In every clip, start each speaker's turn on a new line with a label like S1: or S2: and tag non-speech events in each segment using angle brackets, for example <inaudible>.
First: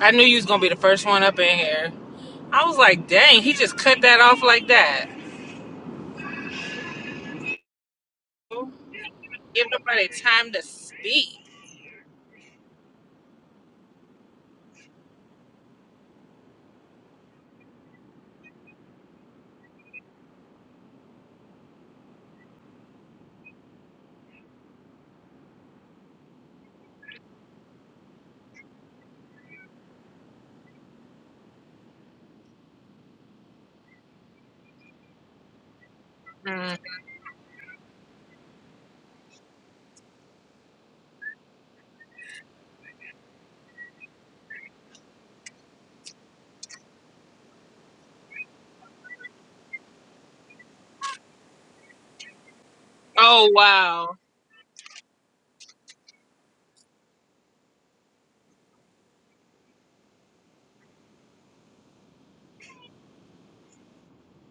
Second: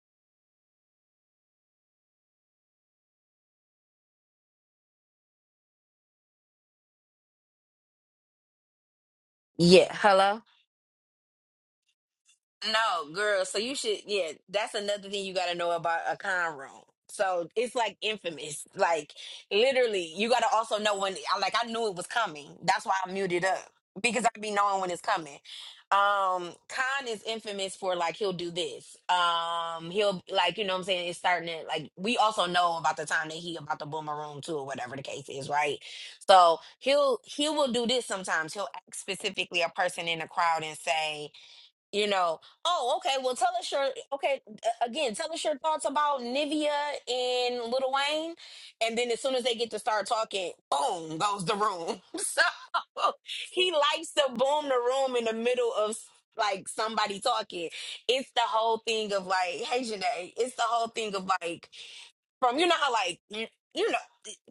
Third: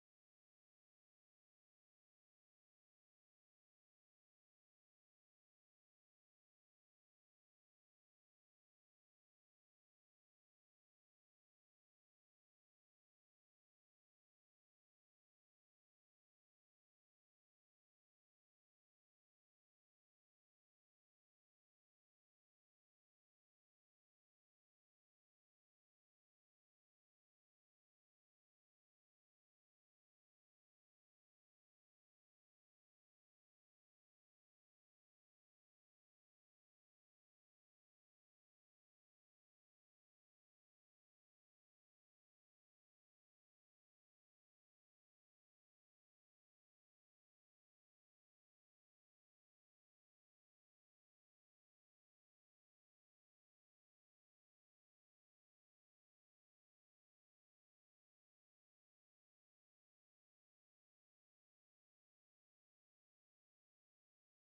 S1: I knew you was gonna be the first one up in here. I was like, dang, he just cut that off like that. Give
S2: Yeah,
S1: nobody
S2: hello?
S1: time to speak.
S2: No, girl, so you should yeah, that's another thing you gotta know about a con room. So it's like infamous. Like literally, you gotta also know when I like I knew it was coming. That's why I muted up. Because I be knowing when it's coming. Um Khan is infamous for like he'll do this. Um he'll like, you know what I'm saying, it's starting to like we also know about the time that he about to boom a room too or whatever the case is, right? So
S1: Mm.
S2: he'll he will do this sometimes. He'll ask specifically a person in the crowd and say, you know oh okay well tell us your okay a- again tell us your thoughts about nivea and Lil wayne and then as soon as they get to start talking boom goes the room <laughs> so
S1: Oh
S2: he likes
S1: wow.
S2: to boom the room in the middle of like somebody talking it's the whole thing of like hey Janae, it's the whole thing of like from you know how like you, you know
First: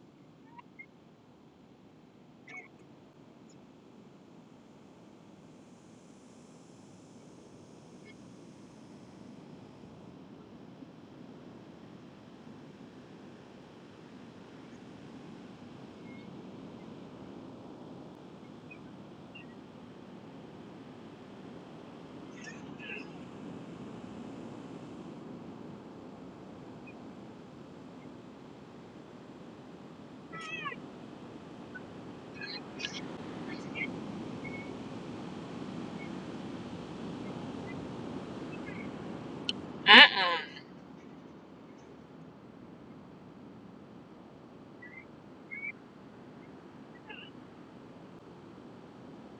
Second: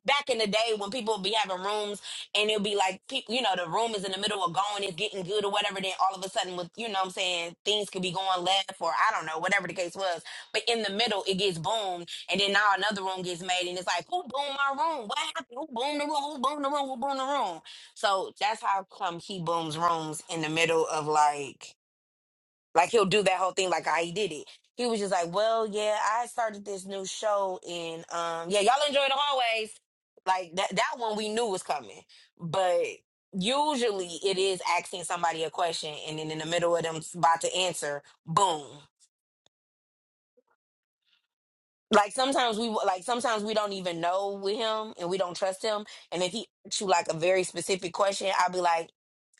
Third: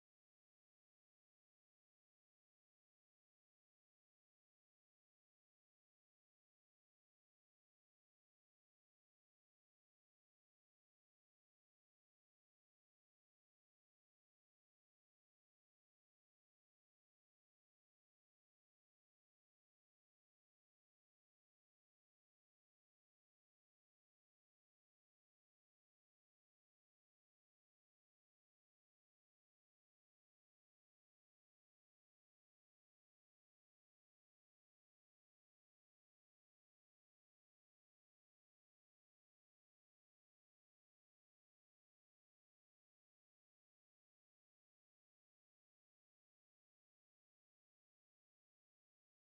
S2: back in the day when people be having rooms and it'll be like people you know the room is in the middle of going it's getting good or whatever then all of a sudden with you know what i'm saying things could be going left or i don't know whatever the case was but in the middle it gets boomed and then now another room gets made and it's like who boomed my room what happened who boomed the room who boomed the room who boomed the room so that's how come he booms rooms in the middle of like like he'll do that whole thing like I did it. He was just like, Well, yeah, I started this new show and um yeah, y'all enjoy the hallways. Like that that one we knew was coming. But usually it is asking somebody a question and then in the middle of them about to answer, boom
S1: Mm-mm.
S2: like sometimes we like sometimes we don't even know with him and we don't trust him and if he asks you like a very specific question i'll be like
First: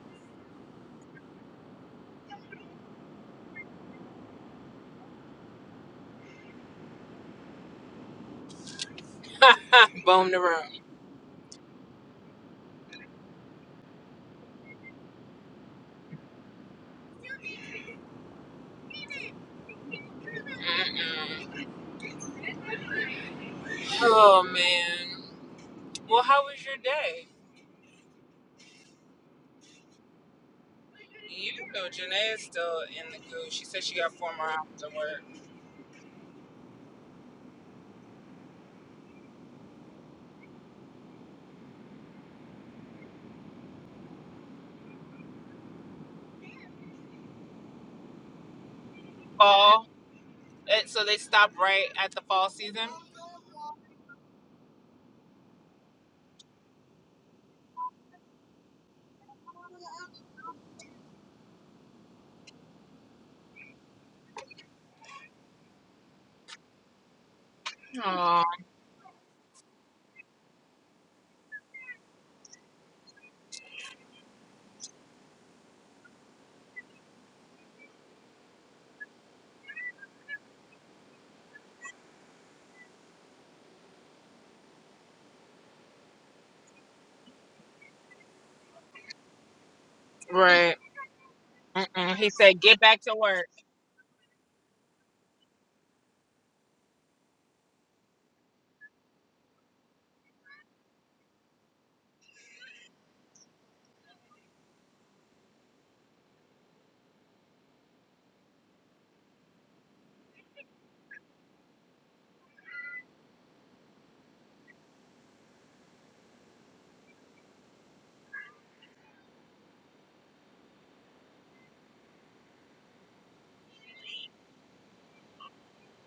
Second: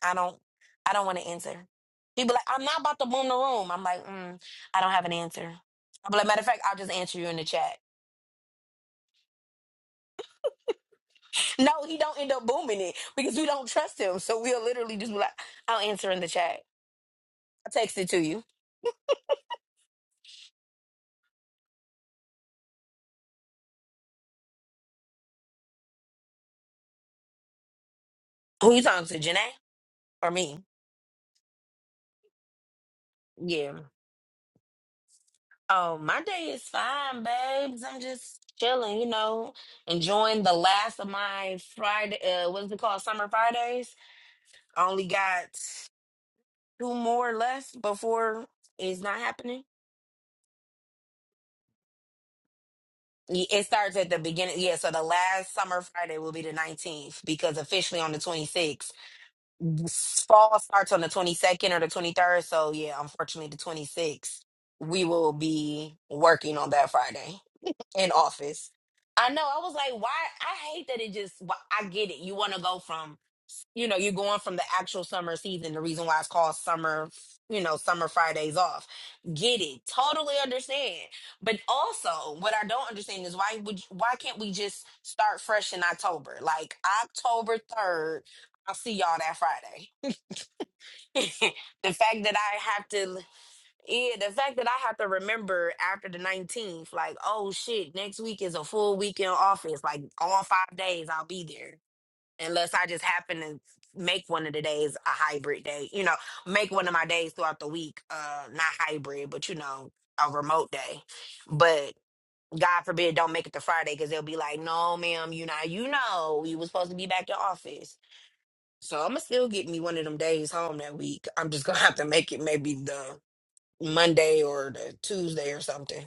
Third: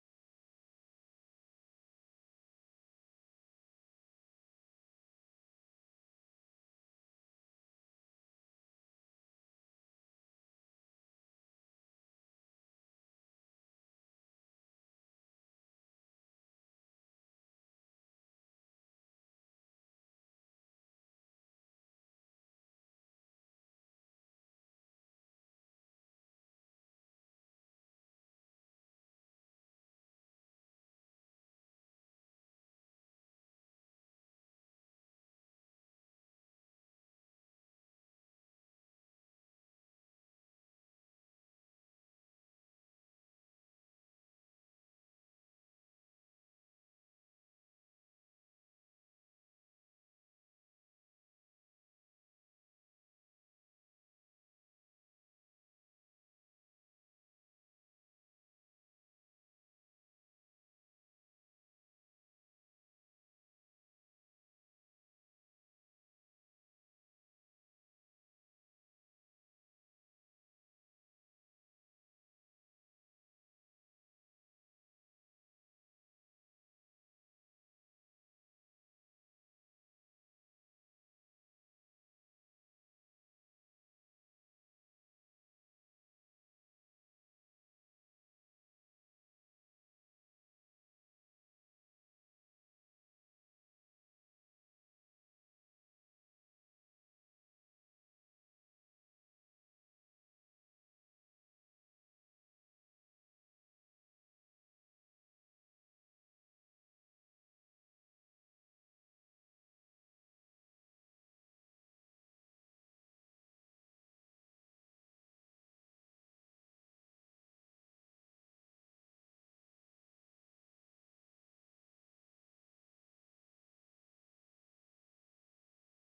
S2: i don't i don't want to answer he'd be like i'm not about to boom the room i'm like mm, i don't have an answer i'll be like matter of fact i'll just answer you in the chat
S1: Boom <laughs> the room.
S2: no he don't end up booming it because we don't trust him so we'll literally just be like i'll answer in the chat i'll text it to you
S1: Mm-mm. Oh man. Well, how was your day?
S2: who you talking to janae or me
S1: You know, Janae is still in the goo. She
S2: Yeah.
S1: said she got four more hours of work.
S2: Oh, my day is fine, babes. I'm just chilling, you know, enjoying the last of my Friday. Uh, what's it called? Summer Fridays. I only got two more left before it's not happening.
S1: Fall. Eh, So they stopped right at the fall season.
S2: Y- It starts at the beginning. Yeah, so the last Summer Friday will be the 19th because officially on the 26th. S- Fall starts on the 22nd or the 23rd. So, yeah, unfortunately, the 26th, we will be working on that Friday. in
S1: Oh,
S2: office. I know. I was like, why? I hate that it just. wh- I get it. You want to go from, you know, you're going from the actual summer season. The reason why it's called summer, you know, summer Fridays off. Get it. Totally understand. But also, what I don't understand is why would why can't we just start fresh in October? Like October third, I'll see y'all that Friday.
S1: right.
S2: <laughs> the
S1: Mm-mm.
S2: fact
S1: He
S2: that
S1: said,
S2: I
S1: "Get
S2: have
S1: back to
S2: to.
S1: work."
S2: Yeah, the fact that I have to remember after the 19th, like, oh shit, next week is a full weekend office. Like, all five days I'll be there. Unless I just happen to make one of the days a hybrid day, you know, make one of my days throughout the week, uh, not hybrid, but you know, a remote day. But God forbid, don't make it to Friday because they'll be like, no, ma'am, you know, you know, you was supposed to be back in office. So I'm gonna still get me one of them days home that week. I'm just gonna have to make it maybe the Monday or the Tuesday or something.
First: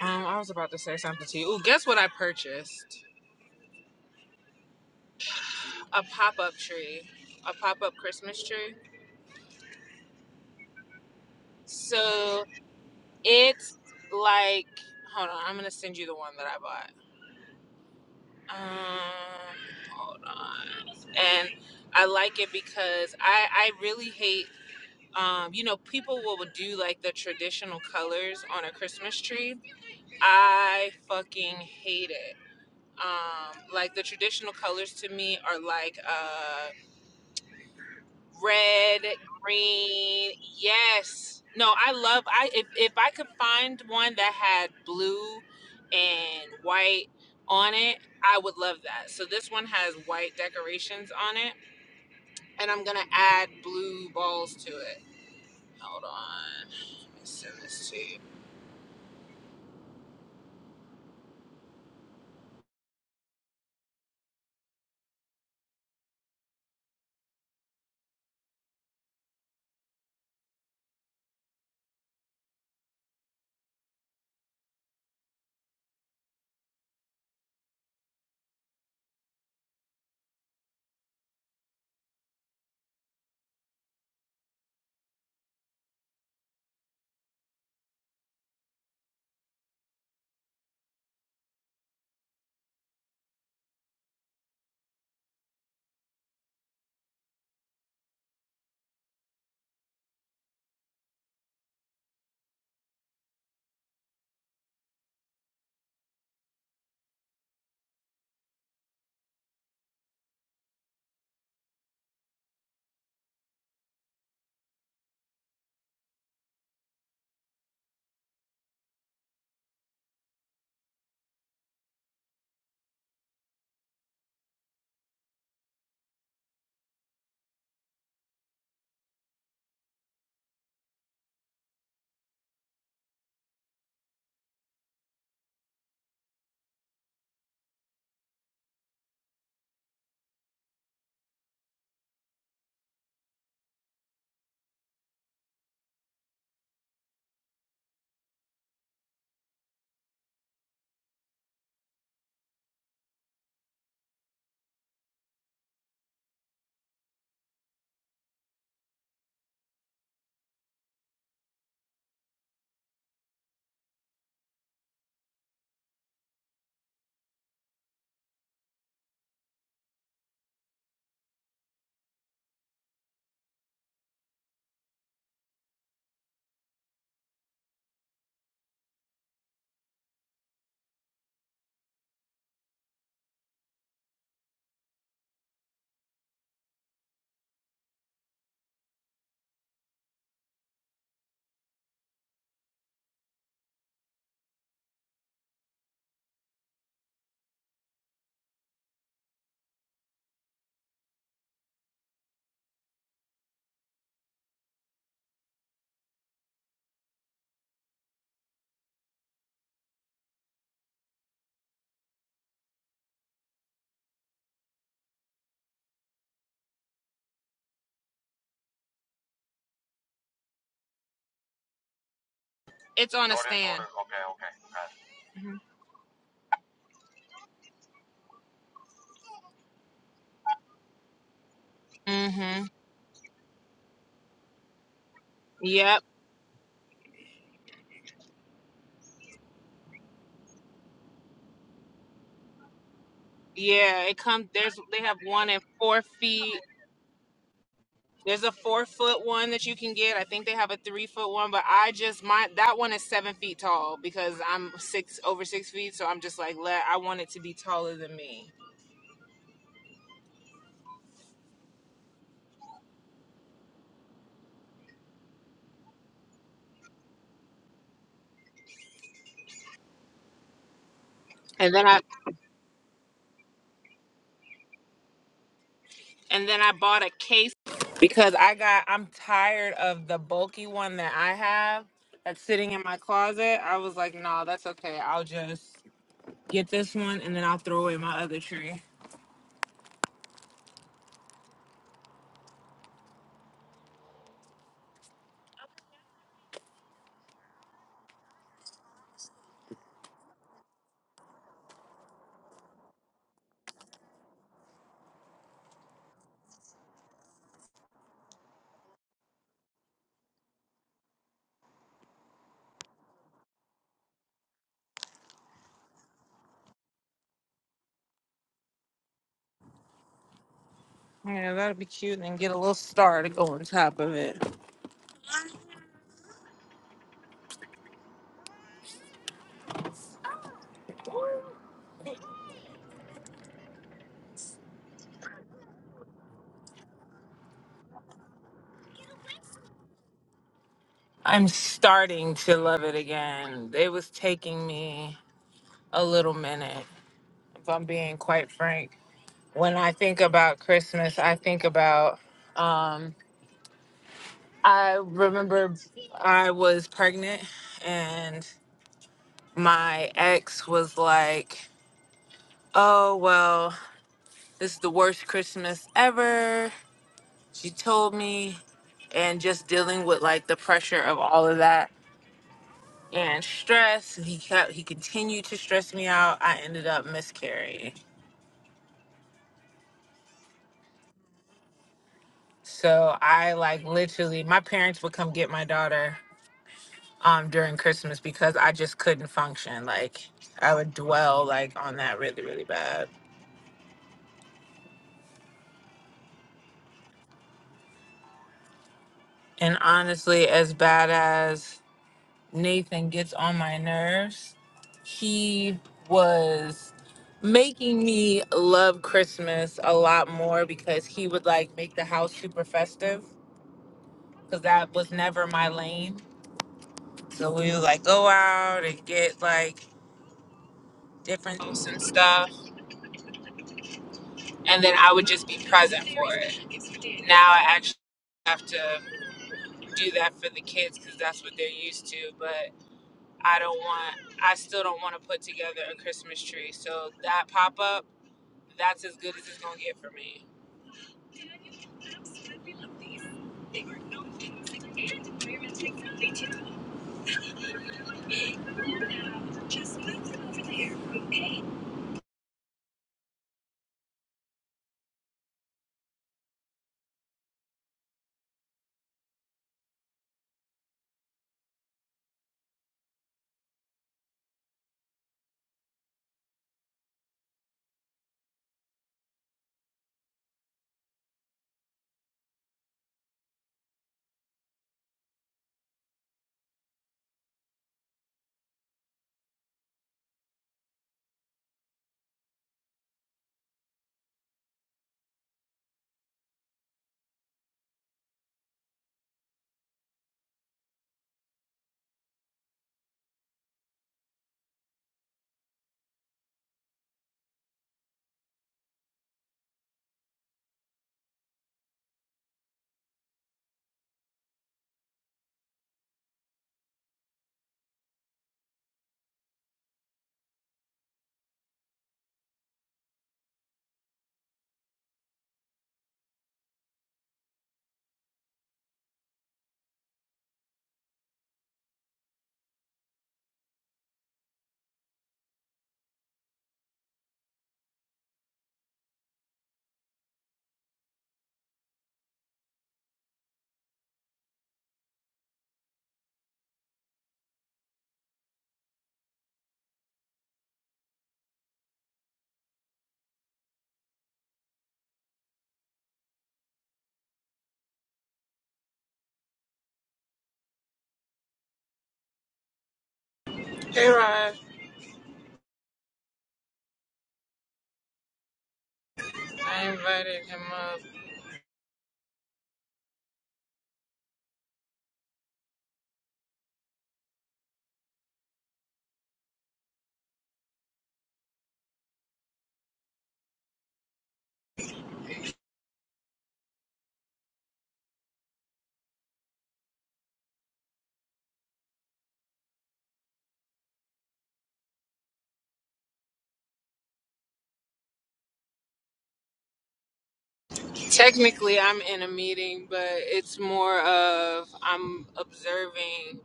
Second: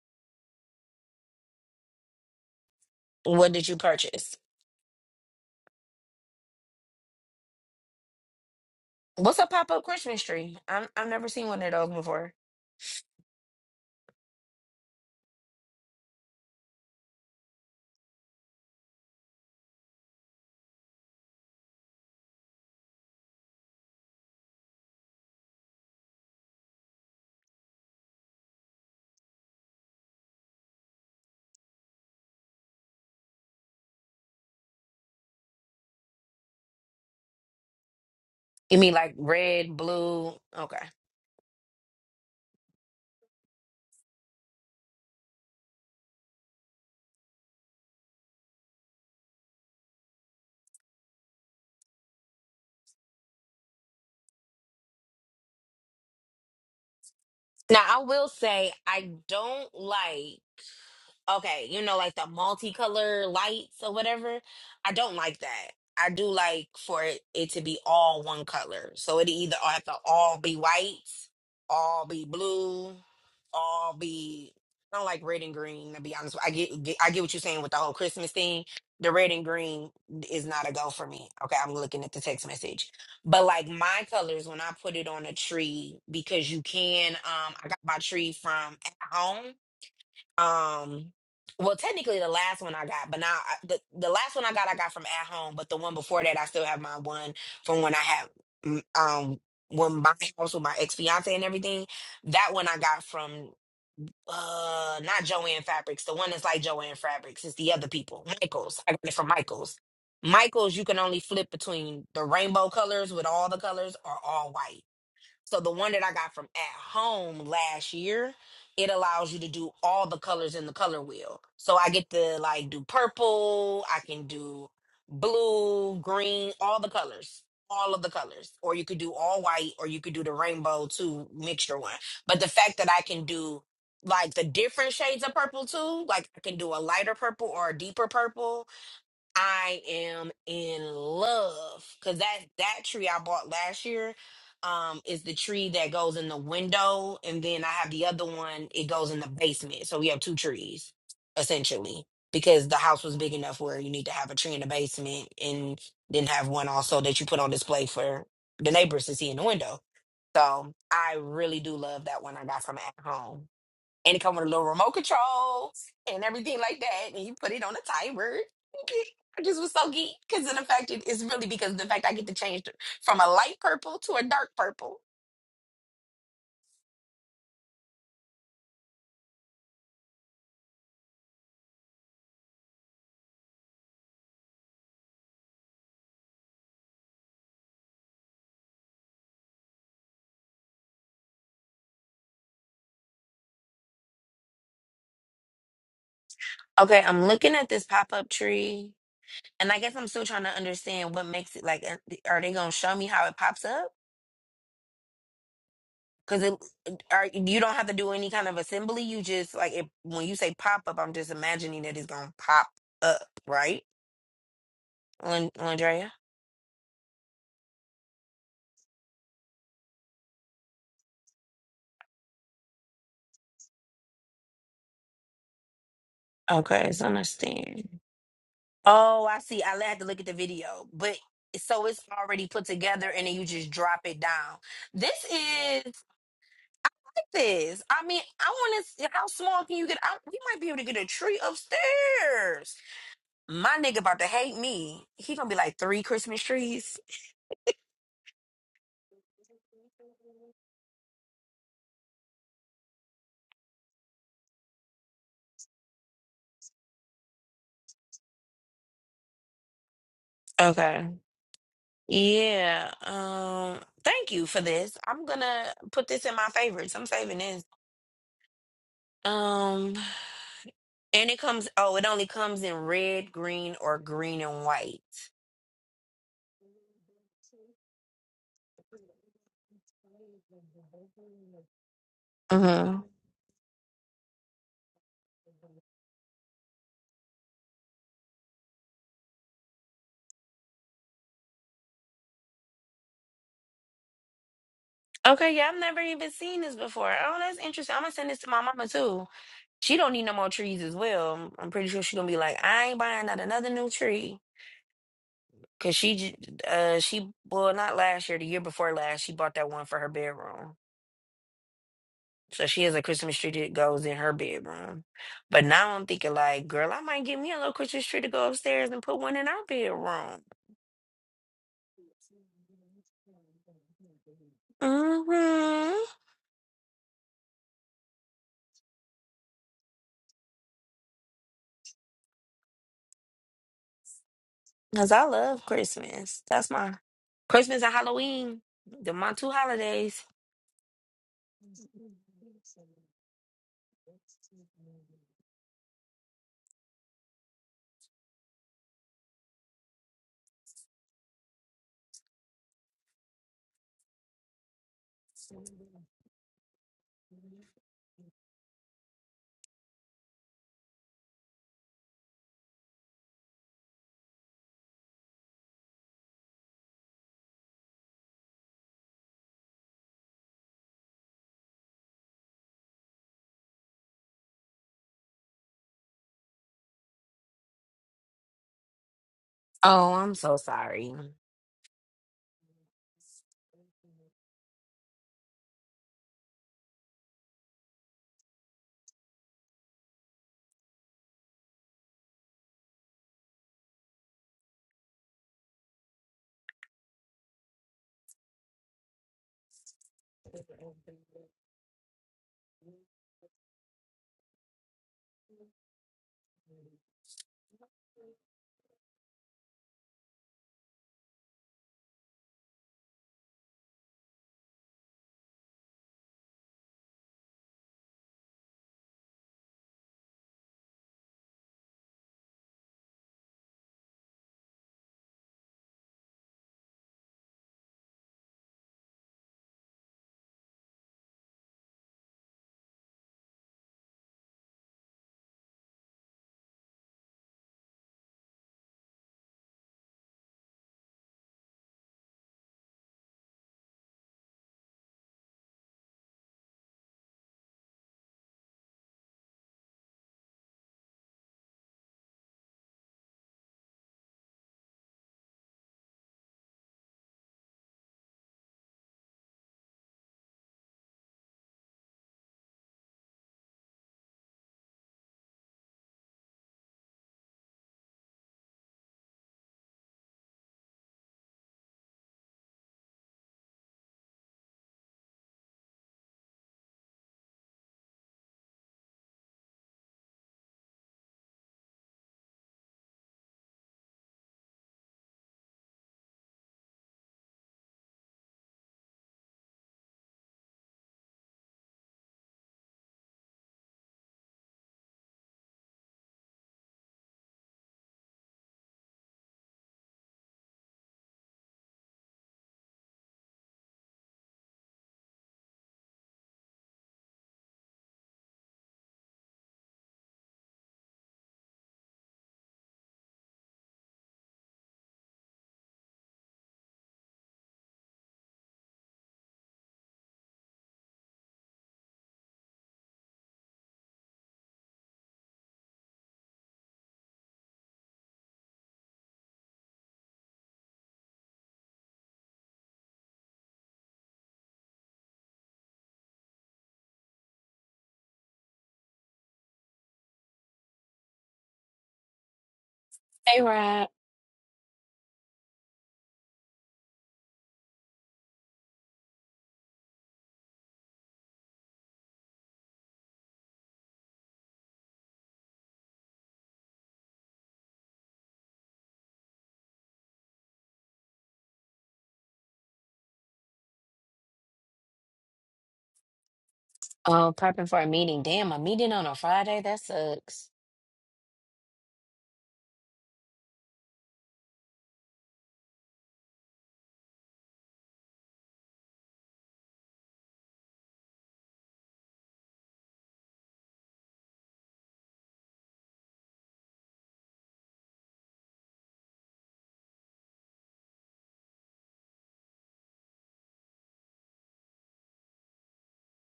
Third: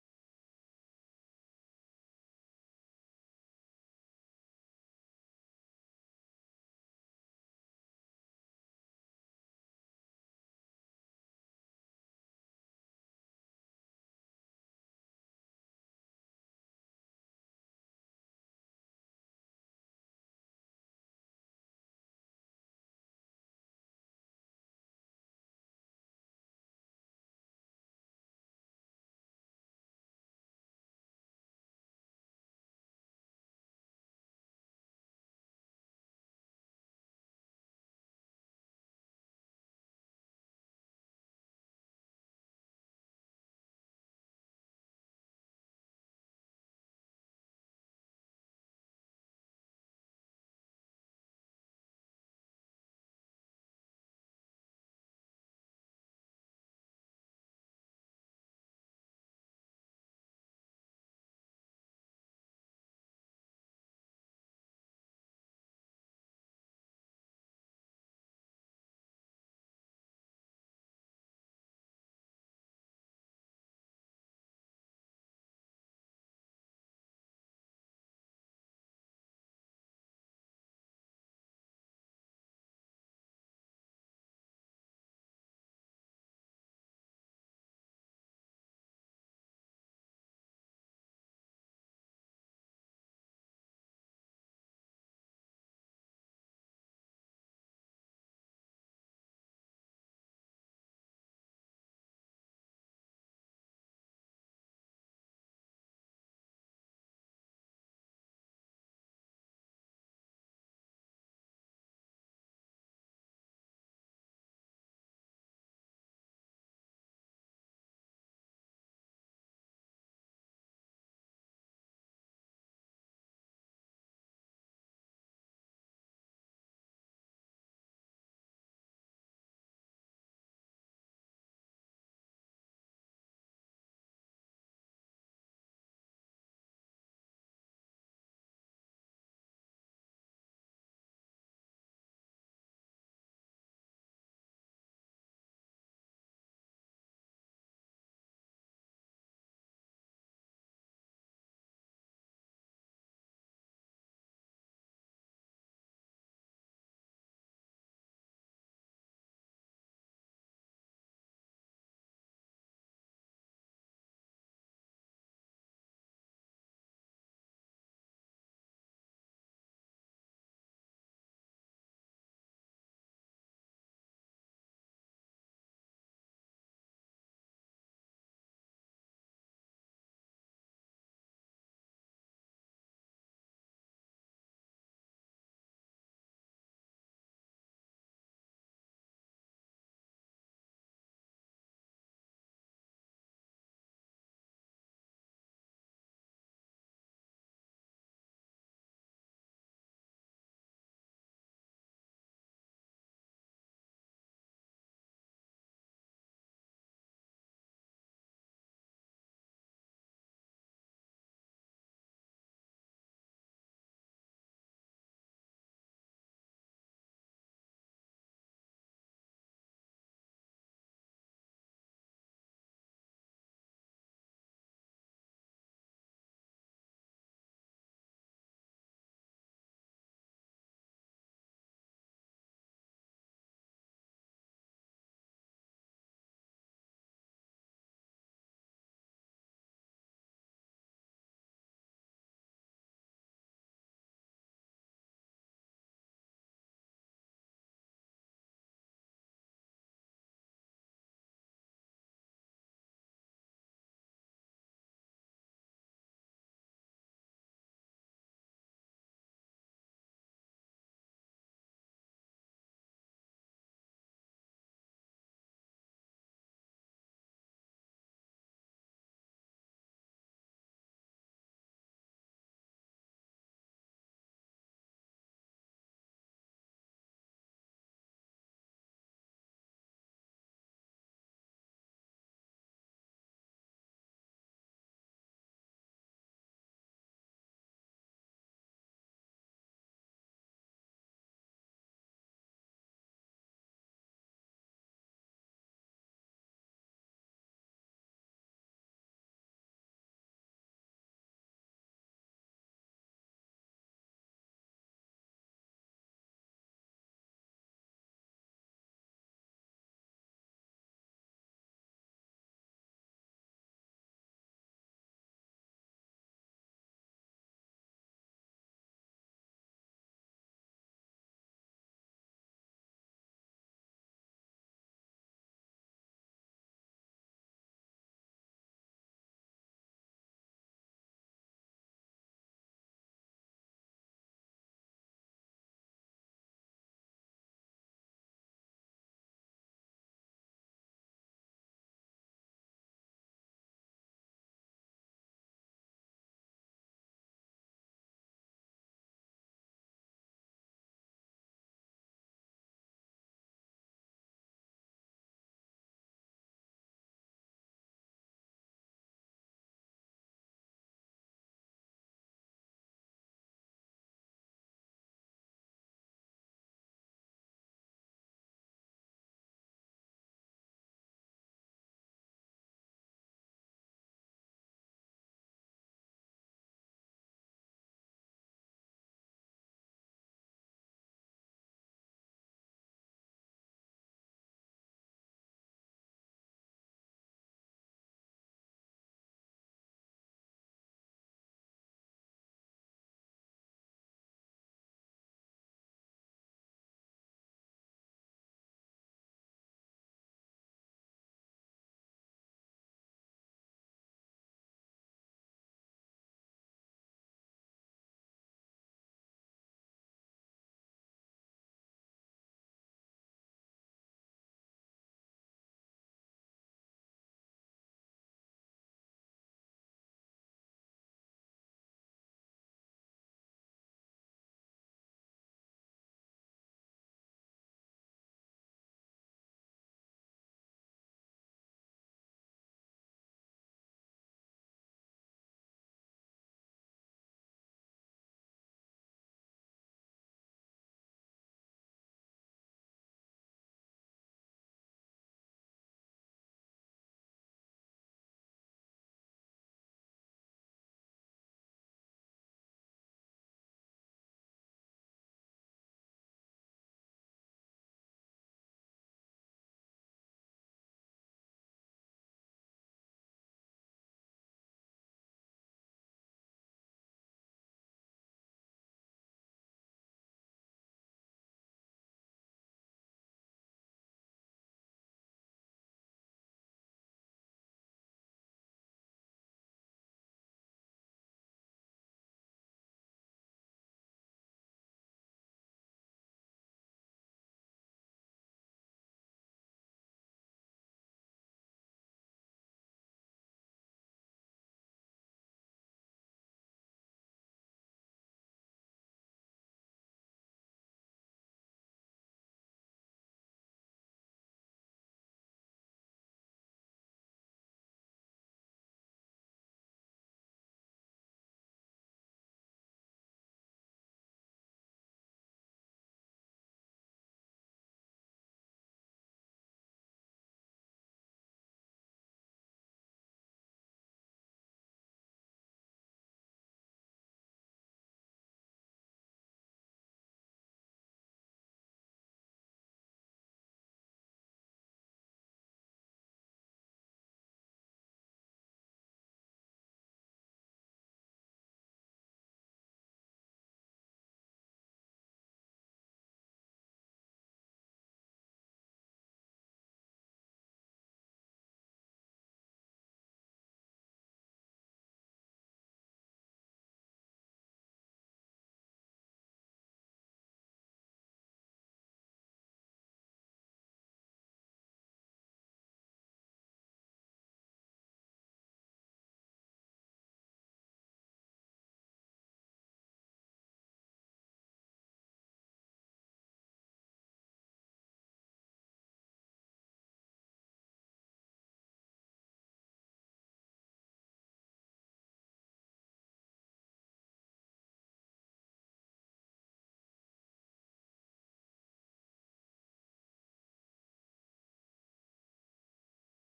S1: Um, I was about to say something to you. Ooh, guess what I purchased?
S2: What did you purchase?
S1: a pop-up tree a pop-up christmas tree
S2: What's a pop up Christmas tree? I'm, I've never seen one of those before.
S1: so it's like hold on i'm gonna send you the one that i bought um hold on and i like it because i i really hate um, you know, people will do like the traditional colors on a Christmas tree. I fucking hate it. Um, like the traditional colors to me are like uh
S2: You mean
S1: Red,
S2: like red,
S1: green,
S2: blue? Okay.
S1: yes. No, I love I if if I could find one that had blue and white on it, I would love that. So this one has white decorations on it, and I'm gonna add blue balls to it. Hold on, let me send
S2: Now,
S1: this to
S2: I
S1: you.
S2: will say I don't like. Okay, you know, like the multicolor lights or whatever. I don't like that. I do like for it, it to be all one color. So it either all have to all be white, all be blue, all be. I don't like red and green. To be honest, with- I get, get I get what you're saying with the whole Christmas thing. The red and green is not a go for me. Okay, I'm looking at the text message, but like my colors when I put it on a tree because you can. Um, I got my tree from at home um well technically the last one i got but now I, the, the last one i got i got from at home but the one before that i still have my one from when i had mm, um when my house with my ex-fiance and everything that one i got from uh not joanne fabrics the one that's like joanne fabrics it's the other people michael's i got it from michael's michael's you can only flip between the rainbow colors with all the colors or all white so the one that I got from at home last year, it allows you to do all the colors in the color wheel. So I get to like do purple, I can do blue, green, all the colors. All of the colors. Or you could do all white or you could do the rainbow too mixture one. But the fact that I can do like the different shades of purple too, like I can do a lighter purple or a deeper purple I am in love because that that tree I bought last year um is the tree that goes in the window and then I have the other one it goes in the basement so we have two trees essentially because the house was big enough where you need to have a tree in the basement and then have one also that you put on display for the neighbors to see in the window so I really do love that one I got from at home and it come with a little remote control and everything like that. And you put it on a timer. <laughs> I just was so geeked because of the fact it is really because of the fact I get to change th- from a light purple to a dark purple. Okay, I'm looking at this pop up tree, and I guess I'm still trying to understand what makes it like. Are are they gonna show me how it pops up? Because it, are you don't have to do any kind of assembly. You just like it, when you say pop up, I'm just imagining that it's gonna pop up, right? Lan- Landrea.
S1: It's on.
S2: Okay, it's understand. Oh, I see. I had to look at the video, but so it's already
S1: Mm-hmm.
S2: put together, and then you just drop it down. This is
S1: Yep.
S2: like this. I mean, I want to. How small can you get? I, we might be able to get a tree upstairs. My nigga
S1: Yeah, it
S2: about to
S1: comes.
S2: hate
S1: There's they
S2: me.
S1: have
S2: He
S1: one
S2: gonna be
S1: at
S2: like
S1: four
S2: three Christmas
S1: feet.
S2: trees.
S1: There's a four foot one that you can get. I think they have a three foot one, but I just my that one is seven feet tall because I'm six over six feet, so I'm just like let I want it to be taller than me.
S2: Okay. Yeah. Um. Thank you for this. I'm gonna put this in my favorites. I'm saving this. Um. And it comes.
S1: And then
S2: Oh,
S1: I
S2: it only comes in red, green, or green and white.
S1: and then I bought a case because I got I'm tired of the bulky one that I have that's sitting in
S2: hmm
S1: my closet. I was like, no, that's okay. I'll just get this one and then I'll throw away my other tree.
S2: Okay, yeah, I've never even seen this before. Oh, that's interesting. I'm gonna send this to my mama too. She don't need no more trees as well. I'm I'm pretty sure she gonna be like, I ain't buying not another new tree. Cause she, j- uh, she well, not last year, the year before last, she bought that one for her bedroom. So she has a Christmas tree that goes in her bedroom. But now I'm thinking like, girl, I might get me a little Christmas tree to go upstairs and put one in our bedroom.
S1: Yeah, that'll be cute and get a little star to go on top of it.
S2: Mm-hmm. Cause I love Christmas. That's my Christmas and Halloween. The my two holidays.
S1: I'm starting to love it again. It was taking me a little minute, if I'm being quite frank. When I think about Christmas, I think about, um, I remember I was pregnant and my ex was like, Oh, well, this is the worst Christmas ever. She told me, and just dealing with like the pressure of all of that and stress. He kept he continued to stress me out. I ended up miscarrying.
S2: Oh, I'm so sorry.
S1: So I like literally my parents would come get my daughter um during Christmas because I just couldn't function. Like I would dwell like on that really, really bad. And honestly, as bad as Nathan gets on my nerves, he was making me love Christmas a lot more because he would like make the house super festive because that was never my lane. So we would like go out and get like different drinks and stuff, and then I would just be present Now I actually have to do that for the kids because that's what they're used to. But I don't want, I still don't want to put together a Christmas tree. So that pop up, that's as good as it's gonna get for me.
S2: Hey, Rob.
S1: Hey Rod, I invited him up.
S2: Oh, prepping for a meeting. Damn, a meeting on a Friday? That sucks.
S1: Technically, I'm in a meeting, but it's more of I'm observing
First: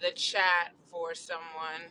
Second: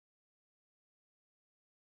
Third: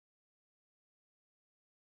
S1: the chat for someone.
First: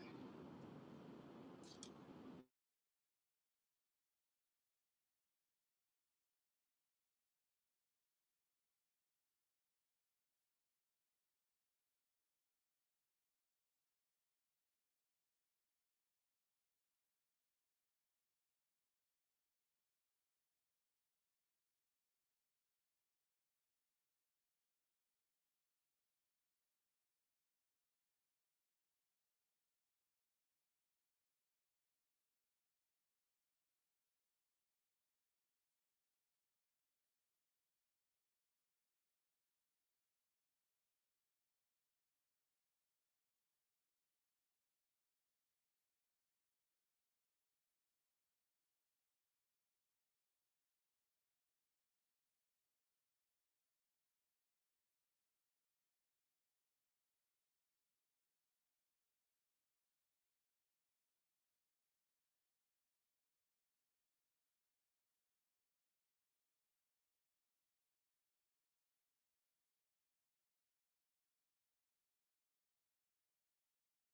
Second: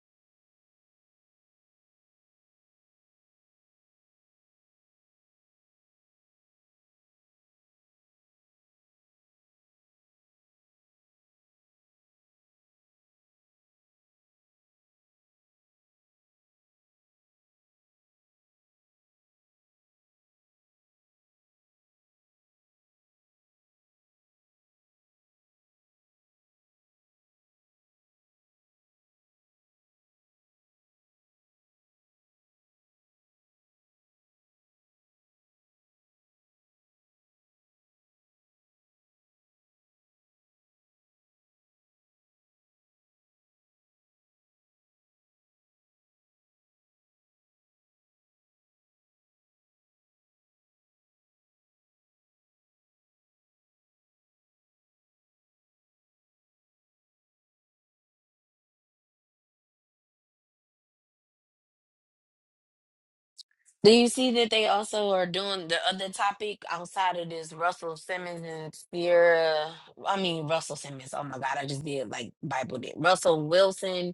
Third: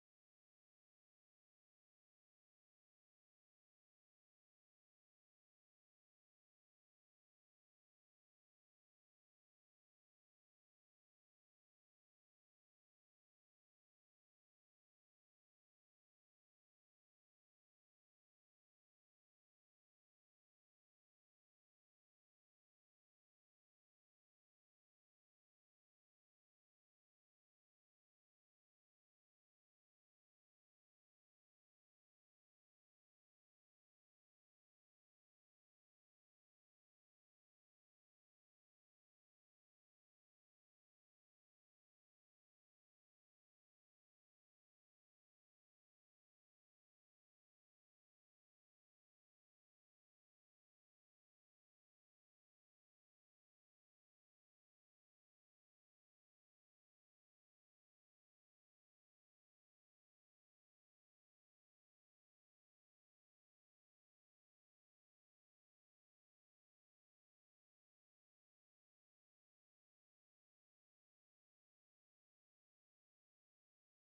S2: Do you see that they also are doing the other topic outside of this Russell Simmons and Sierra? I mean Russell Simmons. Oh my God, I just did like Bible did. Russell Wilson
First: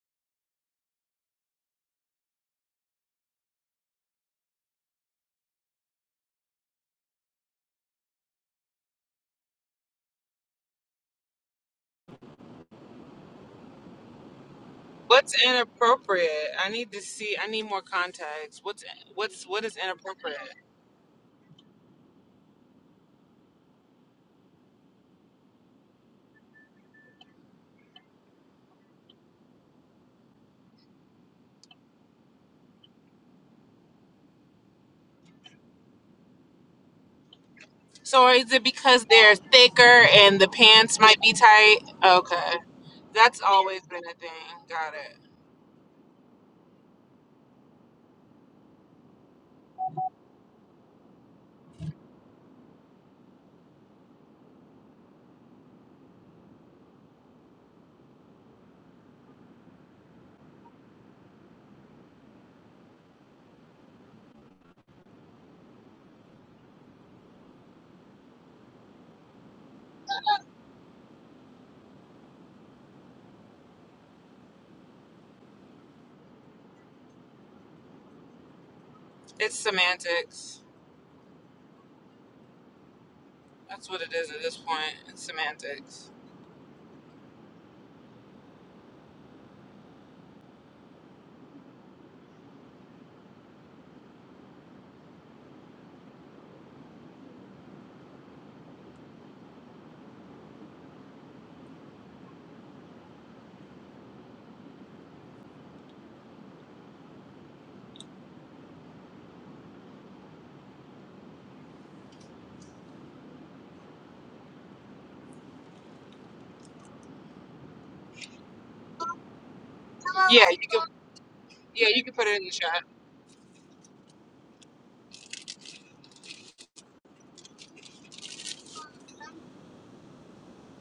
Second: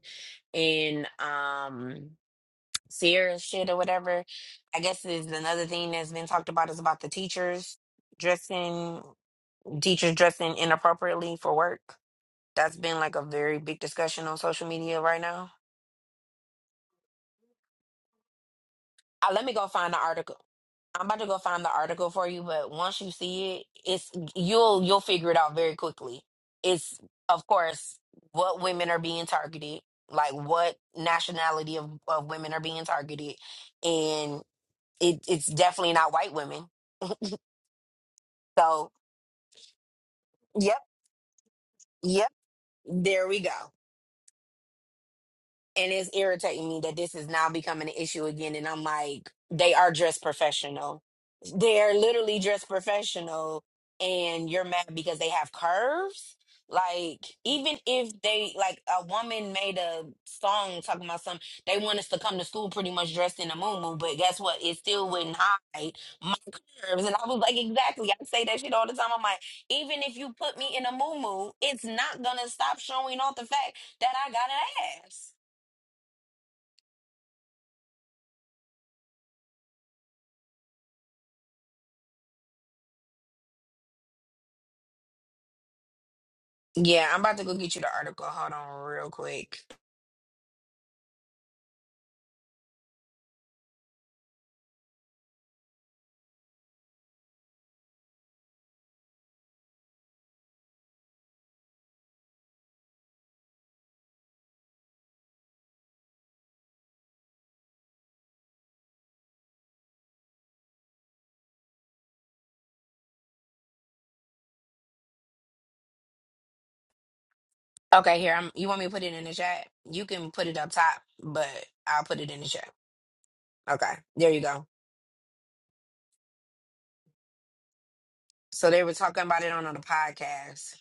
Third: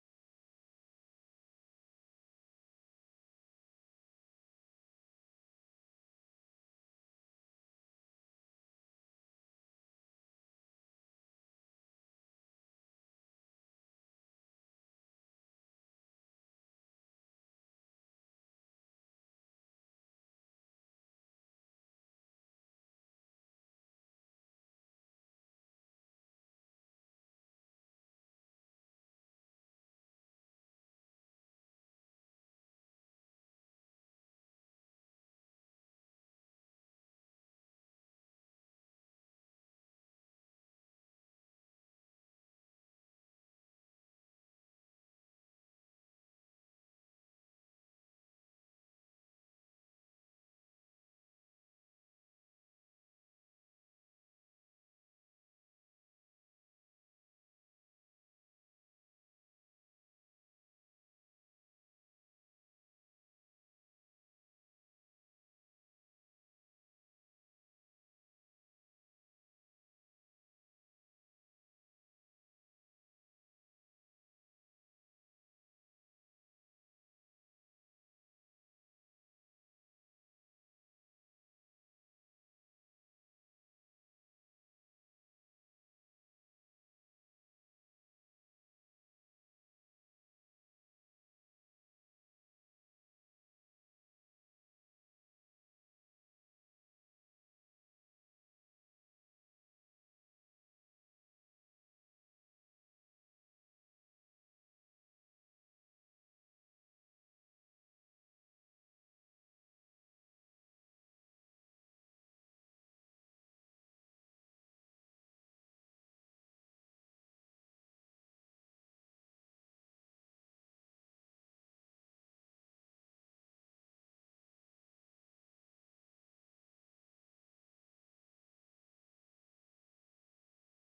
S2: and um serious shit or whatever. I guess is another thing that's been talked about is about the teachers dressing teachers dressing inappropriately for work. That's been like a very big discussion on social media right
S1: What's
S2: now.
S1: inappropriate? I need to see. I need more context. What's
S2: Uh,
S1: what's
S2: let me
S1: what
S2: go
S1: is
S2: find the article.
S1: inappropriate?
S2: I'm about to go find the article for you, but once you see it, it's you'll you'll figure it out very quickly. It's of course what women are being targeted, like what nationality of, of women are being targeted, and it, it's definitely not white women
S1: So is it
S2: So,
S1: because they're thicker and the
S2: yep,
S1: pants might be tight?
S2: yep,
S1: Okay,
S2: there we
S1: that's
S2: go.
S1: always been a thing. Got it.
S2: and it's irritating me that this is now becoming an issue again and i'm like they are dressed professional they're literally dressed professional and you're mad because they have curves like even if they like a woman made a song talking about something they want us to come to school pretty much dressed in a muumuu, but guess what it still wouldn't hide my curves and i was like exactly i say that shit all the time i'm like even if you put me in a muumuu, it's not gonna stop showing off the fact that i got an ass
S1: It's semantics. That's what it is at this point. It's semantics.
S2: Yeah, I'm about to go get you the article. Hold on real quick. Okay, here. I'm, you want me to put it in the chat? You can put it
S1: you,
S2: up top, but
S1: yeah,
S2: I'll
S1: you can
S2: put
S1: put
S2: it
S1: it
S2: in
S1: in
S2: the
S1: the
S2: chat.
S1: chat.
S2: Okay, there you go. So they were talking about it on the podcast.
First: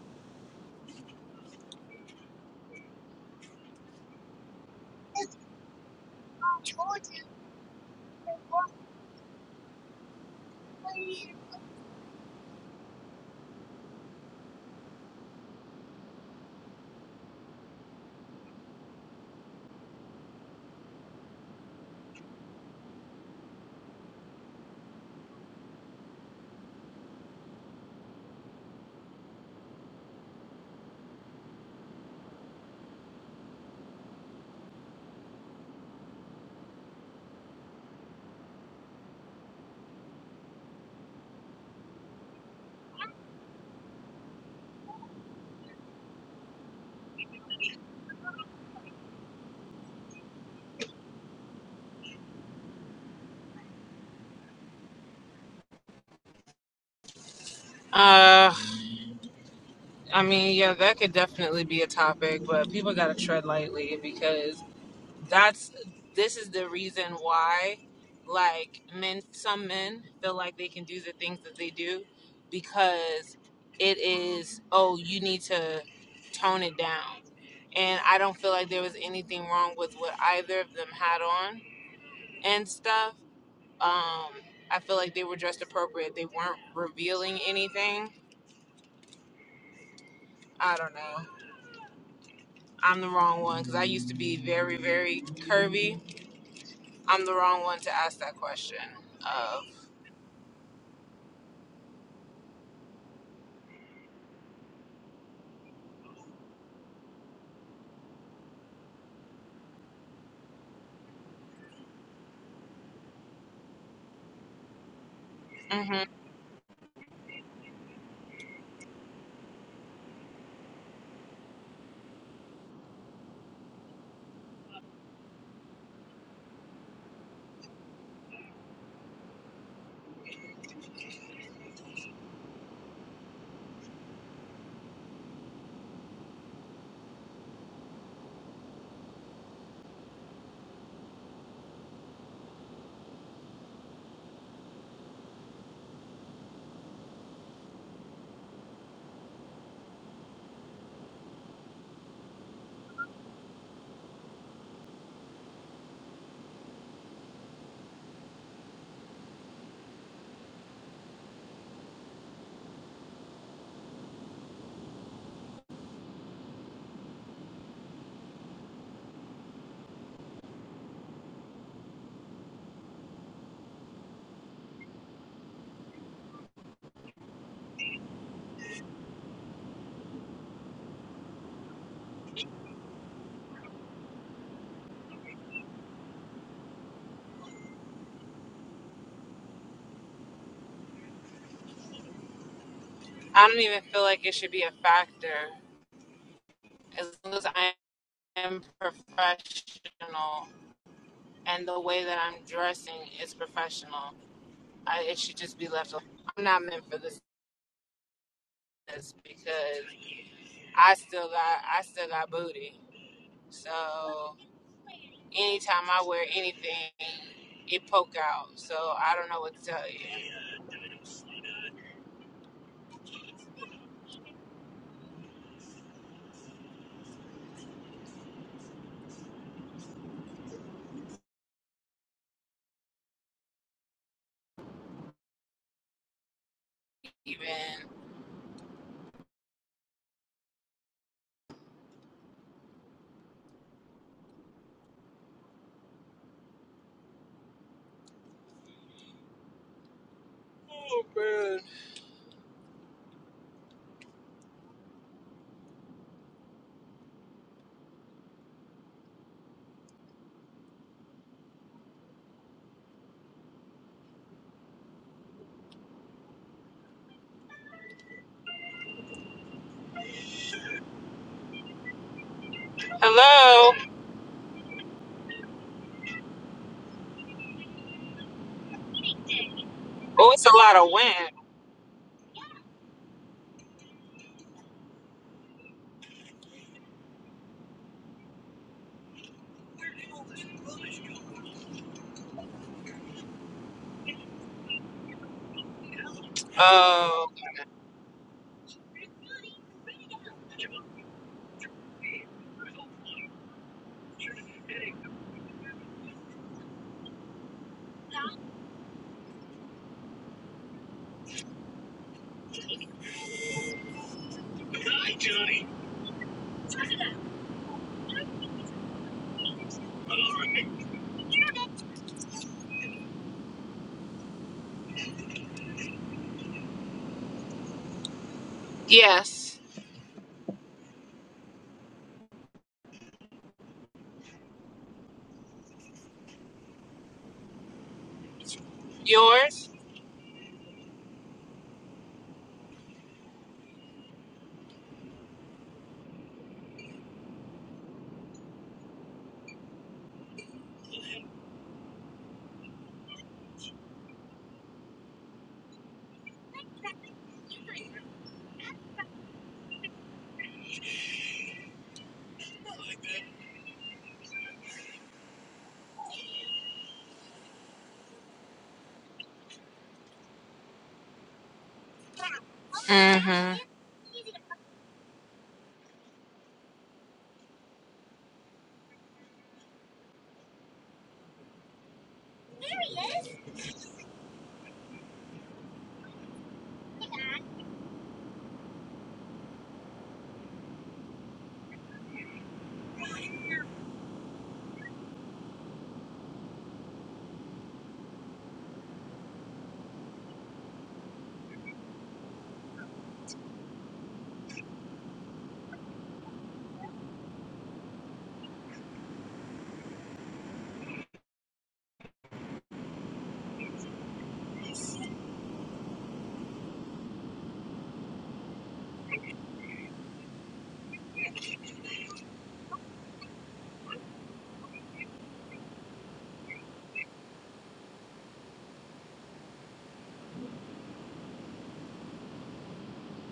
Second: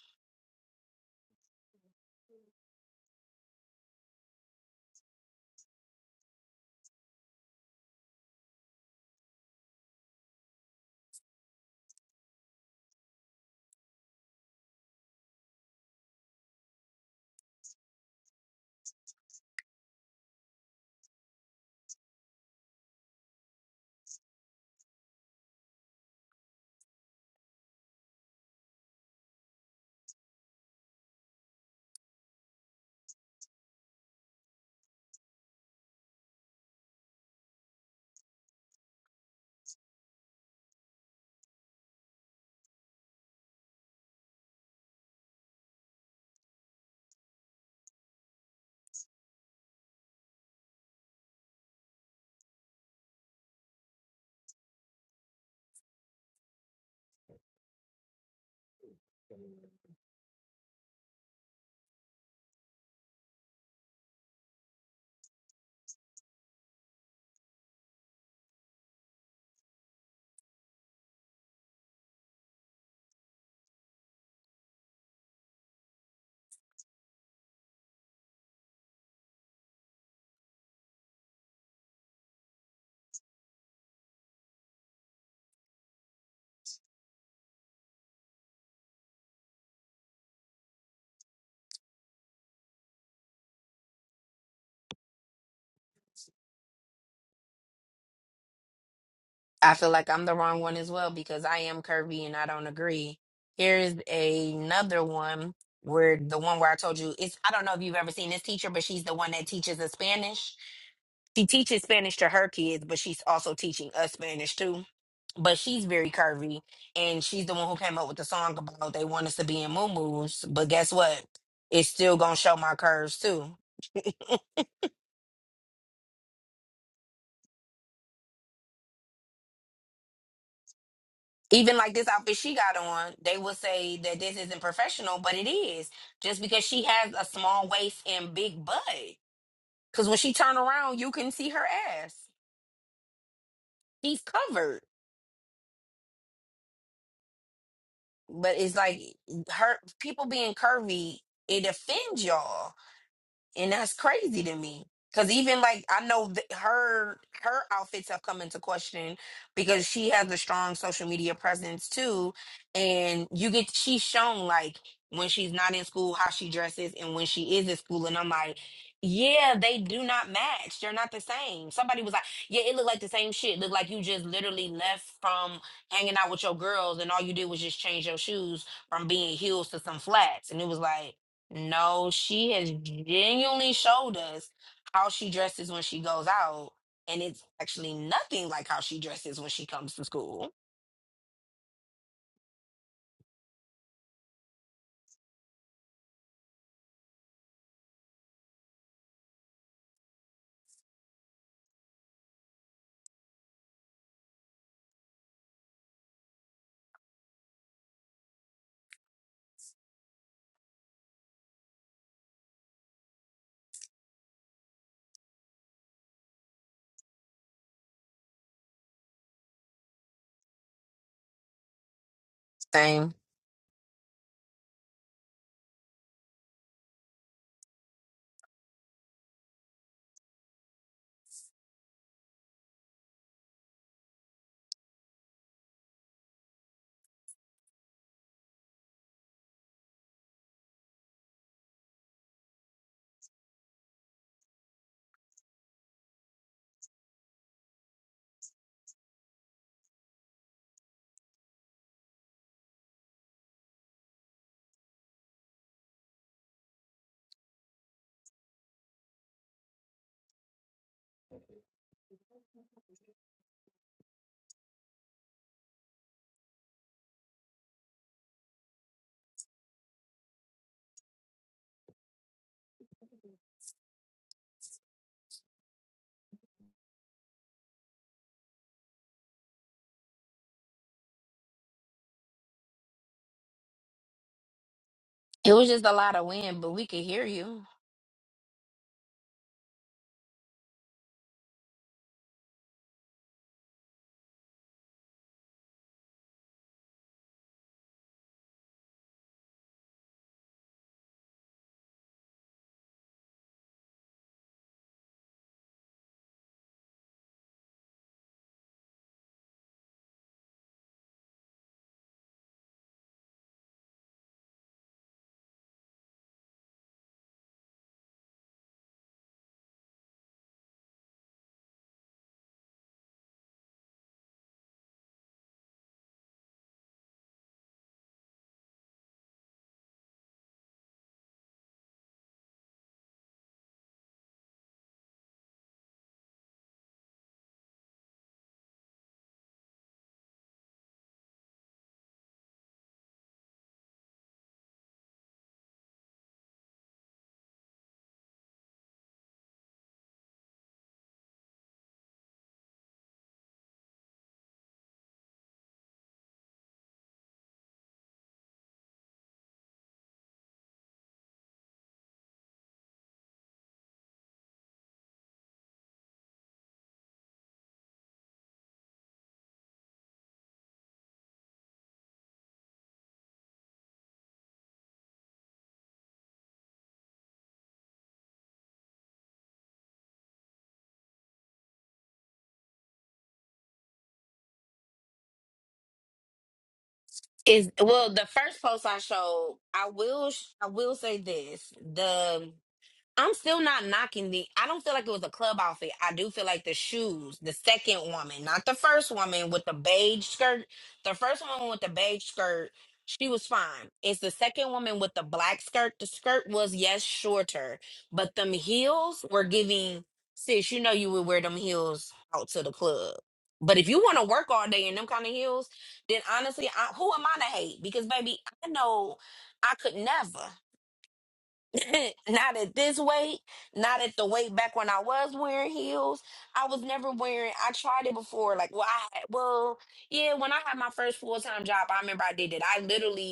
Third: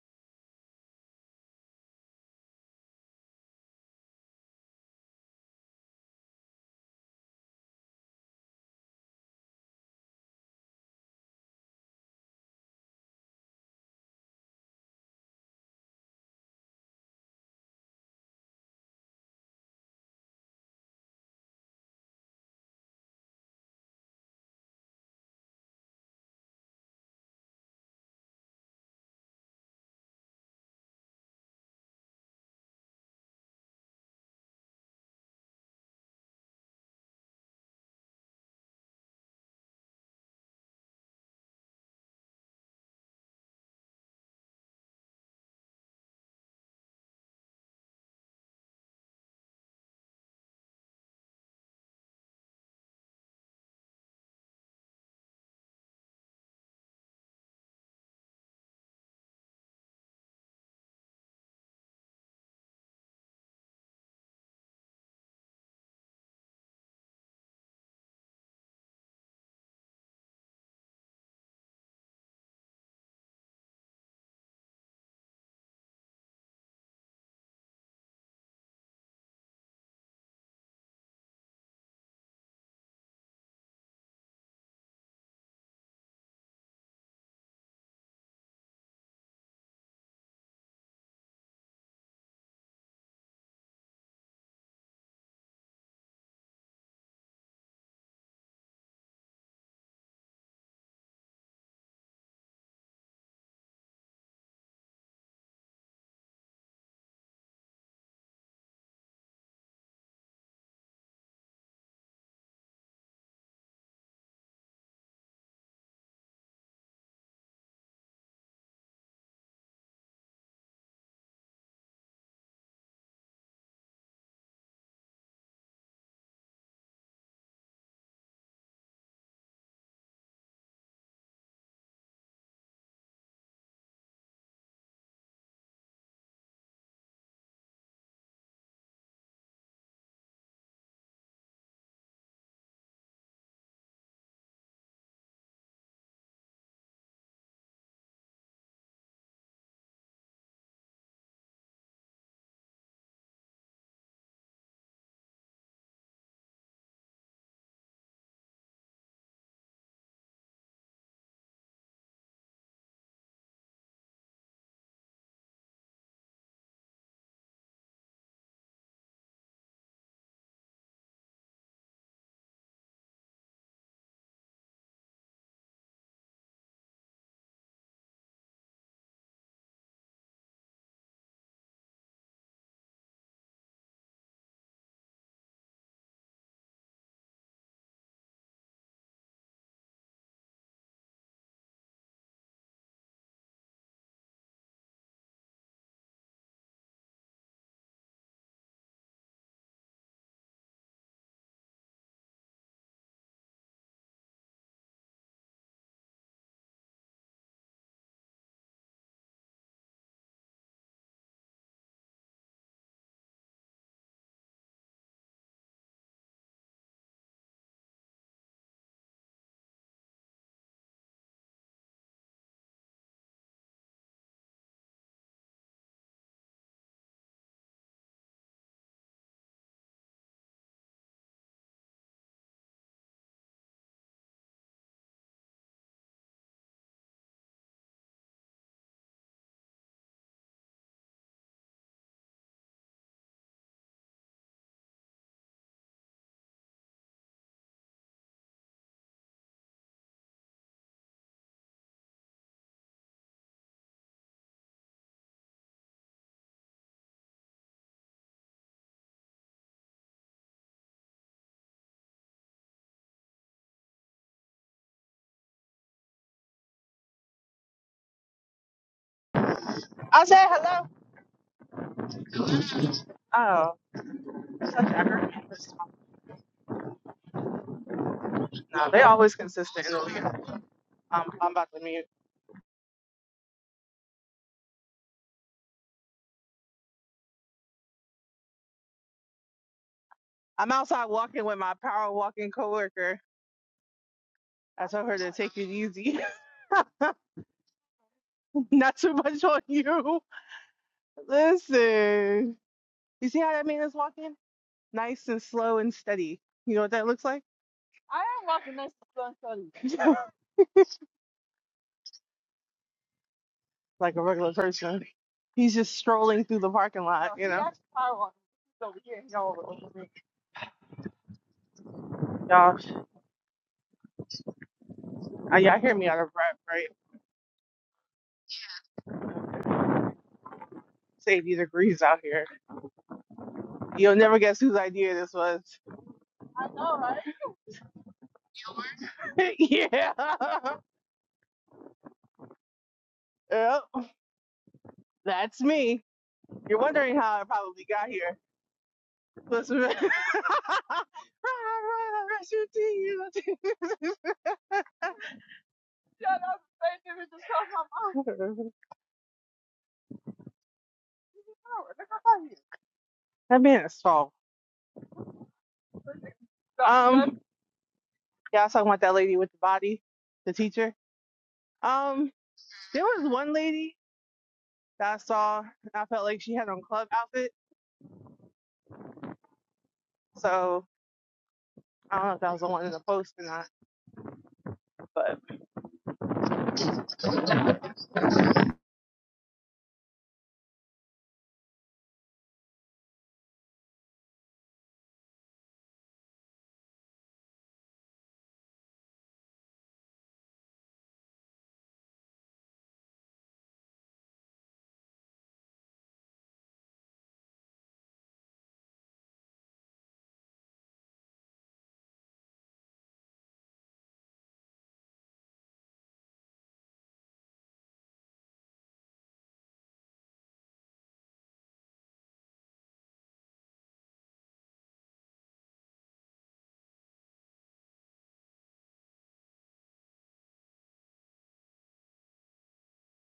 S1: Uh, I mean, yeah, that could definitely be a topic, but people gotta tread lightly because that's this is the reason why like men some men feel like they can do the things that they do because it is oh you need to tone it down and i don't feel like there was anything wrong with what either of them had on and stuff um i feel like they were dressed appropriate they weren't revealing anything i don't know i'm the wrong one because i used to be very very curvy i'm the wrong one to ask that question of
S2: I feel like I'm the wrong one as well because I am curvy and I don't agree. Here's another one where the one where I told you it's I don't know if you've ever seen this teacher, but she's the one that teaches the Spanish. she teaches Spanish to her kids, but she's also teaching us Spanish too. But she's
S1: hmm
S2: very curvy, and she's the one who came up with the song about they want us to be in muumuus. But guess what? It's still gonna show my curves too. Even like this outfit she got on, they will say that this isn't professional, but it is just because she has a small waist and big butt. Because when she turn around, you can see her ass. She's covered, but it's like her people being curvy. It offends y'all and that's crazy to me because even like i know th- her her outfits have come into question because she has a strong social media presence too and you get she's shown like when she's not in school how she dresses and when she is in school and i'm like yeah they do not match they're not the same somebody was like yeah it looked like the same shit looked like you just literally left from hanging out with your girls and all you did was just change your shoes from being heels to some flats and it was like no, she has genuinely showed us how she dresses when she goes out, and it's actually nothing like how she dresses when she comes to school.
S1: I don't even feel like it should be a factor as long as I am professional and the way that I'm dressing is professional. I, it should just be left. alone. I'm not meant for this because I still got I still got booty. So anytime I wear anything, it poke out. So I don't know what to tell you.
S2: Same.
S1: Even oh man.
S3: I said hello.
S1: Hello.
S3: Oh, such effort. No, they always consistent in the league.
S1: Oh, it's a lot of
S3: Um,
S1: wind.
S3: I'm about to mute.
S2: It was just a lot of wind, but we could hear you.
S3: I'm outside walking with my power walking coworker. I told her to take it easy,
S1: Oh
S3: <laughs> not too much on you. Listen, you see how that man is walking? Nice and slow and steady. You know what that looks like? <laughs> like a regular person. He's just strolling through the parking lot, you know. Y'all, uh, y'all hear me out of breath, right?
S1: yes.
S3: It's 80 degrees out here. You'll never guess whose idea this was. <laughs>
S1: Yours.
S3: yeah. <laughs> Yep. That's me. You're wondering how I probably got here. Listen. <laughs> that man is tall. Um, yeah, I was talking about that lady with the body, the teacher. Um, there was one lady that I saw, and I felt like she had on club outfit. So I don't know if that was the one in the post or not. But
S2: Is well, the first post I showed, I will, sh- I will say this: the I'm still not knocking the. I don't feel like it was a club outfit. I do feel like the shoes. The second woman, not the first woman with the beige skirt. The first woman with the beige skirt, she was fine. It's the second woman with the black skirt. The skirt was yes shorter, but them heels were giving sis. You know you would wear them heels out to the club. But if you want to work all day in them kind of heels, then honestly, I, who am I to hate? Because baby, I know I could never. <laughs> not at this weight, not at the weight back when I was wearing heels. I was never wearing. I tried it before. Like, well, I had, well, yeah. When I had my first full time job, I remember I did it. I literally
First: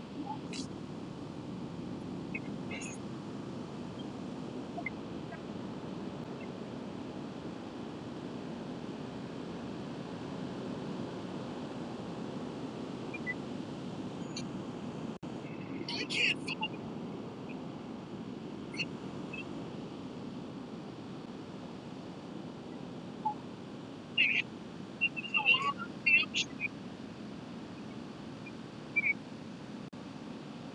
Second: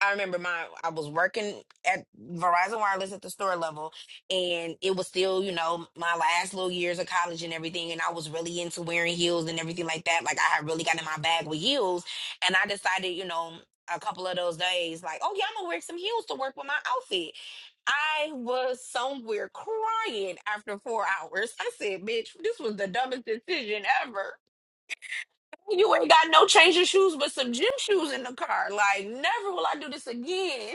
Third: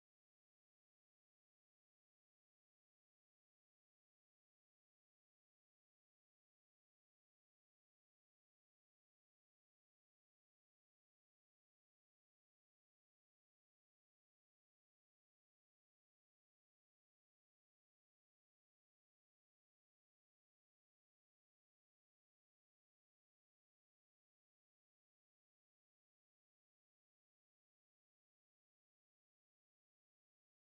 S2: I remember my I was working at Verizon Wireless at the store level and it was still, you know, my last little years of college and everything and I was really into wearing heels and everything like that. Like I had really got in my bag with heels and I decided, you know, a couple of those days like, "Oh yeah, I'm going to wear some heels to work with my outfit." I was somewhere crying after 4 hours. I said, "Bitch, this was the dumbest decision ever." You ain't got no change of shoes but some gym shoes in the car. Like, never will I do this again.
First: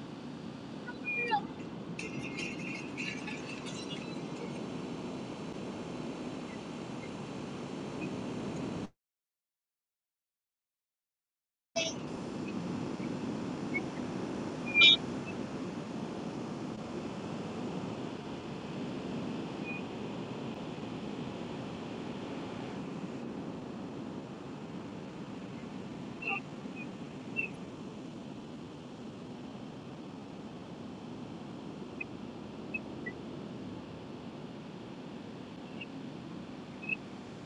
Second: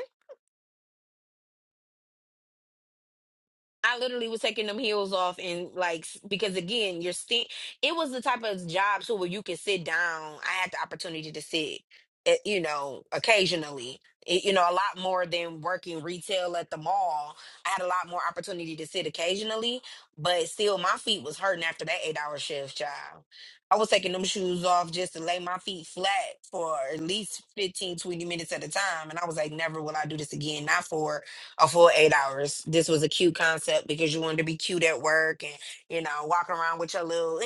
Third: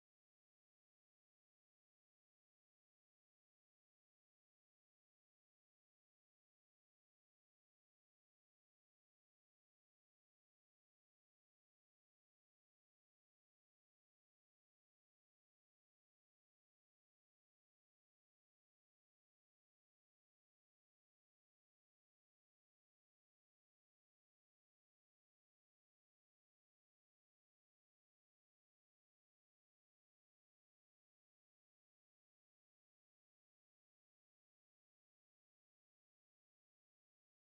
S2: I literally was taking them heels off and like s- because again, you're sti- It was the type of job so where you could sit down. I had the opportunity to sit, eh, you know, occasionally. Eh, you know, a lot more than working retail at the mall. I had a lot more opportunity to sit occasionally, but still, my feet was hurting after that eight-hour shift, child. I was taking them shoes off just to lay my feet flat for at least 15 20 minutes at a time. And I was like, never will I do this again. Not for a full eight hours. This was a cute concept because you wanted to be cute at work and you know walk around with your little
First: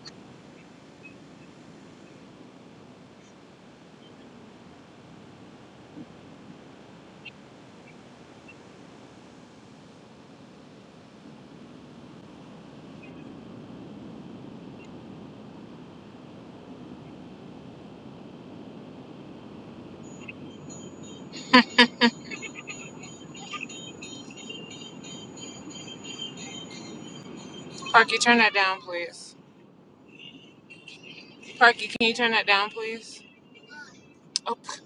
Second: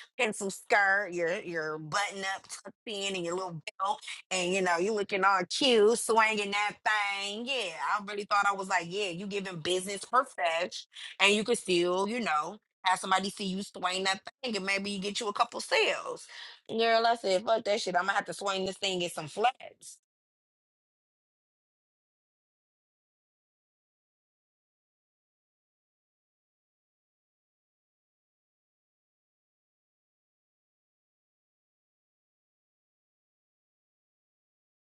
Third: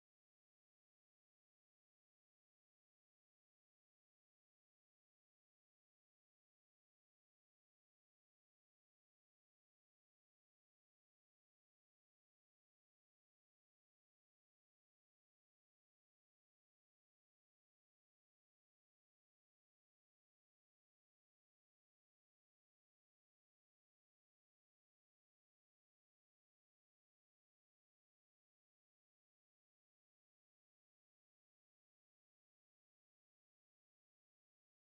S2: <laughs> pencil skirt, your your button up tucked in, and your little belt, and you know you looking all cute, swinging that thing. Yeah, I really thought I was like, yeah, you giving business her fetch, and you could still you know have somebody see you swing that thing, and maybe you get you a couple sales. Girl, I said, fuck that shit. I'm gonna have to swing this thing and get some flags.
S1: Parky, turn that down, please. Parky, can you turn that down, please? Oh, p-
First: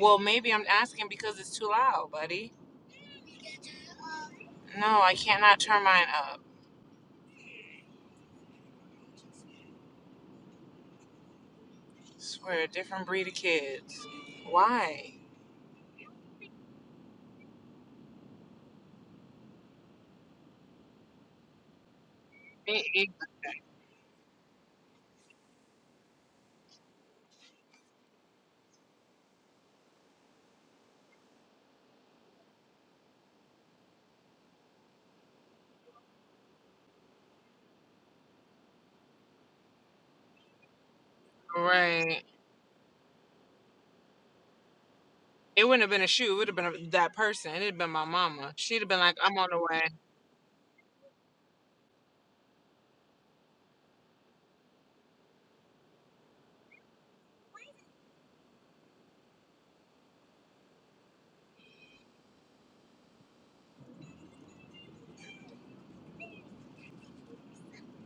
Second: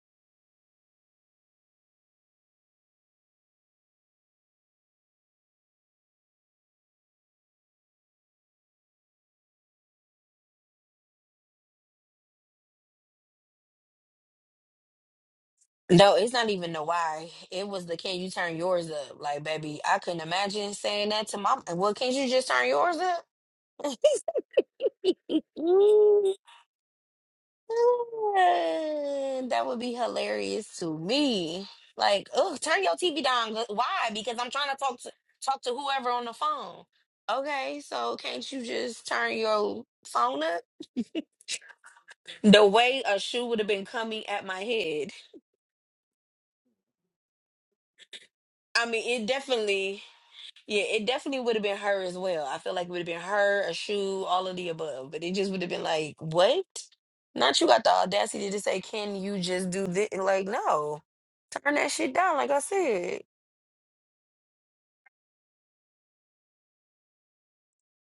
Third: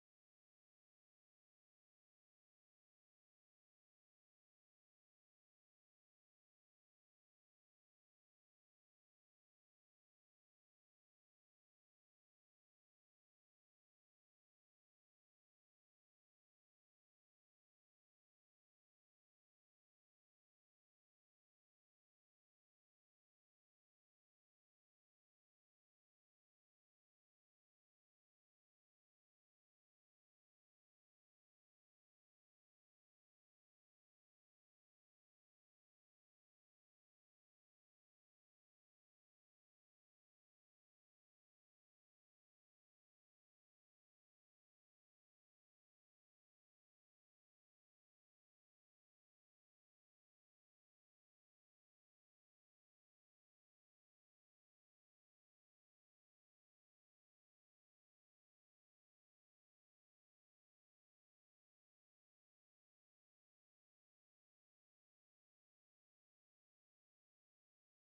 S1: well, maybe I'm asking because it's too loud, buddy. No, I cannot turn mine up. Swear, a different breed of kids. Why?
S2: No, it's not even the why. It was the can you turn yours up? Like, baby, I couldn't imagine saying that to mom. Well, can't you just turn
S1: It,
S2: yours
S1: it,
S2: up? <laughs> that would be hilarious to me. Like, oh, turn your TV down. Why? Because I'm trying to talk to talk to whoever on the phone. Okay, so can't you just turn your phone up?
S1: right.
S2: The way a shoe would have been coming at my head.
S1: It wouldn't have been a shoe. It would have been a, that person. It'd have been my mama. She'd
S2: I
S1: have been like,
S2: mean, it
S1: "I'm on the way."
S2: definitely. Yeah, it definitely would have been her as well. I feel like it would have been her, a shoe, all of the above. But it just would have been like, what? Not you got the audacity to say, can you just do this? Like, no, turn that shit down. Like I said,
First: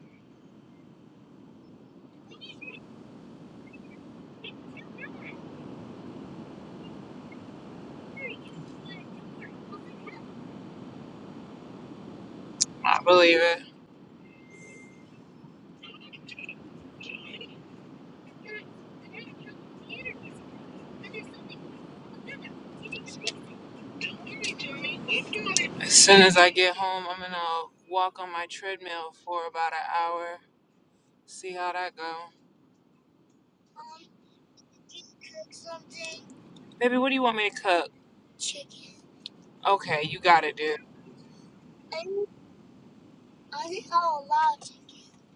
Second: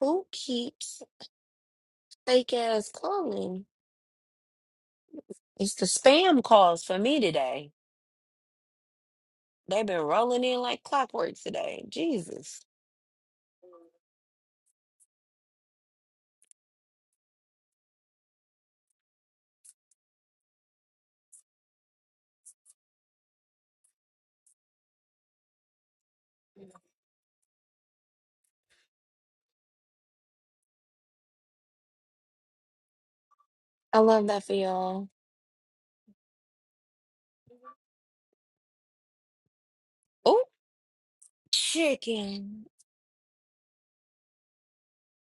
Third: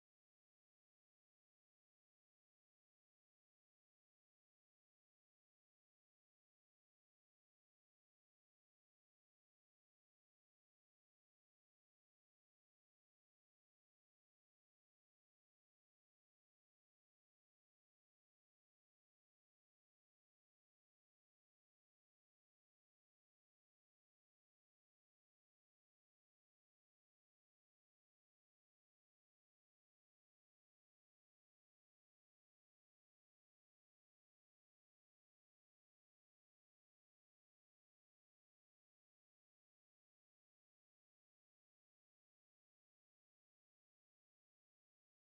S2: who keeps fake ass calling? It's the spam calls for me today. They've been rolling in like clockwork today. Jesus.
S1: I believe it. As soon as I get home, I'm gonna walk on my treadmill for about an hour. See how that go.
S2: I love that for y'all.
S1: Baby, what do you want me to cook? Okay, you
S2: Oh,
S1: got it, dude.
S2: chicken.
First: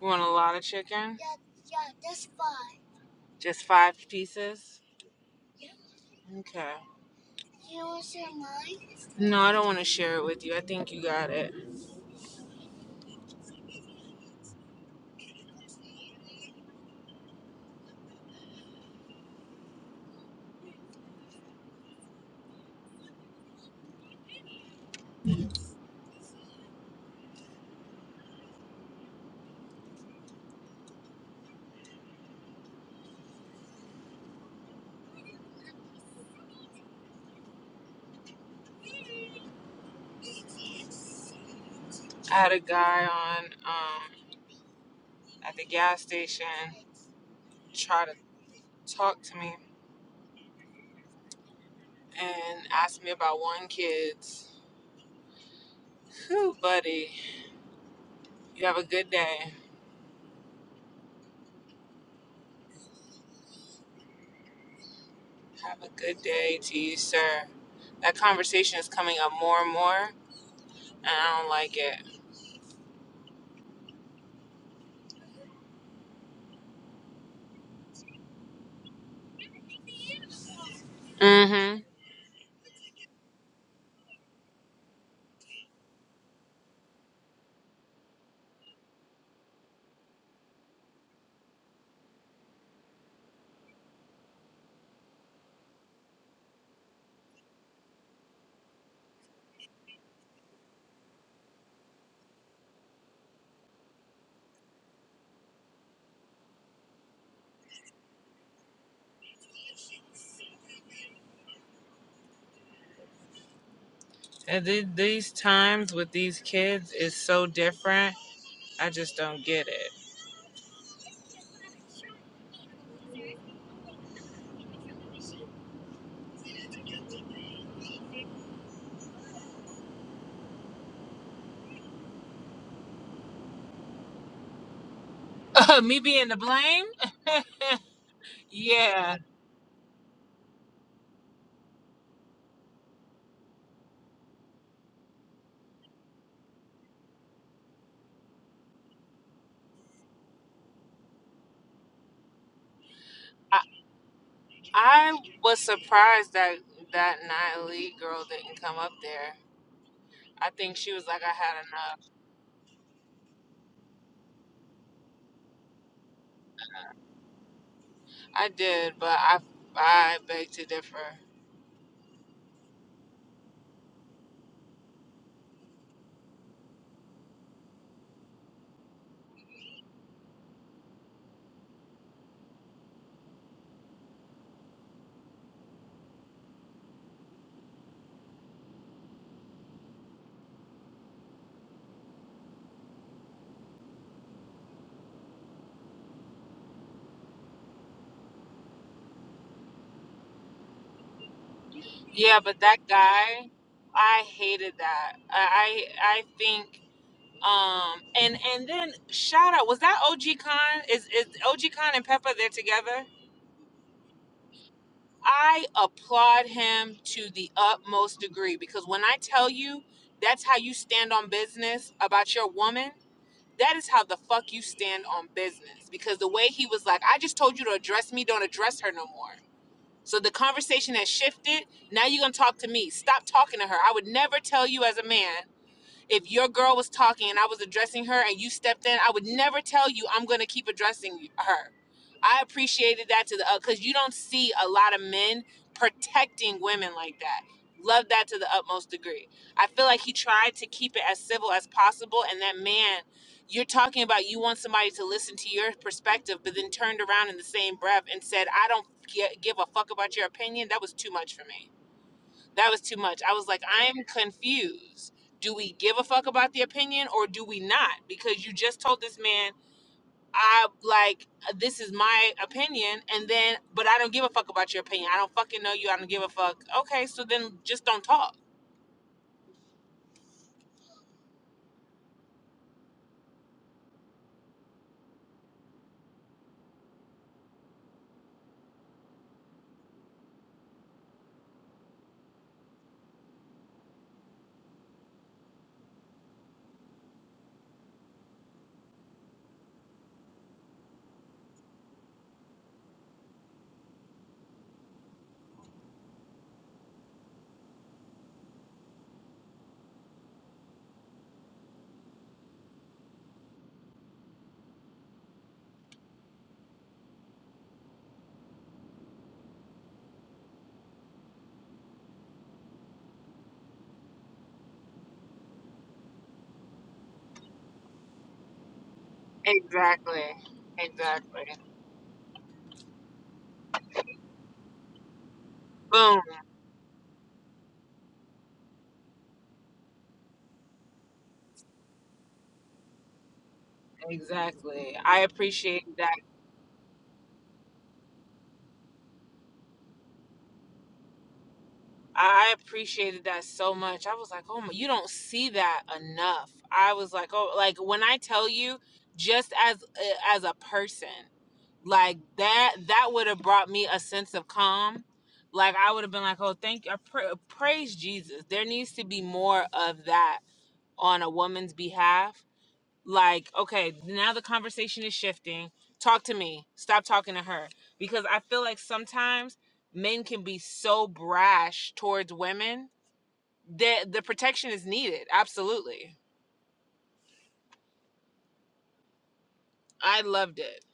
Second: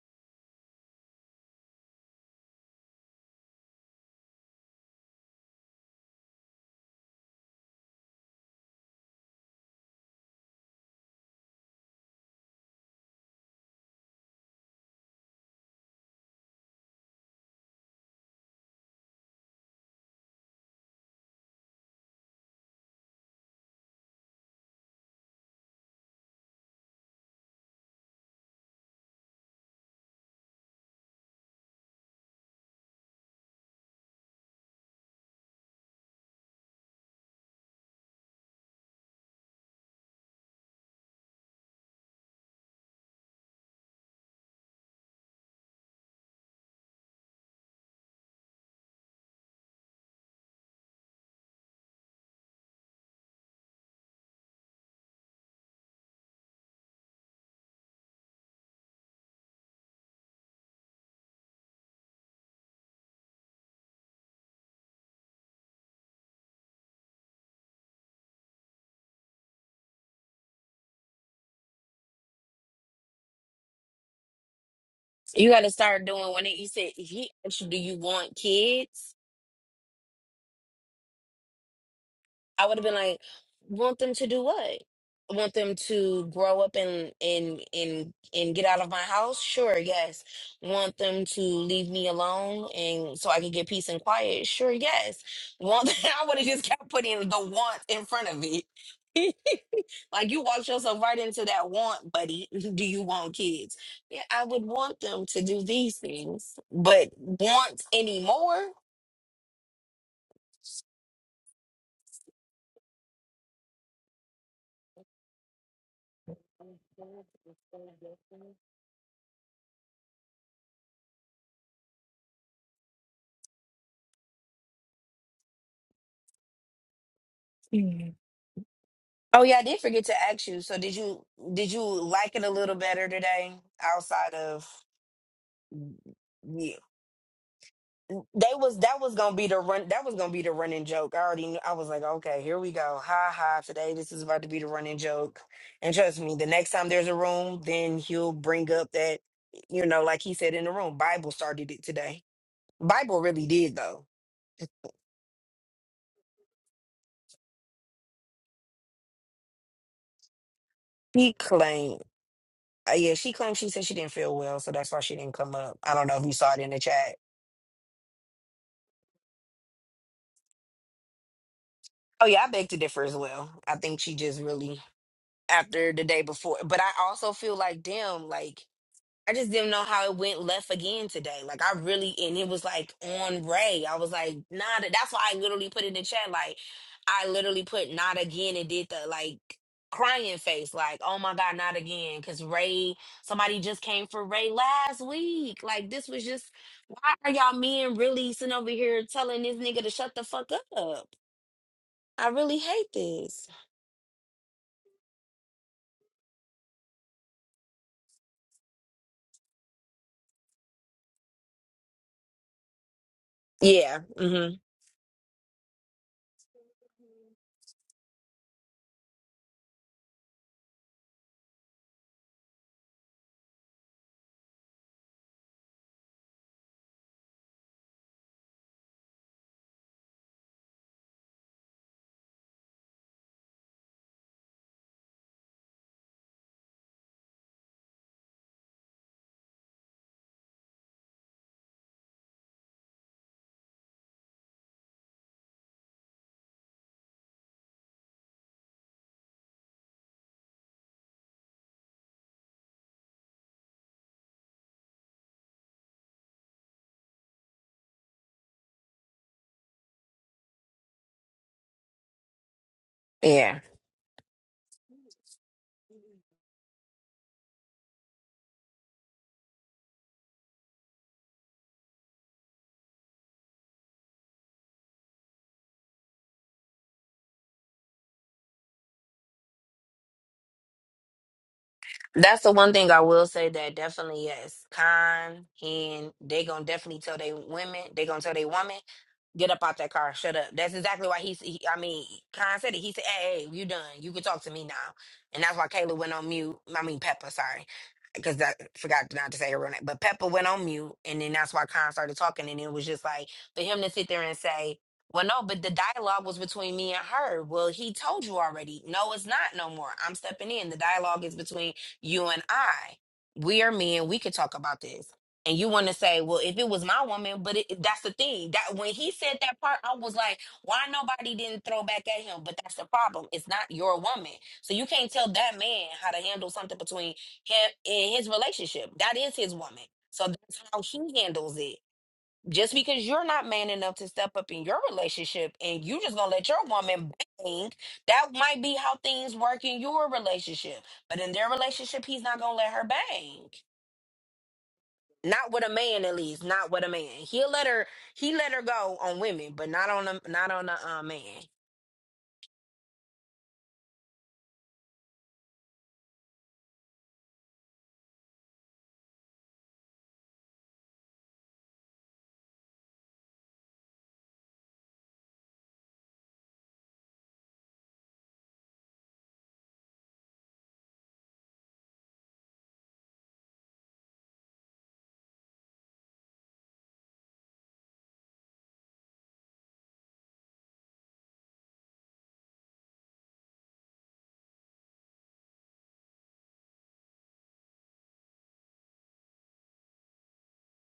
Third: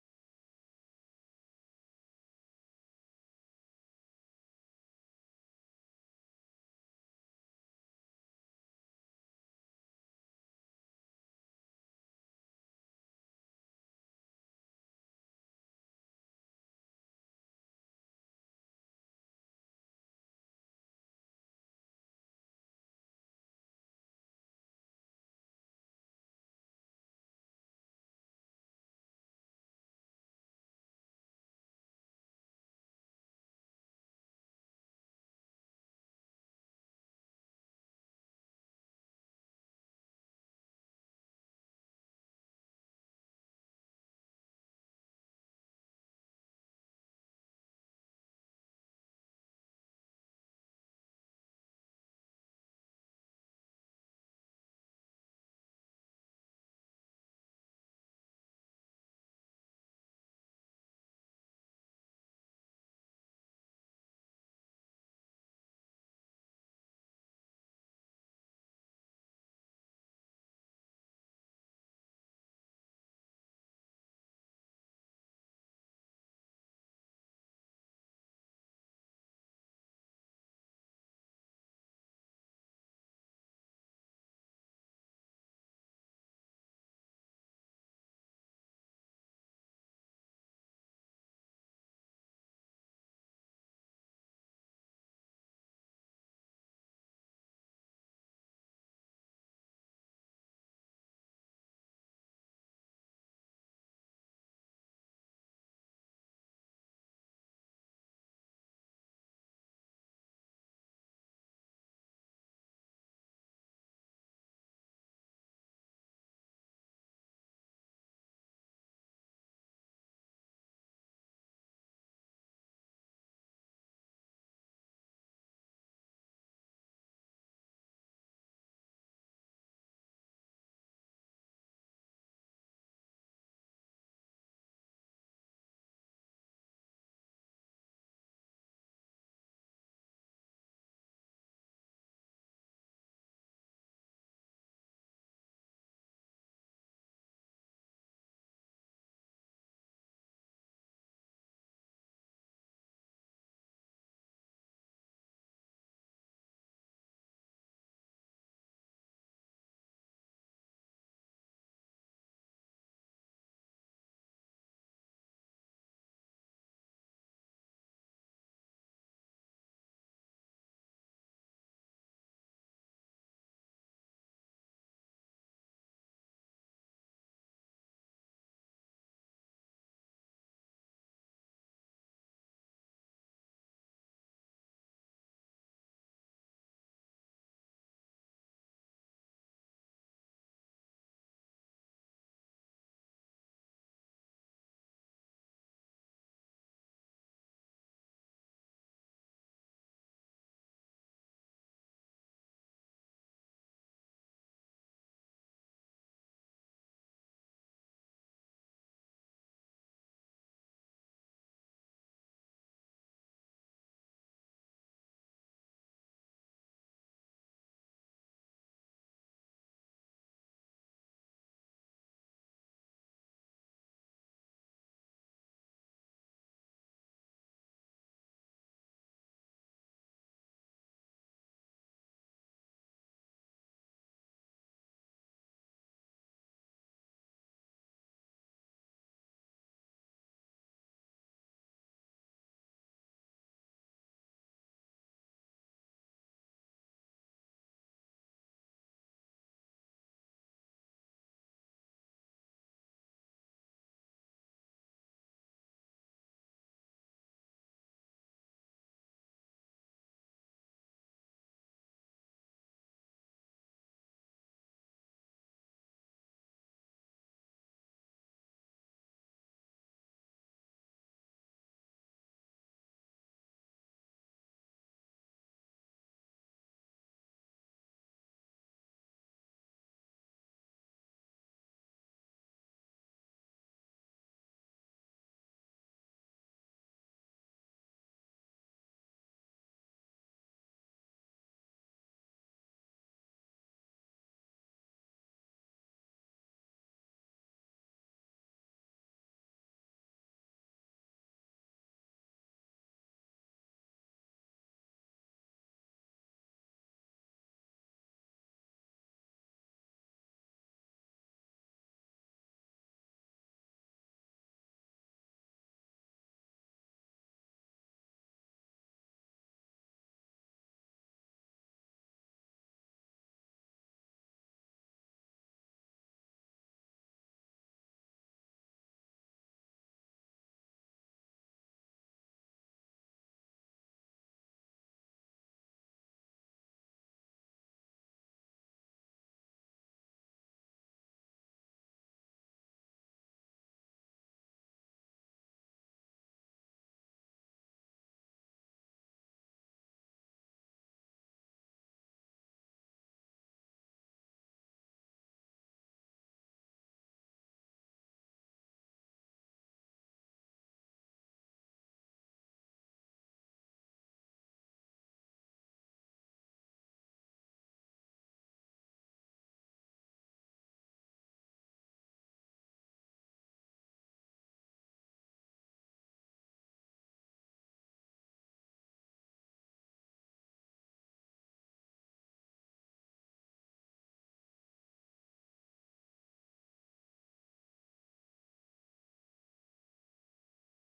S1: You want a lot of chicken? Just five pieces? Okay. No, I don't want to share it with you. I think you got it. I had a guy on um, at the gas station try to talk to me and ask me about one kid's. Whew, buddy, you have a good day. Have a good day to you, sir. That conversation is coming up more and more, and I don't like it.
S2: You got to start doing when it, you said, he asked you, do you want kids?
S1: Mm-hmm.
S2: I would have been like, want them to do what? Want them to grow up and and and and get out of my house? Sure, yes. Want them to leave me alone and so I can get peace and quiet? Sure, yes. Want <laughs> I would have just kept putting the want in front of it. <laughs> like you walked yourself right into that want, buddy. <laughs> Do you want kids? Yeah, I would want them to do these things, but want any more?
S1: And th- these times with these kids is so different. I just don't get
S2: Oh yeah, I did forget to ask you. So did you did you like it a little better today outside of
S1: it. <laughs> me being to
S2: yeah.
S1: blame?
S2: They was that was
S1: Yeah,
S2: gonna be the run that was gonna be the running joke. I already knew I was like, okay, here we go. Ha ha today this is about to be the running joke. And trust me, the next time there's a room, then he'll bring up that, you know, like he said in the room, Bible started it today. Bible really
S1: I,
S2: did though.
S1: I was surprised that that Natalie girl didn't come up there. I think she was like, I
S2: He
S1: had
S2: claimed
S1: enough.
S2: uh, yeah, she claimed she said she didn't feel well, so that's why she didn't come up. I don't know if you saw it in the chat.
S1: I did, but I I beg to differ.
S2: Oh yeah, I beg to differ as well. I think she just really after the day before, but I also feel like damn, like I just didn't know how it went left again today. Like I really, and it was like on Ray. I was like, nah. that- That's why I literally put in the chat. Like I literally put not again and did the like crying face. Like oh my god, not again. Because Ray, somebody just came for Ray last week. Like this was just why are y'all men really sitting over here telling this nigga to shut the fuck up? I
S1: Yeah,
S2: really
S1: but that
S2: hate this.
S1: guy, I hated that. I I I think um and and then shout out was that OG Khan? Is is OG Khan and Peppa they're together?
S2: Yeah. hmm
S1: I applaud him to the utmost degree because when I tell you that's how you stand on business about your woman That is how the fuck you stand on business. Because the way he was like, I just told you to address me, don't address her no more. So the conversation has shifted. Now you're gonna talk to me. Stop talking to her. I would never tell you as a man if your girl was talking and I was addressing her and you stepped in, I would never tell you I'm going to keep addressing her. I appreciated that to the because you don't see a lot of men protecting women like that. Love that to the utmost degree. I feel like he tried to keep it as civil as possible, and that man you're talking about you want somebody to listen to your perspective, but then turned around in the same breath and said, I don't gi- give a fuck about your opinion. That was too much for me. That was too much. I was
S2: Yeah.
S1: like, I'm confused. Do we give a fuck about the opinion or do we not? Because you just told this man, I like, this is my opinion. And then, but I don't give a fuck about your opinion. I don't fucking know you. I don't give a fuck. Okay, so then just don't talk.
S2: That's the one thing I will say that definitely yes. Con and they gonna definitely tell they women, they gonna tell they woman, get up out that car, shut up. That's exactly why he's. He, I mean, Con said it. He said, "Hey, hey, you done? You can talk to me now." And that's why Kayla went on mute. I mean, Peppa, sorry, because I forgot not to say her real name. But Peppa went on mute, and then that's why Con started talking, and it was just like for him to sit there and say. Well, no, but the dialogue was between me and her. Well, he told you already. No, it's not no more. I'm stepping in. The dialogue is between you and I, we are men, we could talk about this. And you want to say, well, if it was my woman, but it, that's the thing that when he said that part, I was like, why nobody didn't throw back at him? But that's the problem. It's not your woman, so you can't tell that man how to handle something between him and his relationship. That is his woman, so
S1: Exactly.
S2: that's how he
S1: Exactly.
S2: handles it just because you're not man enough to step up in your relationship and you just
S1: Boom.
S2: gonna let your woman bang, that might be how things work in your relationship. But in their relationship, he's not gonna let her bang.
S1: Exactly. I
S2: Not with a
S1: appreciate
S2: man,
S1: that.
S2: at least. Not with a man. He'll let her. He let her go on women, but not on a not on a uh, man.
S1: I appreciated that so much. I was like, oh my, you don't see that enough. I was like, oh, like when I tell you, just as eh, as a person, like that, that would have brought me a sense of calm. Like I would have been like, oh, thank you, I pra- praise Jesus. There needs to be more of that on a woman's behalf. Like, okay, now the conversation is shifting. Talk to me. Stop talking to her because I feel like sometimes men can be so brash towards women the the protection is needed. Absolutely. I loved it.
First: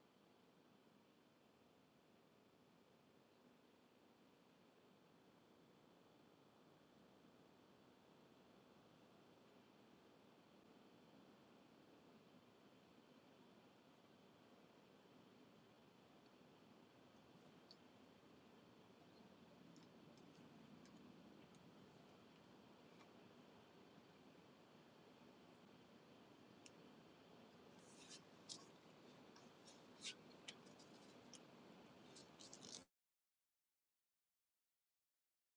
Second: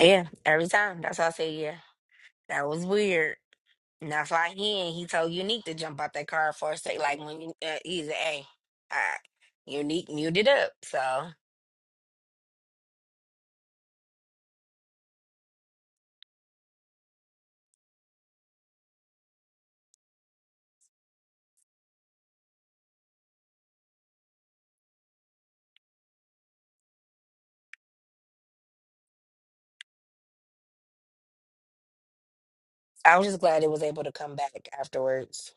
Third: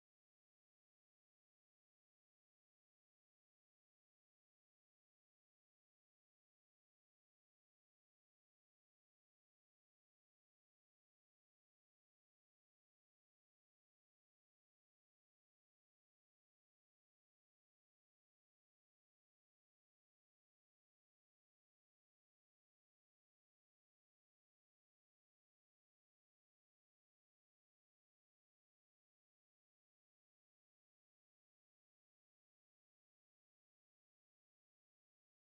S2: Yeah, every time. That's why I say yeah. That was weird. And that's why he and he told Unique to jump out that car for a sec. Like when you- uh, he's a, hey, all right, Unique muted up. So I was just glad it was able to come back afterwards.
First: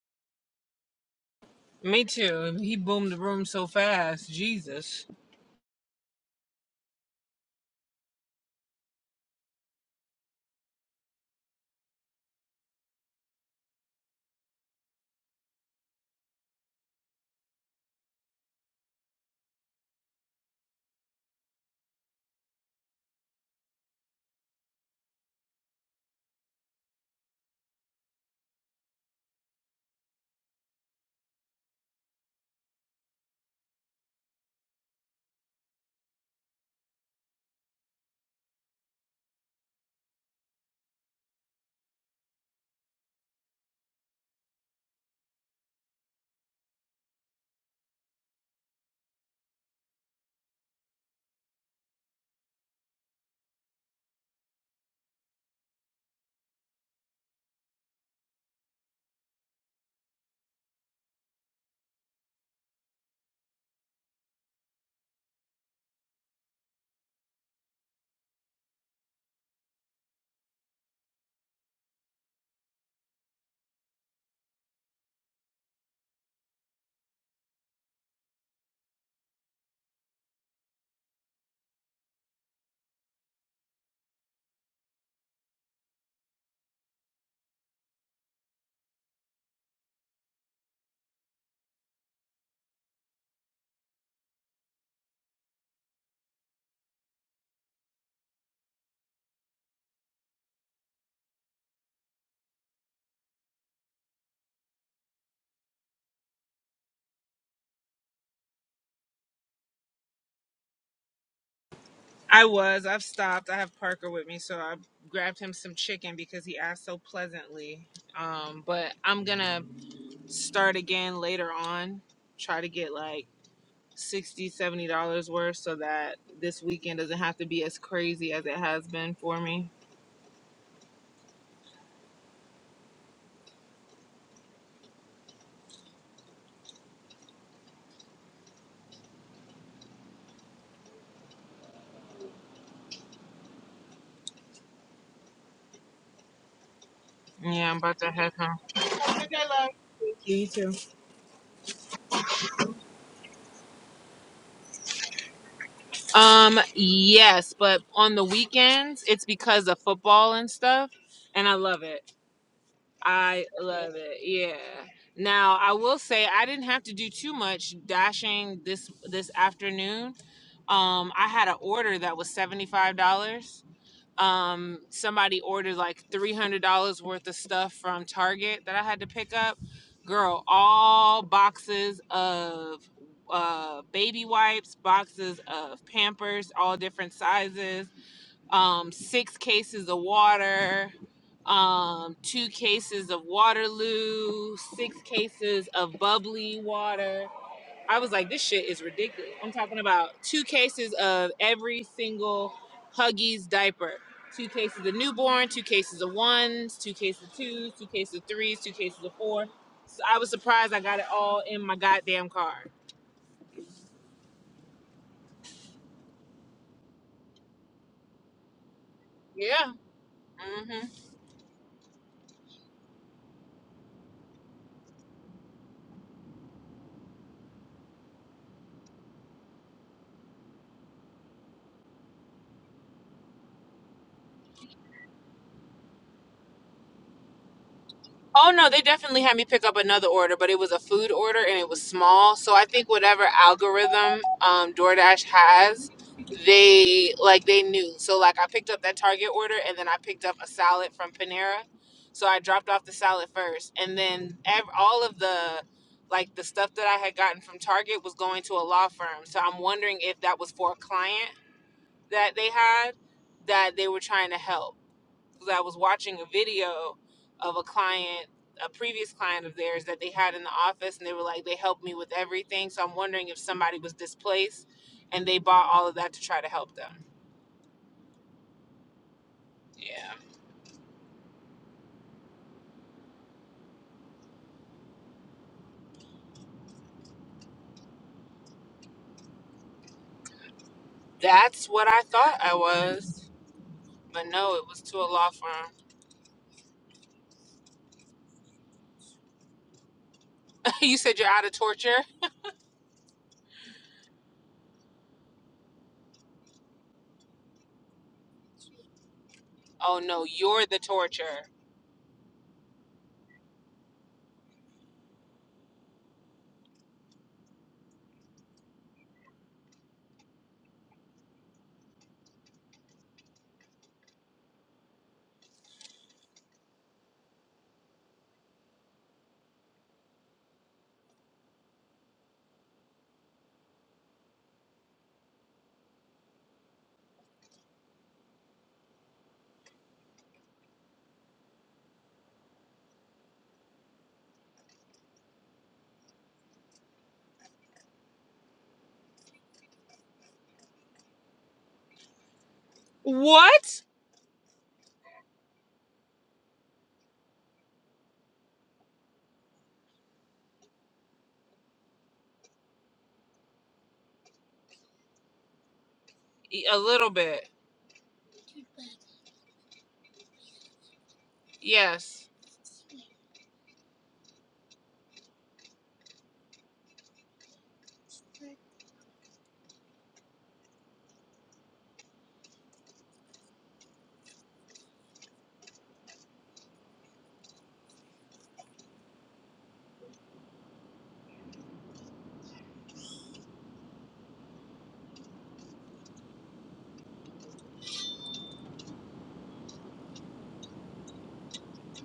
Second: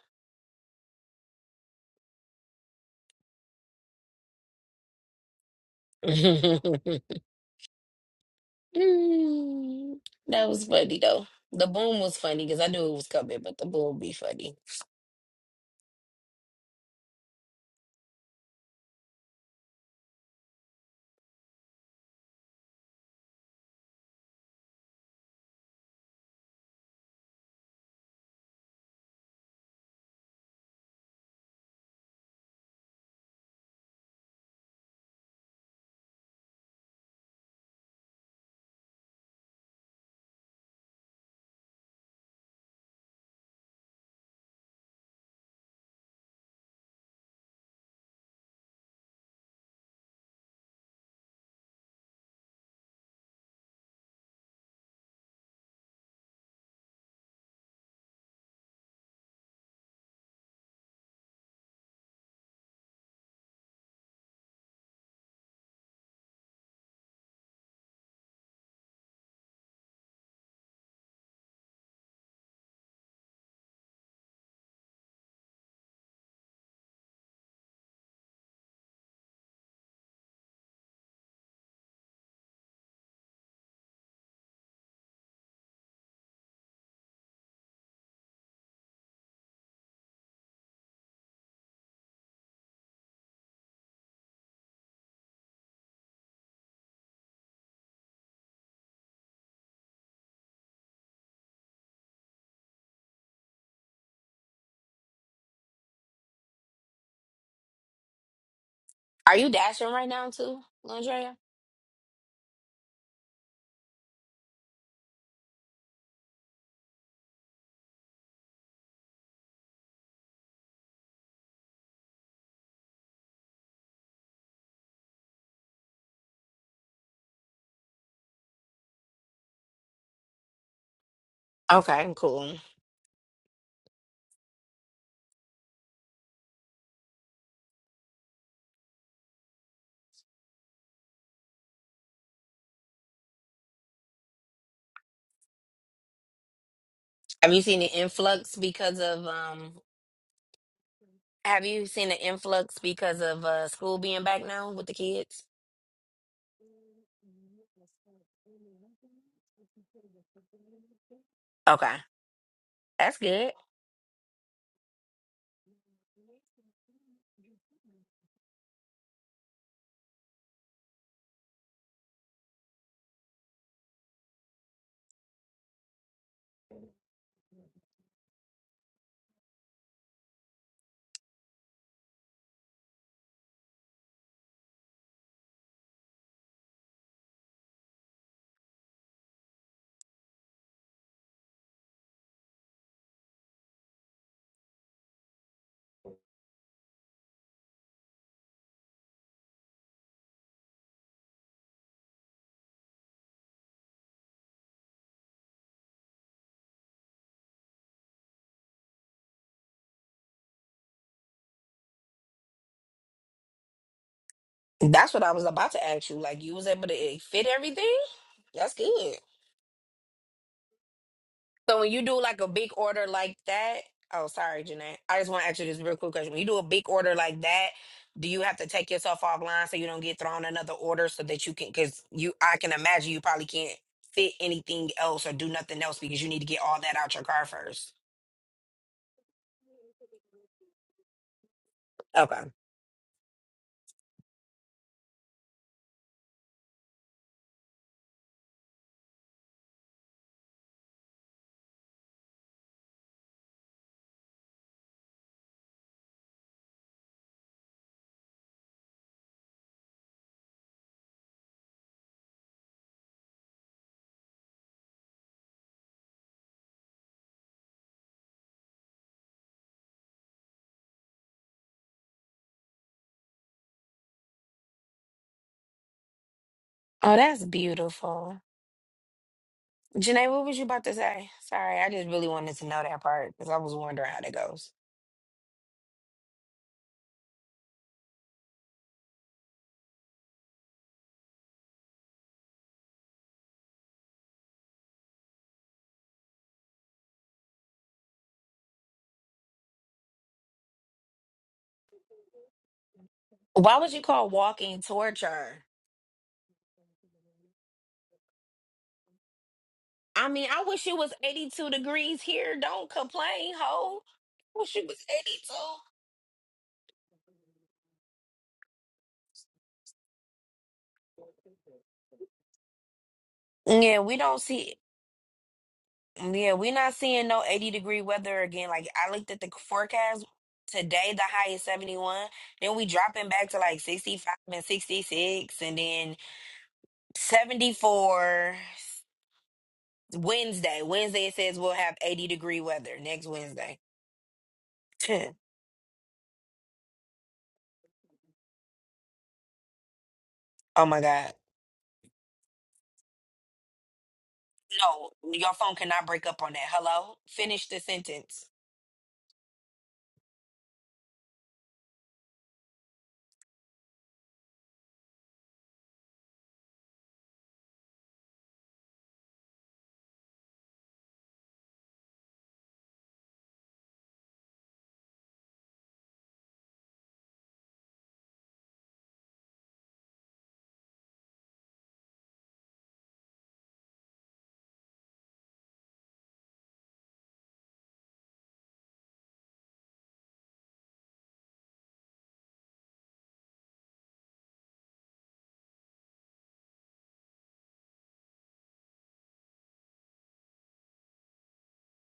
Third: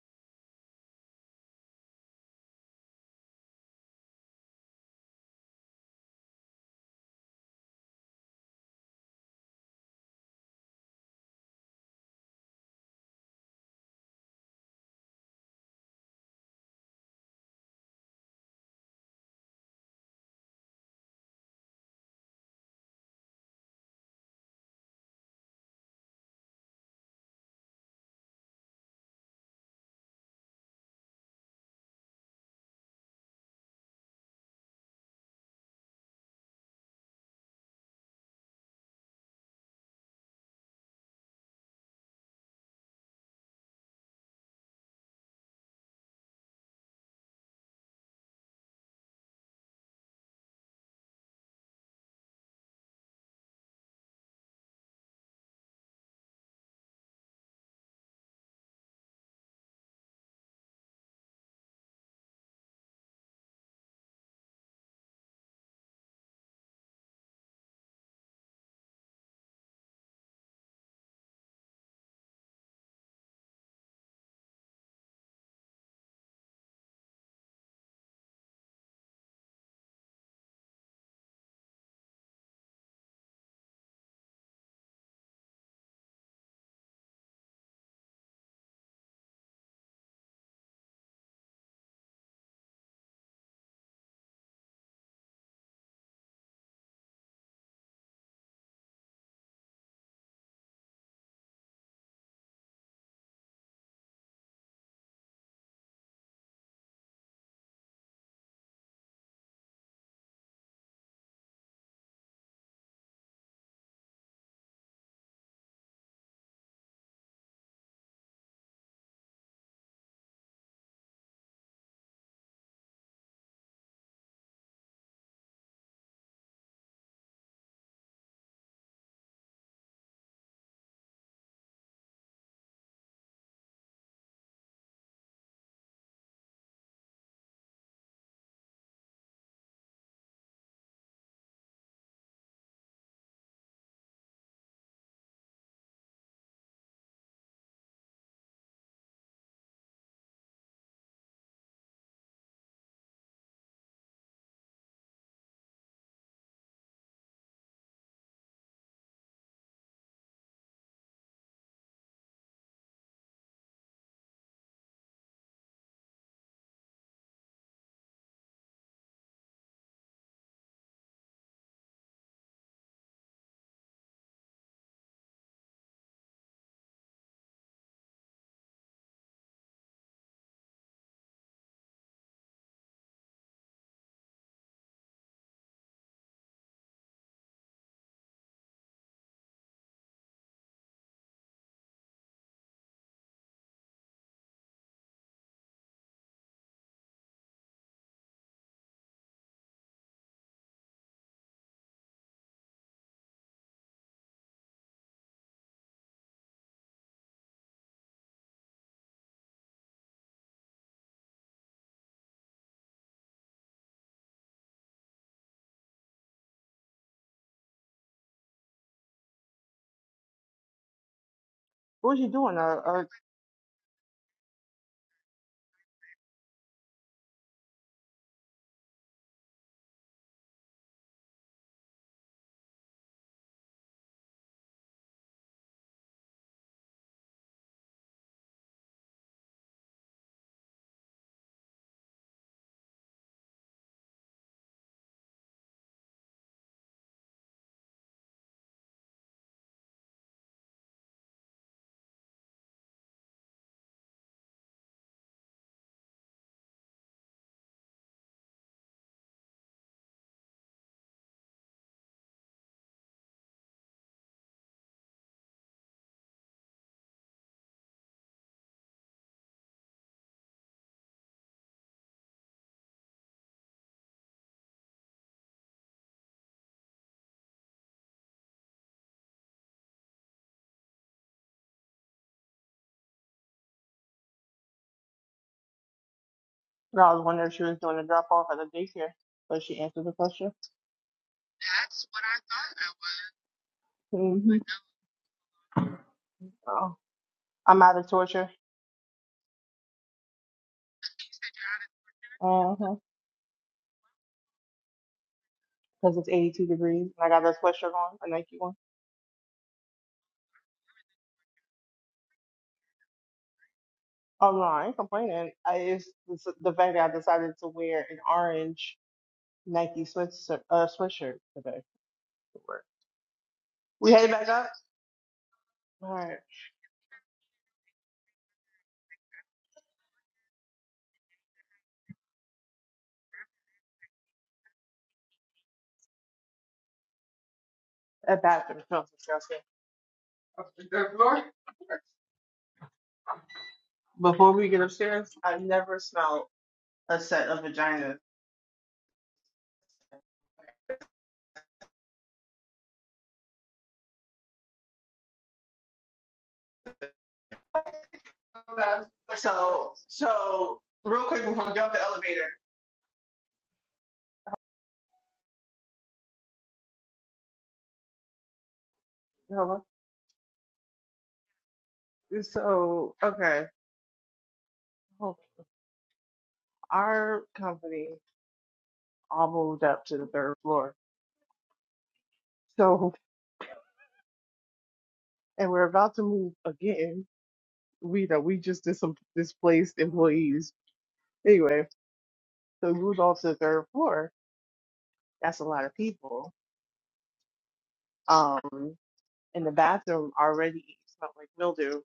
S1: Me too. He boomed the room so fast. Jesus.
S2: <laughs> that was funny though. The boom was funny because I knew it was coming, but the boom be funny. Are you dashing right now too, Andrea?
S1: I was. I've stopped. I have Parker with me, so I grabbed him some chicken because he asked so pleasantly. Um, but I'm gonna start again later on. Try to get like 60 70 dollars worth so that this weekend doesn't have to be as crazy as it has been for me
S2: Okay, cool. Have you
S1: yeah i'm
S2: seen the
S1: about to head
S2: influx
S1: home
S2: because of
S1: okay love
S2: um?
S1: Thank you, you too
S2: Have you seen the influx because of uh school being back now with the kids?
S1: um yes but on the weekends it's because of football and stuff and i love
S2: Okay,
S1: it
S2: that's
S1: i
S2: good.
S1: love it yeah now i will say i didn't have to do too much dashing this this afternoon um i had an order that was $75 um somebody ordered like $300 worth of stuff from Target that I had to pick up. Girl, all boxes of uh baby wipes, boxes of Pampers, all different sizes, um 6 cases of water, um 2 cases of Waterloo, 6 cases of bubbly water. I was like, this shit is ridiculous. I'm talking about two cases of every single Huggies diaper. Two cases of newborn, two cases of ones, two cases of twos, two cases of threes, two cases of four. So I was surprised I got it all in my goddamn car.
S2: That's what I was about to ask you. Like you was able to eh, fit everything. That's good.
S1: Yeah. hmm
S2: So when you
S3: what was
S2: do
S3: she
S2: like a
S3: doing?
S2: big
S3: Uh, uh,
S2: order like that, oh sorry, Jeanette. I just want to ask you this real quick question. When you do a big order like that, do you have to take yourself offline so you don't get thrown another order so that you can because you I can imagine you probably can't fit anything else or do nothing else because you need to get all that out your car first.
S1: Oh no, they definitely had me pick up another order, but it was a food order and it was small.
S2: Okay.
S1: So I think whatever algorithm um, DoorDash has, they like they knew. So like I picked up that Target order and then I picked up a salad from Panera. So I dropped off the salad first, and then ev- all of the like the stuff that I had gotten from Target was going to a law firm. So I'm wondering if that was for a client that they had that they were trying to help. 'cause I was watching a video of a client, a previous client of theirs that they had in the office, and they were like, they helped me with everything. So I'm wondering if somebody was displaced and they bought all of that to try to help them.
S2: Oh, that's beautiful.
S1: Yeah.
S2: Janae, what was you about to say? Sorry, I just really wanted to know that part because I was wondering how that goes.
S3: no, I was wondering if she was doing a drop off at the daycare, but she answered the question.
S1: That's what I thought I was. But
S3: hmm
S1: no, it was to a law firm.
S3: Oh. I'm out of torture.
S1: <laughs> you said you're out of torture?
S3: Uh-huh.
S2: Why would you call walking torture?
S3: Because it's 82 degrees and I got that sweatshirt on, a Nike one.
S1: Oh no,
S2: I mean, I
S1: you're the
S2: wish it was
S1: torture.
S2: 82 degrees here. Don't complain, ho.
S3: Oh no,
S2: Wish it
S3: I
S2: was
S3: ain't complaining. I, it's, it's the fact that I decided to wear an orange Nike sweatshirt, uh, sweatshirt today. to work.
S2: 82. Yeah,
S3: We
S2: we
S3: headed
S2: don't
S3: back up.
S2: see
S3: All right.
S2: yeah, we're not seeing no 80 degree weather again. Like I looked at the forecast today, the high is 71. Then we dropping back to like 65 and 66 and then
S3: That
S2: 74
S3: bathroom smells disgusting. Up
S2: Wednesday.
S3: the third
S2: Wednesday it
S3: floor.
S2: says we'll have 80 degree weather next Wednesday.
S3: Before we get
S2: <laughs>
S3: upstairs,
S2: oh
S3: I've never smelled a set of vaginas.
S2: my God.
S1: What?
S2: No, your phone cannot break up on that. Hello? Finish the sentence.
S3: Okay. So, so real quick before we get off the elevator.
S1: E- A little bit.
S3: Hello?
S1: Yes.
S3: So, okay. our company all moved up to the third floor. So, and we're about to move again. We know we just did some displaced employees. Anyway, so we moved off to the third floor. That's a lot of people. Um, and the bathroom already smelled like mildew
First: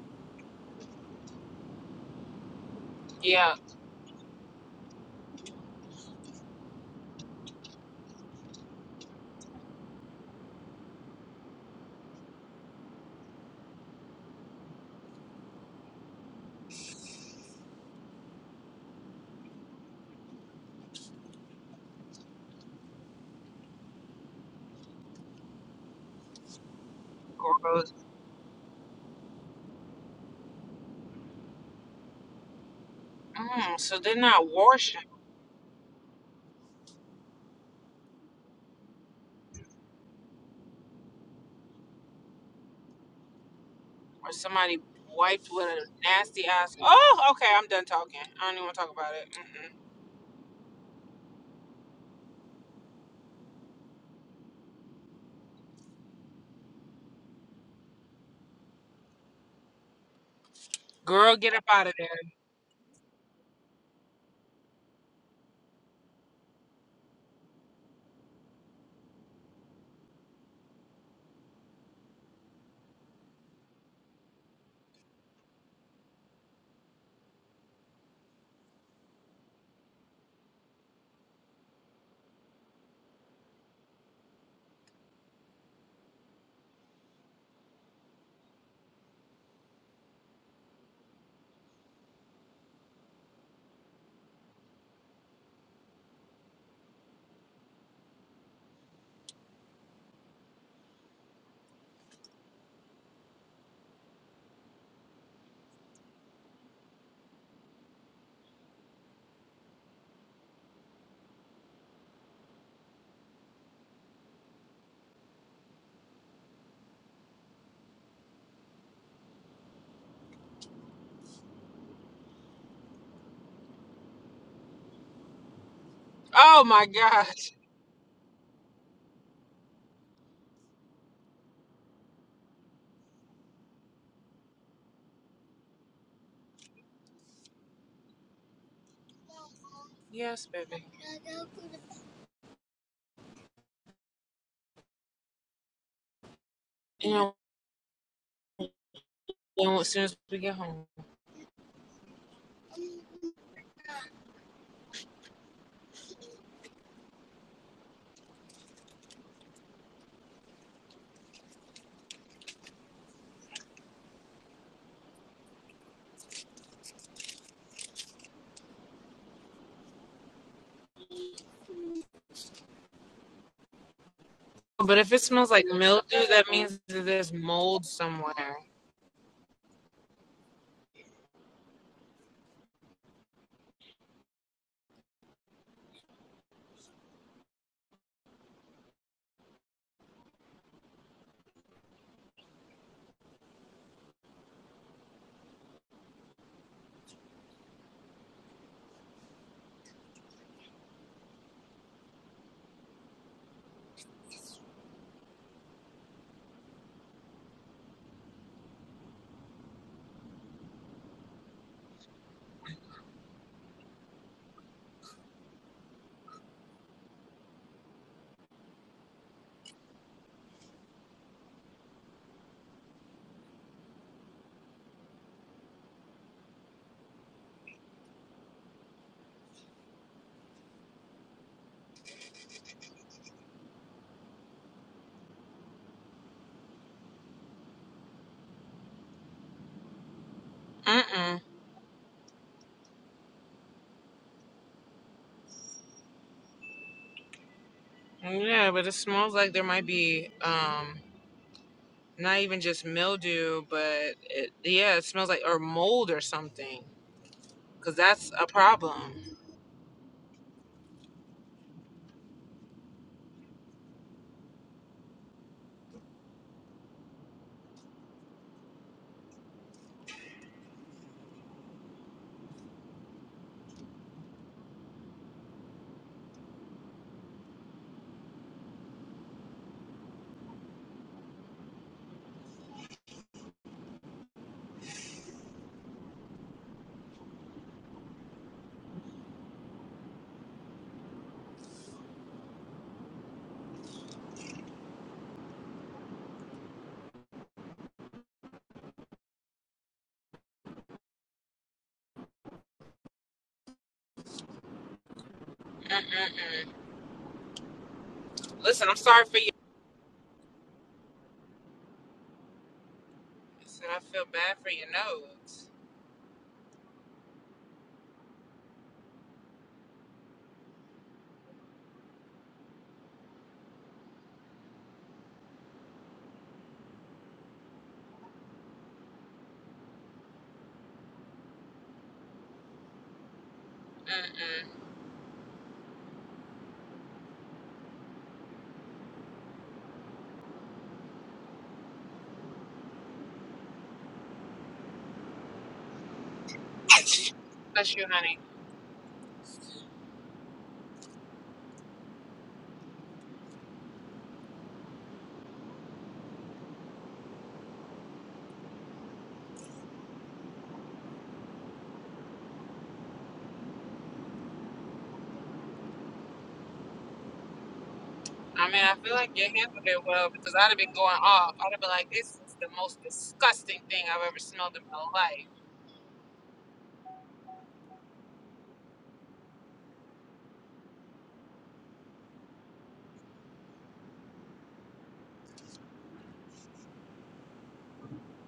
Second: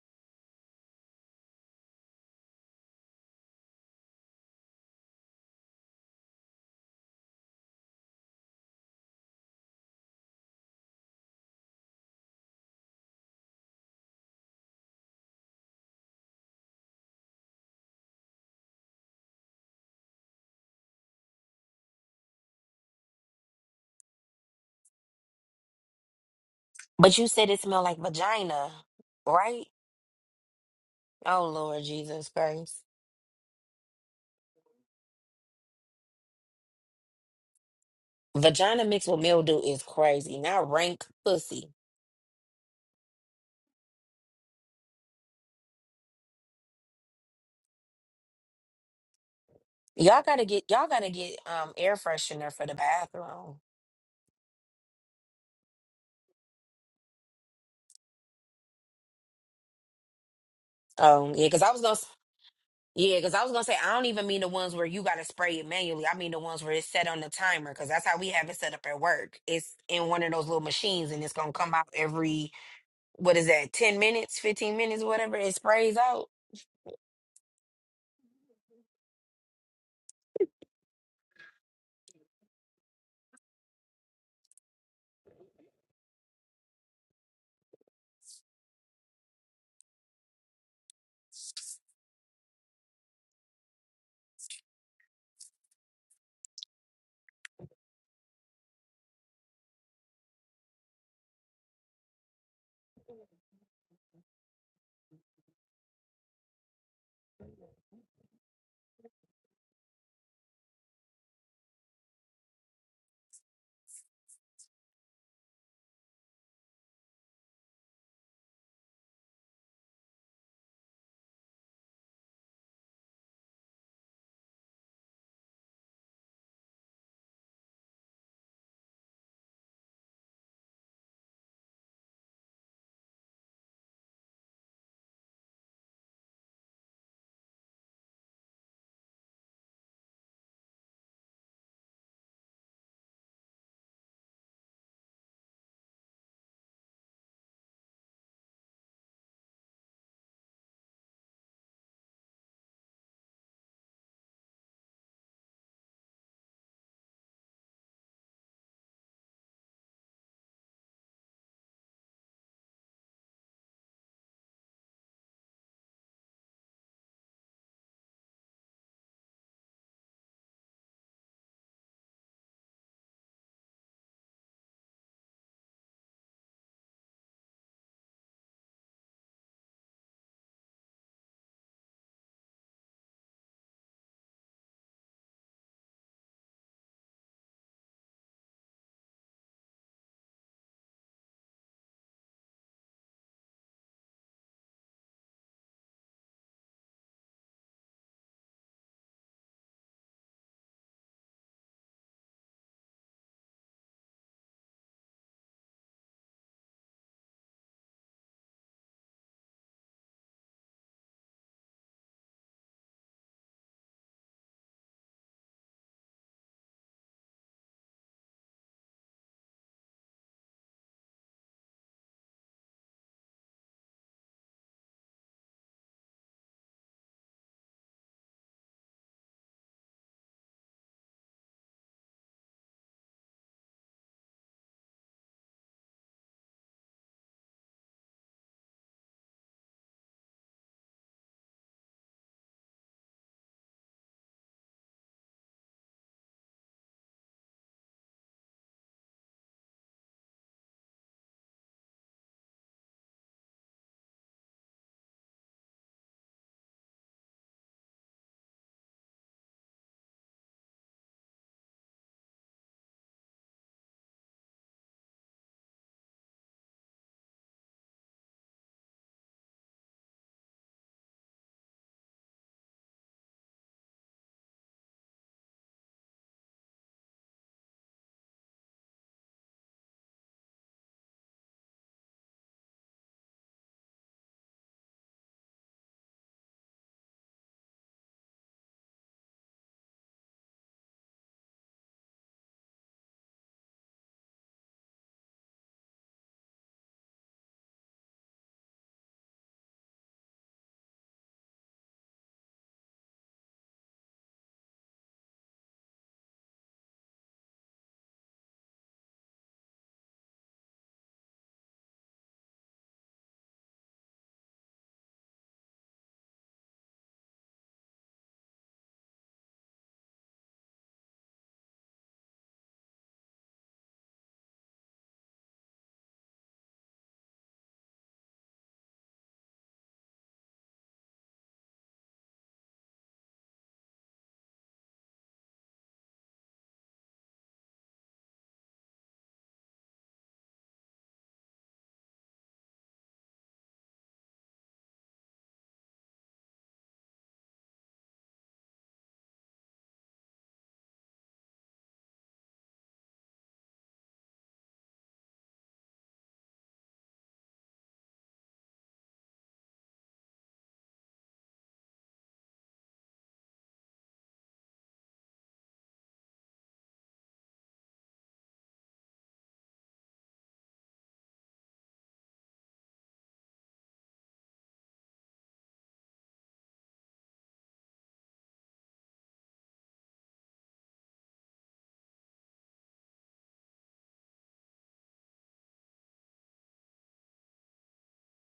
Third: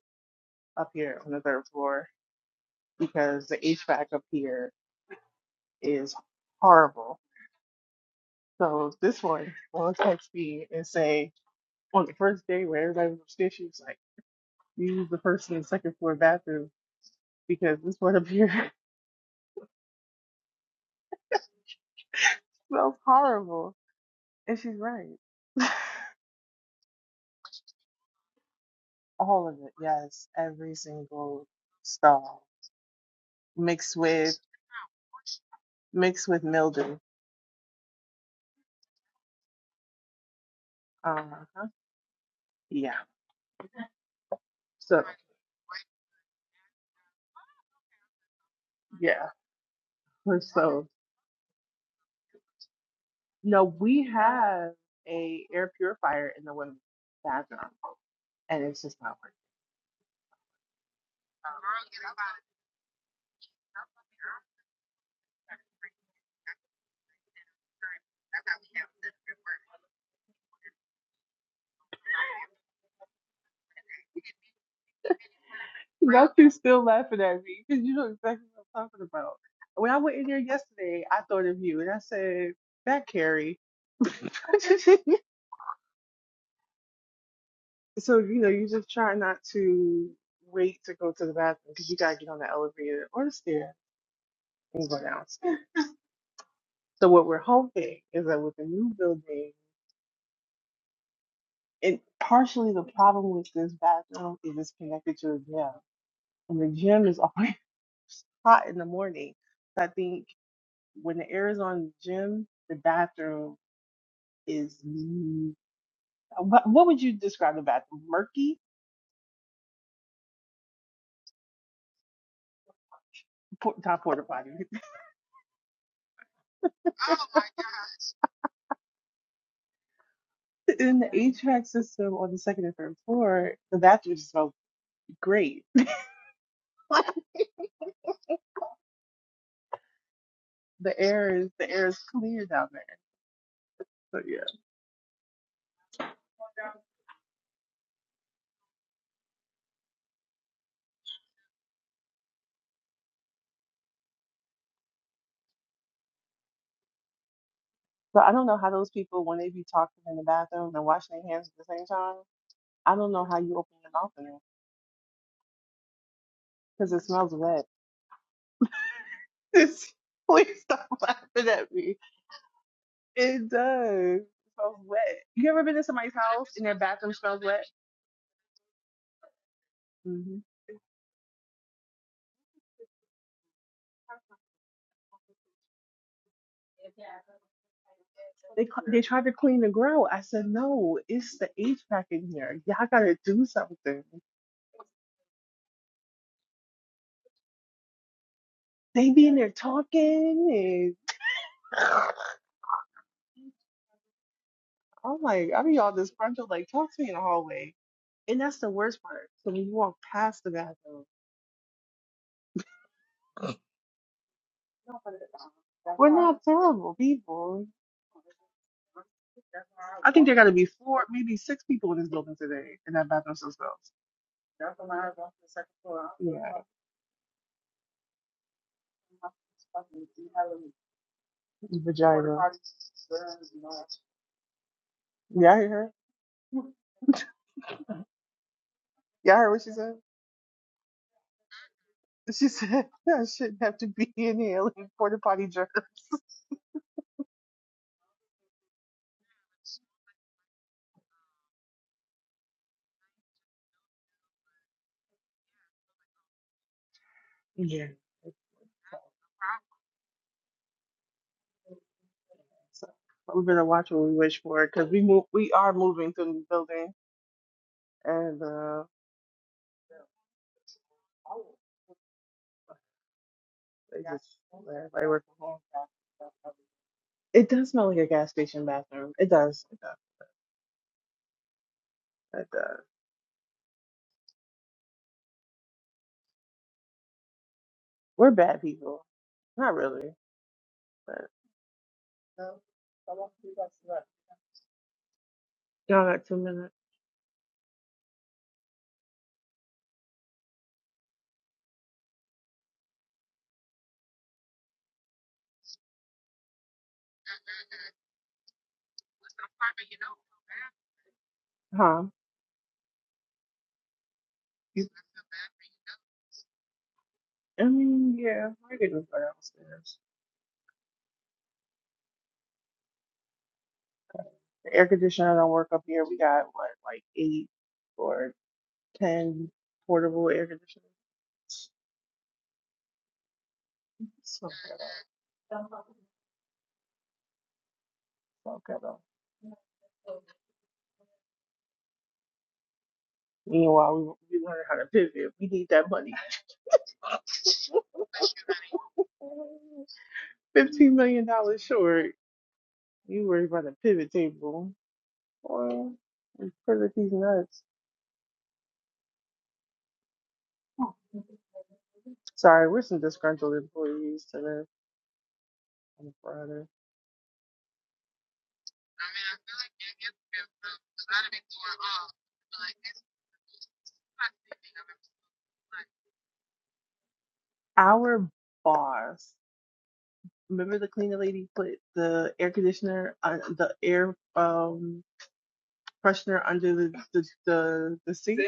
S3: up here on the third floor because
S1: Yeah.
S3: the HVAC up here is horrible. So this one will text me and say on the first day where everybody was upstairs, she was like, "You use the first and second floor bathroom." because this one up here <laughs> smells horrible. And she's right.
S2: But you said it smelled
S1: Gross.
S2: like vagina,
S3: All of
S2: right?
S3: it, yes. Every single
S2: Oh Lord Jesus
S3: stall
S2: Christ.
S1: Mm,
S3: mixed
S1: so they're
S3: with
S1: not washing.
S3: mixed with mildew.
S2: Vagina mixed with mildew is crazy. Now rank
S3: Uh,
S2: pussy.
S3: yeah.
S1: Or somebody
S3: So
S1: wiped with a nasty ass. Oh, okay. I'm done talking. I don't even want to talk about
S3: yeah. <laughs>
S1: it. Mm-mm.
S2: Y'all gotta get y'all
S3: So
S2: gotta get um air freshener for the bathroom.
S3: no, we have a air purifier in the women's bathroom, and it's just not
S2: Um
S1: Girl,
S2: yeah,
S1: get
S2: cause
S1: up
S2: I was
S1: out
S2: gonna
S1: of
S2: s-
S1: there.
S2: yeah, cause I was gonna say I don't even mean the ones where you gotta spray it manually. I mean the ones where it's set on the timer, cause that's how we have it set up at work. It's in one of those little machines and it's gonna come out every what is that, ten minutes, fifteen minutes, whatever, it sprays
S3: working.
S2: out.
S3: Nothing's still laughing at me because you know exactly what I'm talking about. When I went in there yesterday, I thought of you, and I said, "That Carrie." <laughs> So, you know, you just try not to wait to go to the bathroom because you got to get on the elevator or the stair and go downstairs. So, what we're hoping is that with the new building, and partially the problem with this bathroom is it's connected to a gym, and the gym is always <laughs> hot in the morning. So, I think when the air is on the gym, the bathroom is mm, what, what would you describe the bathroom? Murky? Po- Top porta potty
S1: Oh my gosh.
S3: <laughs> in the HVAC system on the second and third floor, the bathrooms smell great. <laughs>
S1: Yes, baby.
S3: the air is the air is clear down there. So yeah.
S1: You know, well, as soon as we get home.
S3: So I don't know how those people when they be talking in the bathroom and washing their hands at the same time. I don't know how you open your mouth in there because it smells wet. <laughs> It's, please stop <laughs> laughing at me. It does. It smells
S1: But if it
S3: wet. You
S1: smells
S3: ever
S1: like
S3: been to somebody's
S1: mildew, that
S3: house and their
S1: means that
S3: bathroom
S1: there's
S3: smells wet?
S1: mold somewhere.
S3: hmm They cl- they tried to clean the grill. I said no, it's the HVAC in here. Y'all gotta do something. They be in there talking <laughs> I'm like, I be all disgruntled. Like, talk to me in the hallway. And that's the worst part. So when you walk past the bathroom, we're not terrible people. I think there got to be four, maybe six people in this building today in that bathroom themselves. Yeah, vagina. Yeah, I heard. Yeah, I heard what she said.
S1: Mm-mm.
S3: She said <laughs> I shouldn't have to be in here like porta potty jerks.
S1: Yeah, but it smells like there might be um not even just mildew, but it, yeah, it smells like or mold or something.
S3: Yeah.
S1: Cause that's a problem.
S3: So we're gonna watch what we wish for because we move, we are moving to a new building and uh, they just let everybody work from home. It does smell like a gas station bathroom. It does. It does. It does. We're bad people. Not really, but y'all got two minutes,
S1: Mm-mm-mm. Listen, I'm sorry for you.
S3: huh?
S1: I said, I feel bad for your
S3: You-
S1: nose.
S3: I mean, yeah, we're getting go downstairs. The air conditioner don't work up here. We got what, like eight or ten portable air conditioners.
S1: Mm-mm.
S3: Okay, though. Meanwhile, we, we learn how to pivot. We need that money.
S1: Bless you, honey.
S3: Fifteen million dollars short. You worry about the pivot table. Or pivot these nuts. Sorry, we're some disgruntled employees today on Friday.
S1: I mean, I feel like you handled it well because I'd have been going off. I'd have been like, this is the most disgusting thing I've ever smelled in my life.
S3: Our boss, remember the cleaner lady put the air conditioner, uh, the air um freshener under the the the, the sink.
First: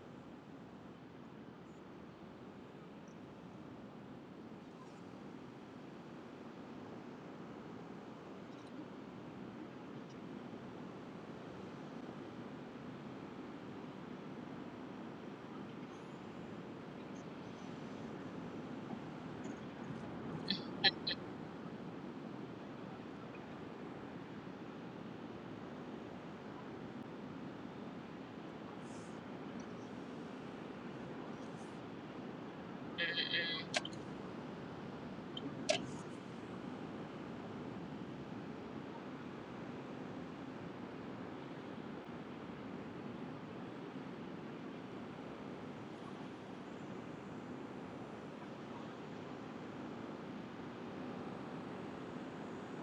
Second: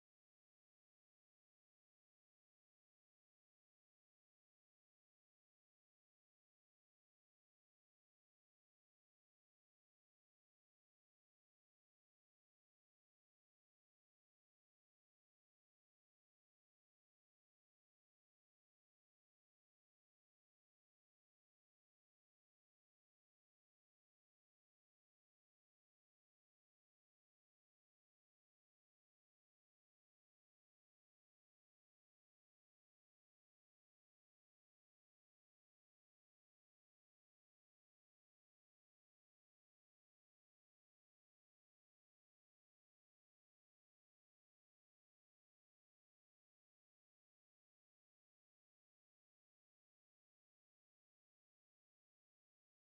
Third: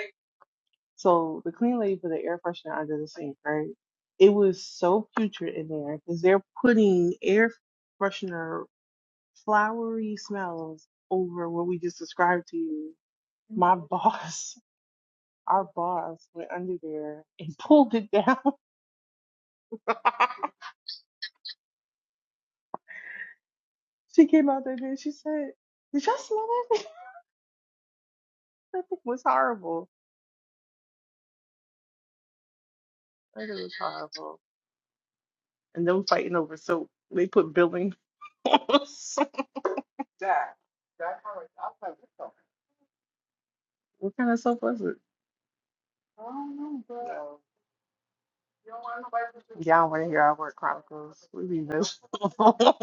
S3: So the clean lady put the air freshener under the sink, right? It was so putrid in there because they're putting air freshener flowery smells over what we just described to you. My boss, <laughs> our boss, went under there and pulled it down. <laughs> she came out there and she said, "Did y'all smell that?" <laughs> that thing was horrible. That thing was horrible. And them fighting over soap. They put building. <laughs> soap. what kind of soap was it? Y'all want to hear our work chronicles? We be this. <laughs>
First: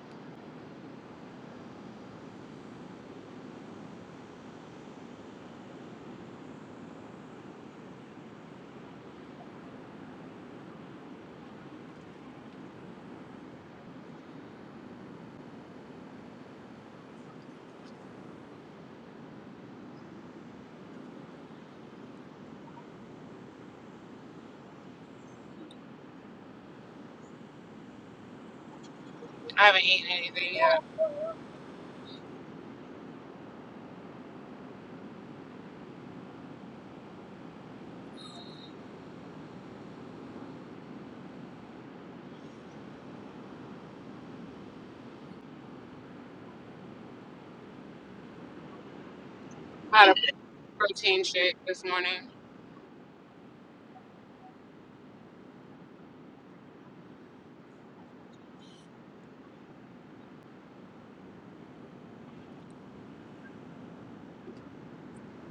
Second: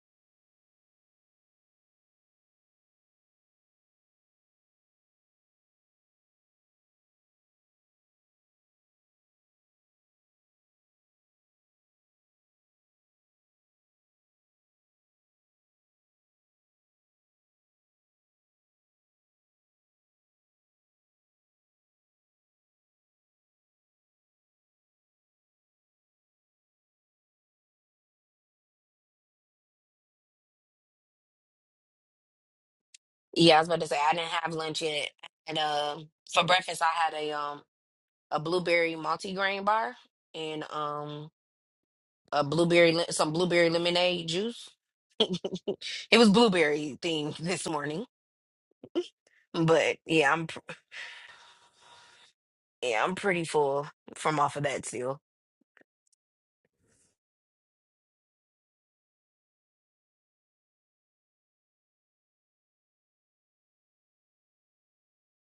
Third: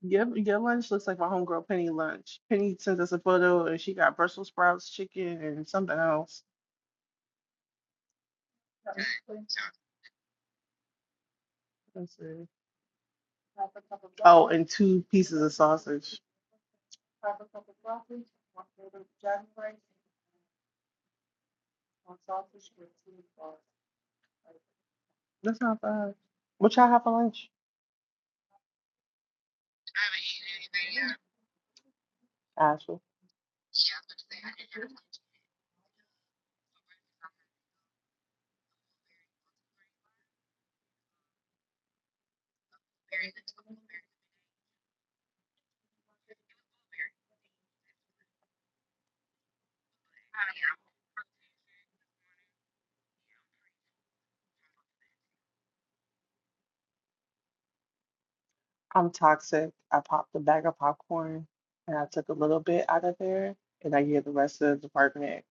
S3: Your, your lunch looks like my homegirl Penny lunch. Penny sent us a photo and she got Brussels sprouts, chicken, and something else. Let's see. Oh, and two pieces of sausage. That's not bad. What y'all have for lunch,
S1: I haven't eaten anything yet.
S3: Ashley?
S2: Yeah, I was about to say I didn't have lunch yet. And um for breakfast I had a um a blueberry multigrain bar and um a blueberry le- some blueberry lemonade juice. <laughs> It was blueberry themed <laughs> this morning, but
S1: I had a
S2: yeah, I'm pr-
S1: protein shake this morning.
S2: yeah, I'm pretty full from off of that still.
S3: I'm toxic. I popped a bag of popcorn and I took a little bit out of there and I gave the rest to the department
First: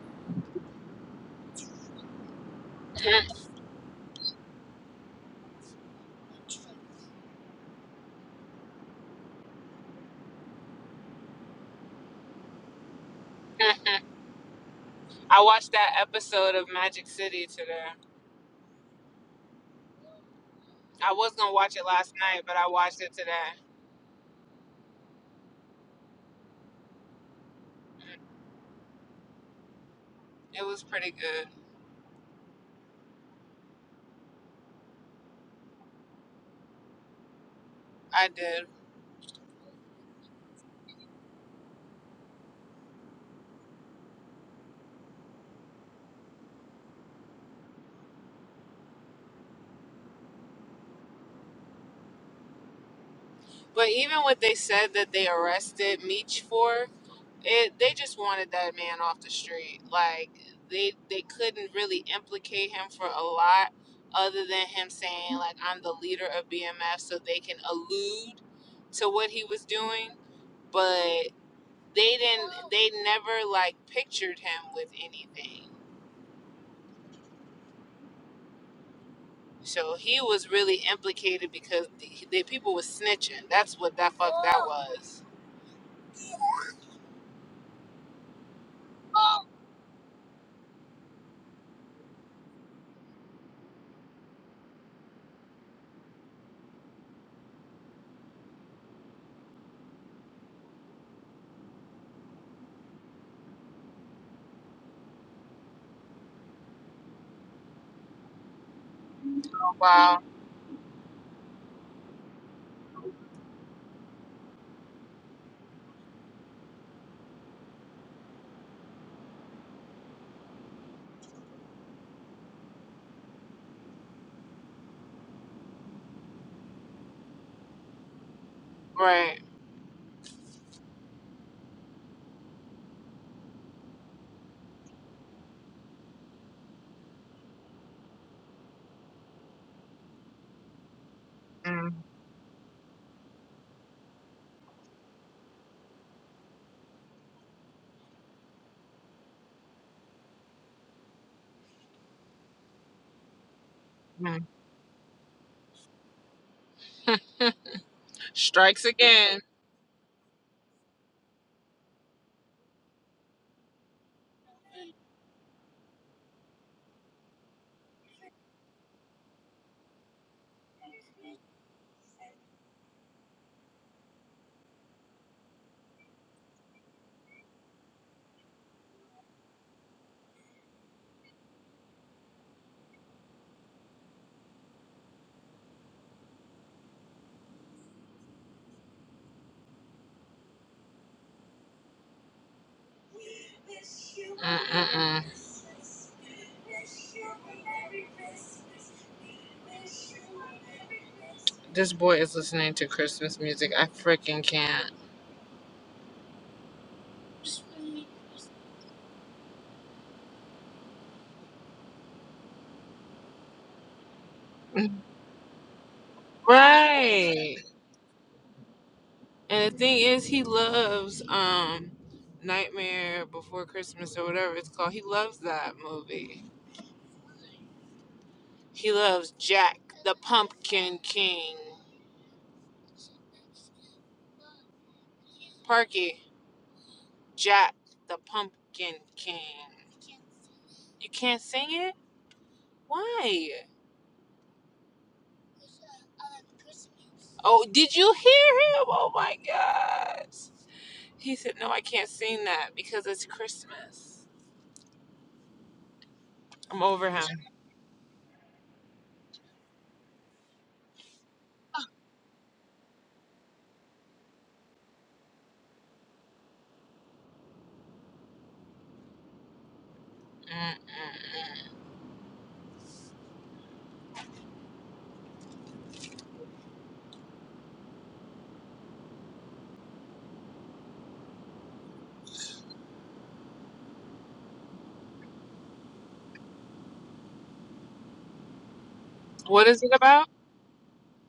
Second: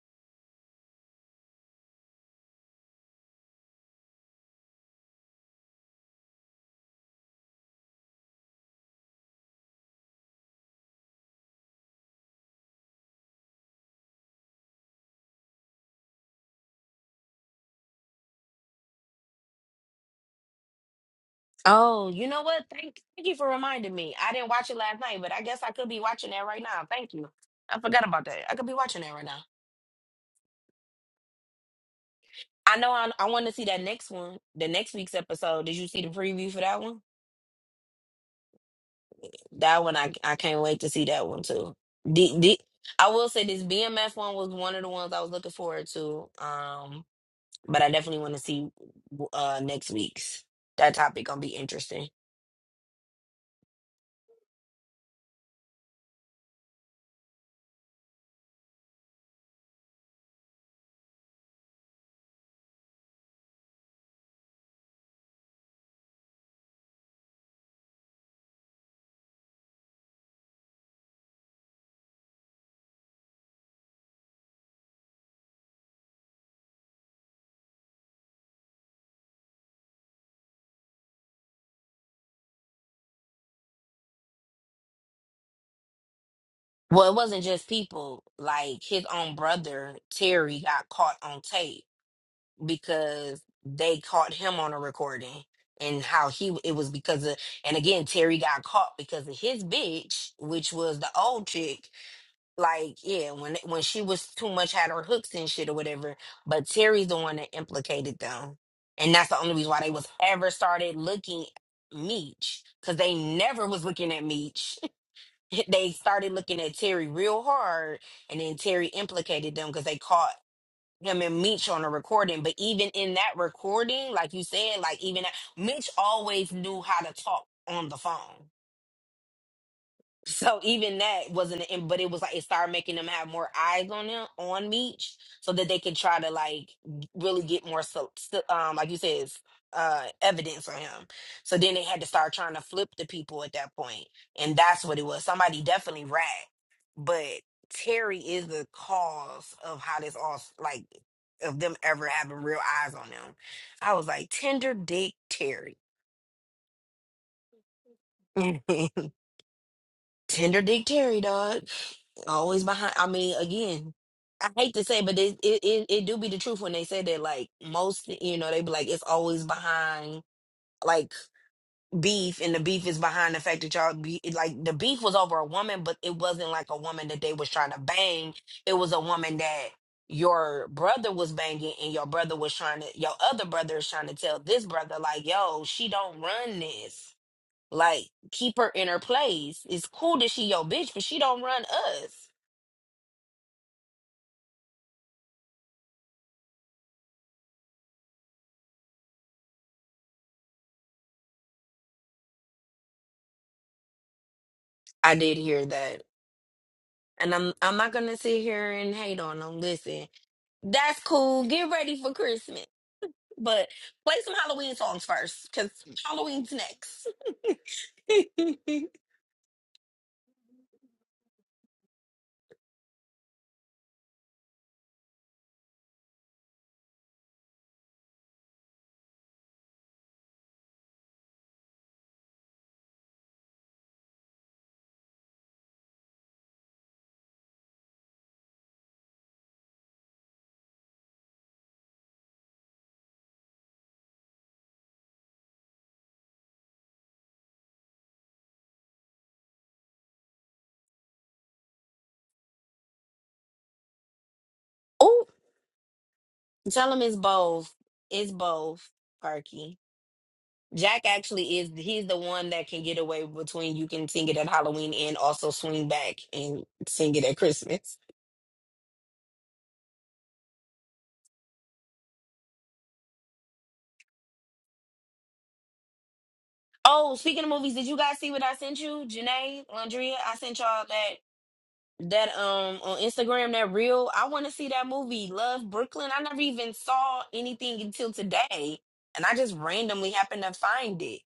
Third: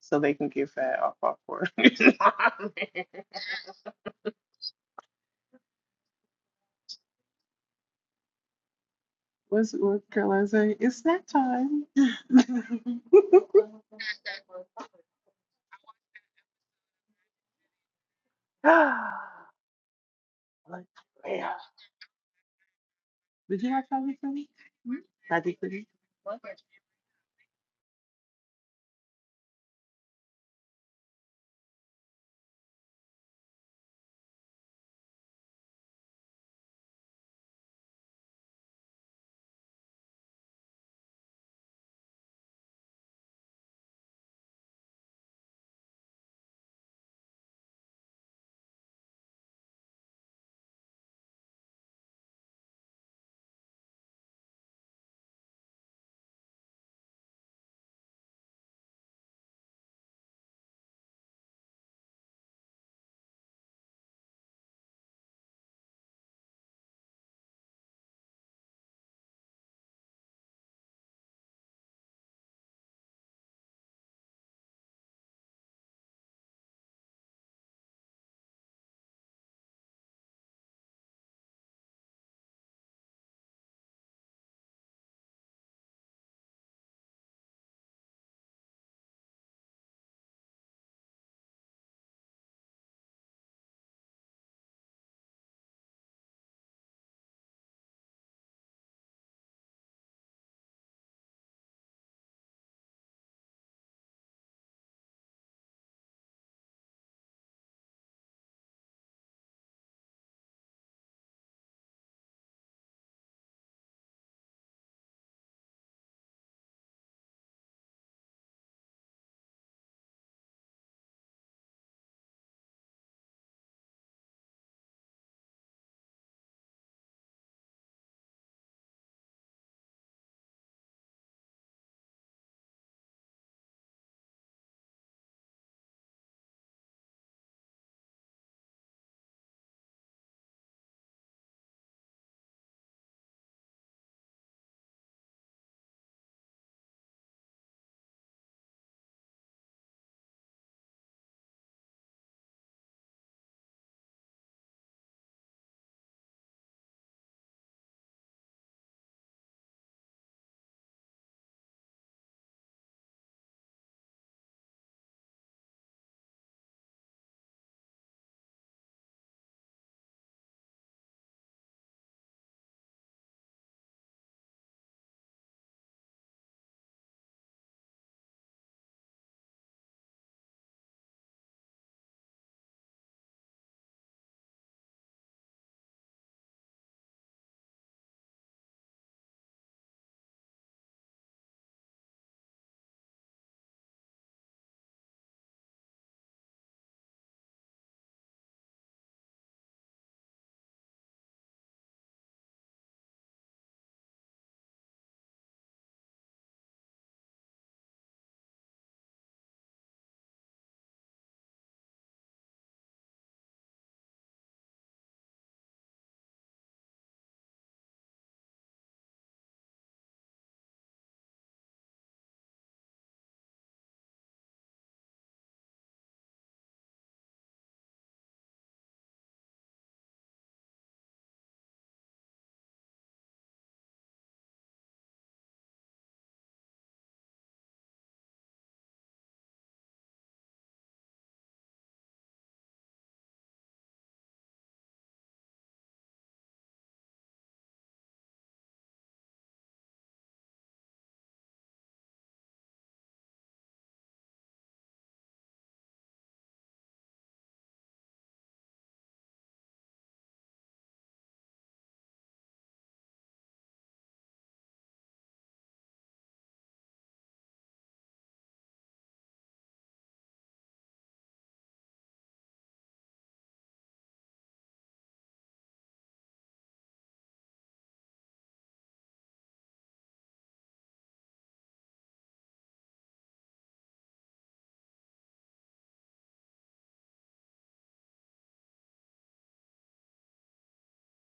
S3: so they can get fat off popcorn. <laughs>
S1: <laughs>
S3: What's what Caroline say? It's snack time. <laughs>
S1: I watched that episode of Magic City today.
S3: Let's
S1: I was going to watch it
S2: Oh,
S1: last
S2: you know
S1: night, but
S2: what?
S1: I watched
S2: Thank,
S1: it
S2: thank you for
S1: today.
S3: Did you have
S2: reminding me.
S3: something for
S2: I
S3: me?
S2: didn't watch it last night, but I
S3: Something
S2: guess
S3: for
S2: I
S3: me?
S2: could be watching that right now. Thank you. I forgot
S1: Mm,
S2: about that. I could be watching that right now.
S1: It was pretty good.
S2: I know I, I want to see that next one, the next week's episode. Did you see the preview for that one?
S1: I did.
S2: That one, I, I can't wait to see that one too. The, the, I will say this BMF one was one of the ones I was looking forward to. Um, but I definitely want to see uh next week's. That topic gonna be interesting.
S1: But even what they said that they arrested Meech for, it they just wanted that man off the street like they they couldn't really implicate him for a lot other than him saying like i'm the leader of bmf so they can allude to what he was doing but they didn't they never like pictured him with anything so he was really implicated because the, the people was snitching that's what that was
S2: Well, it wasn't just people. Like his own brother, Terry, got caught on tape because they caught him on a recording and how he it was because of and again Terry got caught because of his bitch, which was the old chick. Like, yeah, when when she was too much had her hooks and shit or whatever. But Terry's the one that implicated them. And that's the only reason why they was ever started looking at Meech. Cause they never was looking at Meech they started looking at Terry real hard, and then Terry implicated them because they caught him and Meech on a recording. But even in that recording, like you said, like even that, Meech always knew how to talk on the phone.
S1: right
S2: So even that wasn't, and but it was like it started making them have more eyes on them on Meech, so that they could try to like really get more, so, so- um, like you said, uh, evidence on him. So then they had to start trying to flip the people at that point, and that's what it was. Somebody definitely rat, but Terry is the cause of how this all s- like of them ever having real eyes on them. I was like,
S1: Mhm.
S2: tender dick Terry, <laughs>
S1: Strikes again.
S2: tender dick Terry, dog. Always behind. I mean, again, I hate to say, but it it it, it do be the truth when they say that. Like most, you know, they be like, it's always behind like beef, and the beef is behind the fact that y'all be like the beef was over a woman, but it wasn't like a woman that they was trying to bang. It was a woman that your brother was banging and your brother was trying to your other brother is trying to tell this brother like yo she don't run this like keep her in her place it's cool that she your bitch but she don't run us
S1: This boy is listening to Christmas music. I freaking can't.
S2: I did hear that. And I'm I'm not gonna sit here and hate on them. Listen, that's cool. Get ready for Christmas. But play some Halloween songs first, because Halloween's next.
S1: Right.
S2: <laughs>
S1: And the thing is, he loves um Nightmare Before Christmas or whatever it's called. He loves that movie. He loves Jack the Pumpkin King. Parky, Jack the Pumpkin King. You can't sing it? Why? Oh, did you hear him? Oh my gosh. He said, No, I can't sing that because it's Christmas.
S2: oh,
S1: I'm
S2: tell them
S1: over
S2: it's
S1: him.
S2: both. It's both, Perky. Jack actually is he's the one that can get away between you can sing it at Halloween and also swing back and sing it at Christmas.
S1: Mm-mm.
S2: Oh, speaking of movies, did you guys see what I sent you? Janae, Landria, I sent y'all that that um on Instagram that reel. I want to see that movie Love Brooklyn. I never even saw anything until today, and I just
S1: What is it
S2: randomly
S1: about?
S2: happened to find it.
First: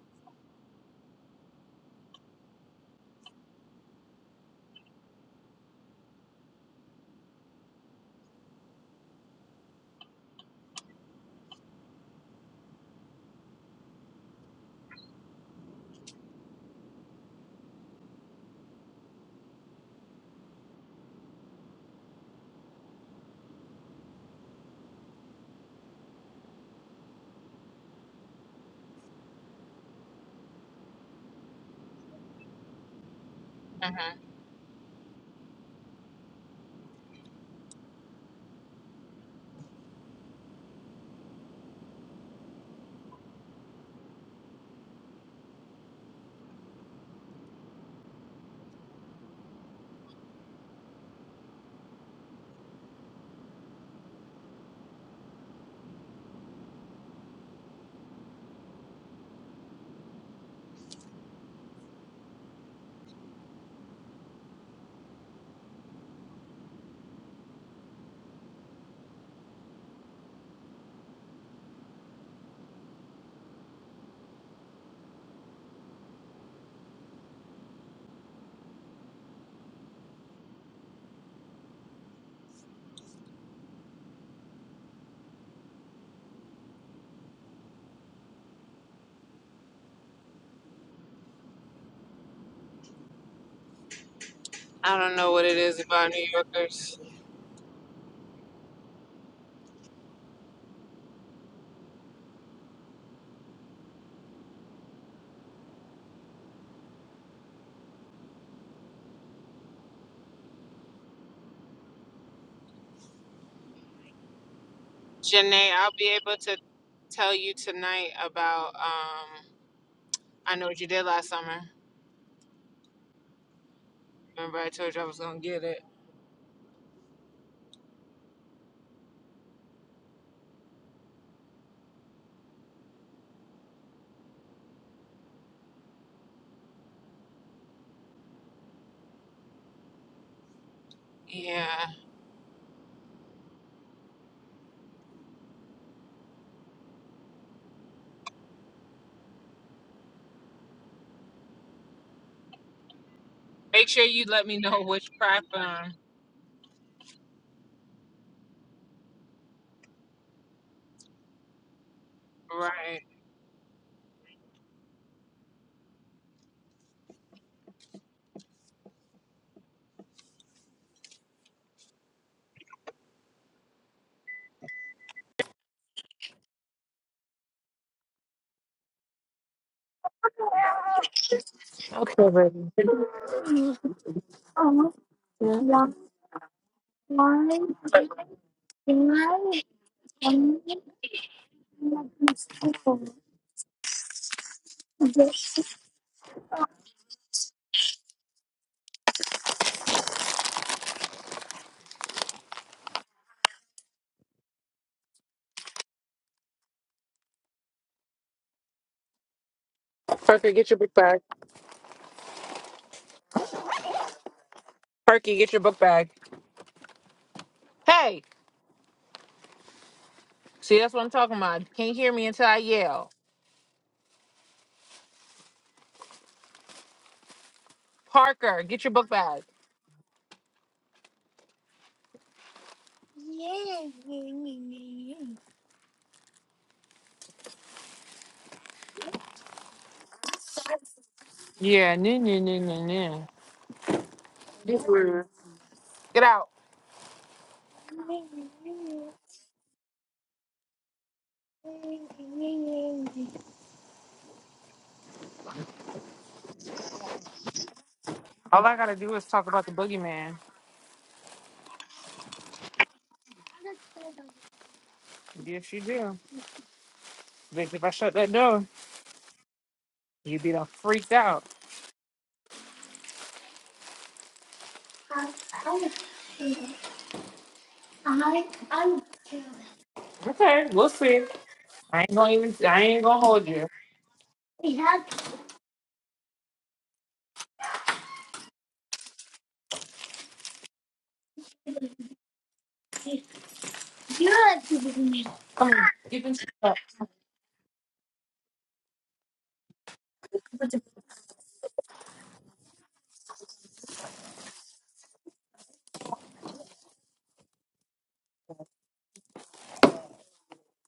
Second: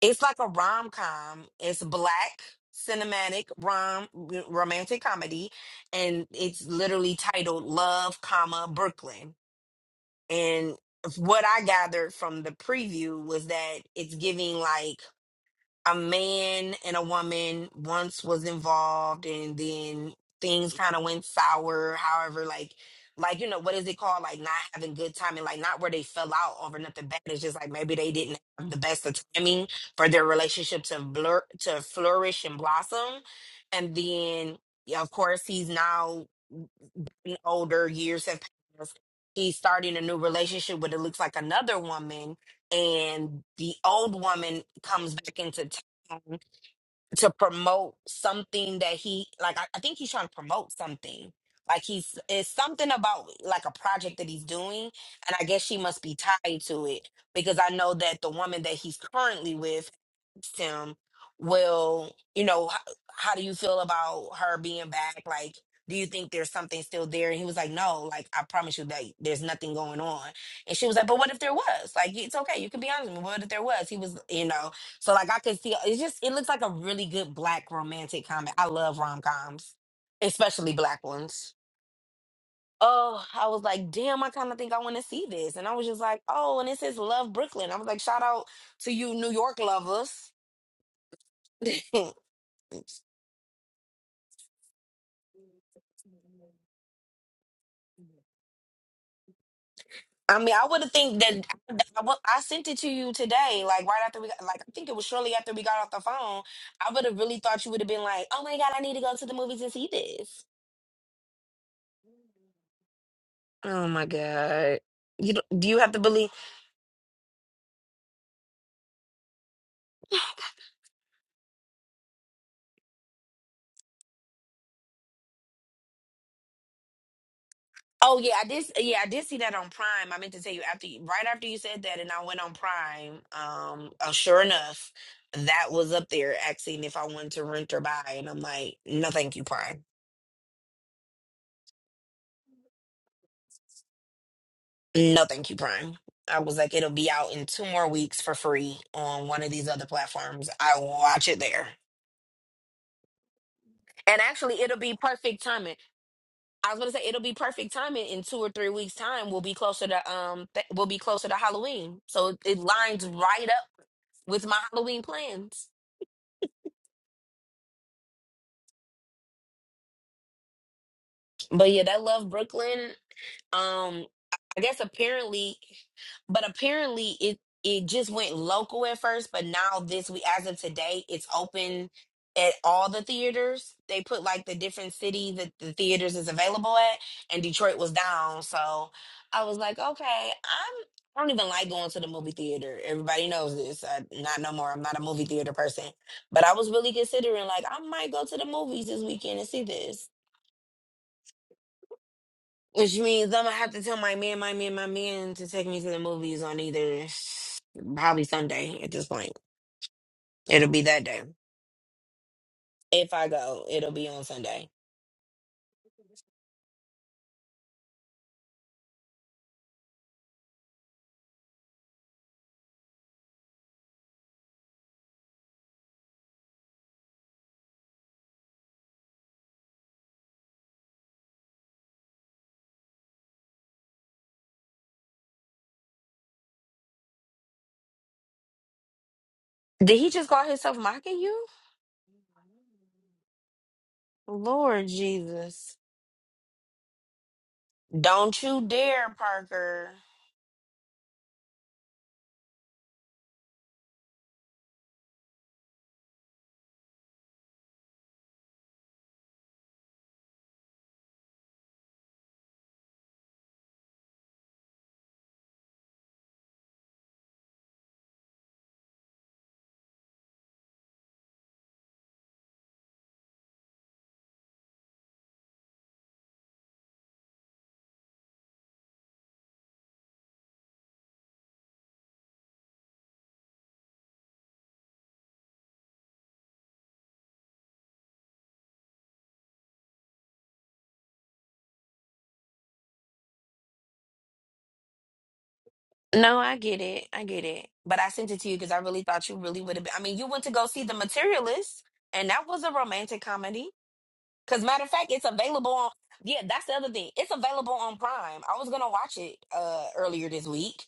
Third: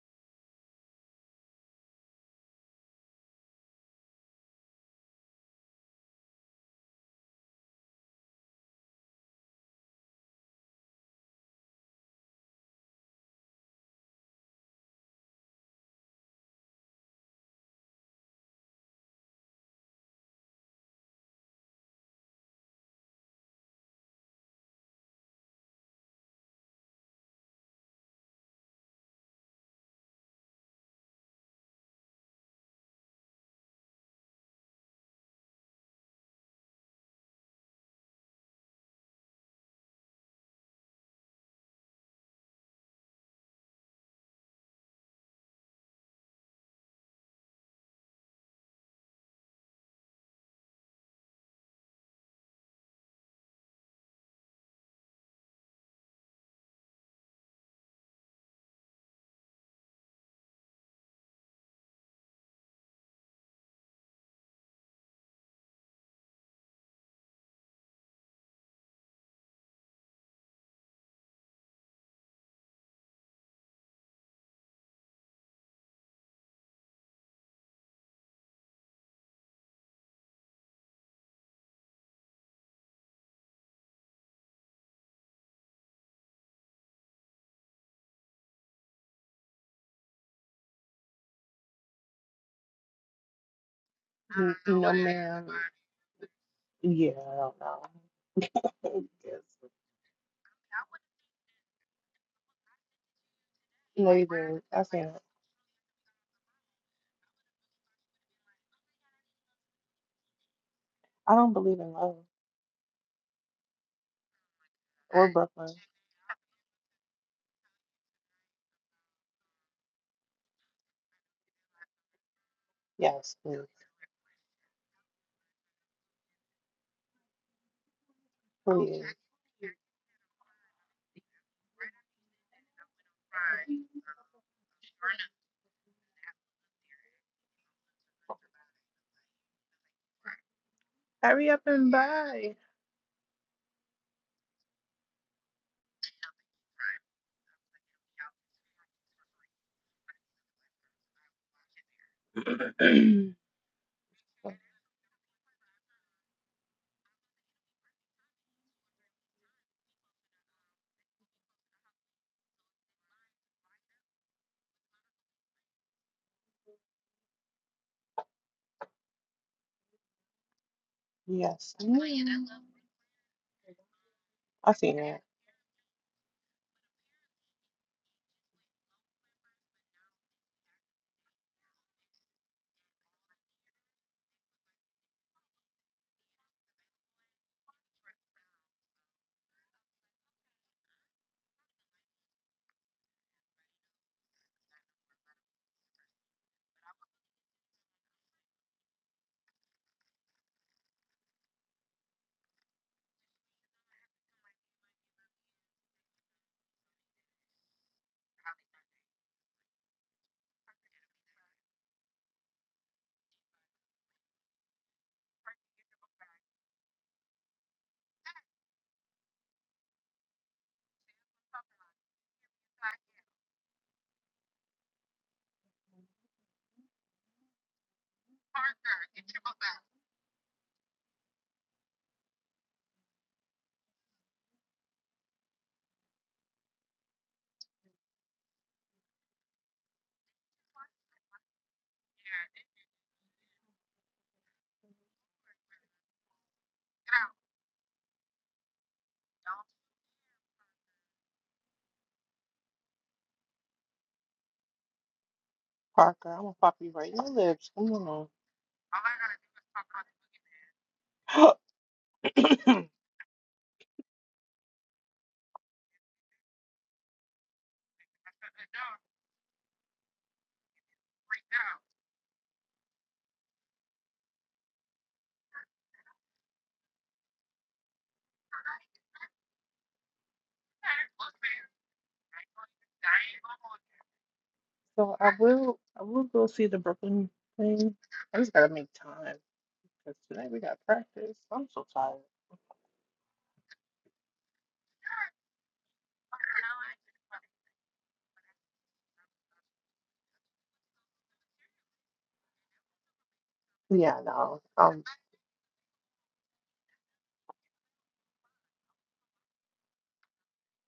S2: It's like a rom com. It's black cinematic rom romantic comedy, and it's literally titled Love, comma Brooklyn. And what I gathered from the preview was that it's giving like a man and a woman once was involved and then things kind of went sour however like like you know what is it called like not having good timing like not where they fell out over nothing bad it's just like maybe they didn't have the best of timing for their relationship to blur to flourish and blossom and
S1: hmm
S2: then yeah, of course he's now n- older years have passed he's starting a new relationship with it looks like another woman and the old woman comes back into town to promote something that he like I, I think he's trying to promote something like he's it's something about like a project that he's doing and i guess she must be tied to it because i know that the woman that he's currently with asked him, well, you know, how, how do you feel about her being back? Like, do you think there's something still there? And he was like, no, like, I promise you that there's nothing going on. And she was like, but what if there was? Like, it's okay. You can be honest with me. What if there was? He was, you know, so like I could see, it's just, it looks like a really good black romantic comedy. I love rom-coms, especially black ones. Oh, I was like, damn, I kind of think I want to see this. And I was just like, oh, and it says Love Brooklyn. I was like, shout out to you New York lovers. <laughs>
S3: N- No,
S1: I don't know what
S3: ma'am.
S1: it is about New Yorkers.
S3: Yeah, I don't know. <laughs>
S2: I mean, I would have think that I, wa- I sent it to you today, like right
S3: Yes. No,
S2: after
S3: you
S2: we got, like
S3: didn't.
S2: I
S3: I
S2: think it was
S3: can't.
S2: shortly after we got off the phone. I would have really thought you would have been like, "Oh my god, I need to go to the movies and see this."
S3: I don't believe in love
S2: Oh my god,
S3: or
S2: you don't- do
S1: Janae,
S3: Brooklyn.
S2: you
S1: I'll
S2: have to
S1: be
S2: believe?
S1: able to tell you tonight about. Um, I know what you did last summer.
S3: Yes, please.
S1: Remember, I told you I was gonna get it.
S2: Oh yeah, I did. Yeah, I
S3: Please.
S2: did see that on Prime. I meant to tell you after you, right after you said that, and I went on Prime. Um, oh, sure enough, that was up there asking if I wanted to rent or buy, and I'm like, "No, thank you, Prime."
S3: Hurry up
S1: Yeah.
S3: and buy.
S2: No, thank you, Prime. I was like, it'll be out in two more weeks for free on one of these other platforms. I will watch it there.
S3: <clears throat>
S1: Make sure
S2: And
S1: you let me
S2: actually, it'll
S1: know
S2: be
S1: which
S2: perfect timing.
S1: platform.
S2: I was gonna say it'll be perfect timing in two or three weeks' time. We'll be closer to um, th- we'll be closer to Halloween, so it it
S1: Right.
S2: lines right up with my Halloween plans. But
S3: Yes,
S2: yeah, that love Brooklyn. Um, I
S3: I
S2: guess
S3: seen that.
S2: apparently, but apparently it it just went local at first, but now this week, as of today, it's open at all the theaters. They put like the different city that the theaters is available at, and Detroit was down. So I was like, okay, I'm. I don't even like going to the movie theater. Everybody knows this. I, not no more. I'm not a movie theater person. But I was really considering, like, I might go to the movies this weekend and see this. Which means I'm gonna have to tell my man, my man, my man to take me to the movies on either s- probably Sunday at this point.
S1: Perky,
S2: It'll
S1: get your
S2: be
S1: book
S2: that
S1: bag.
S2: day. If I go, it'll be on Sunday.
S1: Perky, get your book bag. Hey, see, that's what I'm talking about. You Can't hear me until I yell. Parker, get your book bag.
S2: Did he just call himself mocking you?
S1: Yeah, no, no, no, no,
S2: Lord
S1: no.
S2: Jesus.
S1: Get out.
S2: Don't you dare, Parker.
S3: Parker, I'm gonna pop you right in the lips. Come on.
S1: All I gotta do is talk about the boogeyman.
S3: <gasps>
S1: Yes, you do. Bitch, if I shut that door, you'd be done freaked out. Okay, we'll see. I ain't gonna even. I ain't gonna hold you.
S3: So I will I will go see the Brooklyn thing. I just gotta make time. Cause today we got practice. I'm so tired.
S1: Come on, you can.
S2: No, I get it. I get it. But I sent it to you because I really thought you really would have been. I mean, you went to go see The Materialist, and that was a romantic comedy.
S3: Yeah, no.
S2: Because matter of
S3: Um,
S2: fact, it's available on. Yeah, that's the other thing. It's available on Prime. I was gonna watch it uh earlier this week,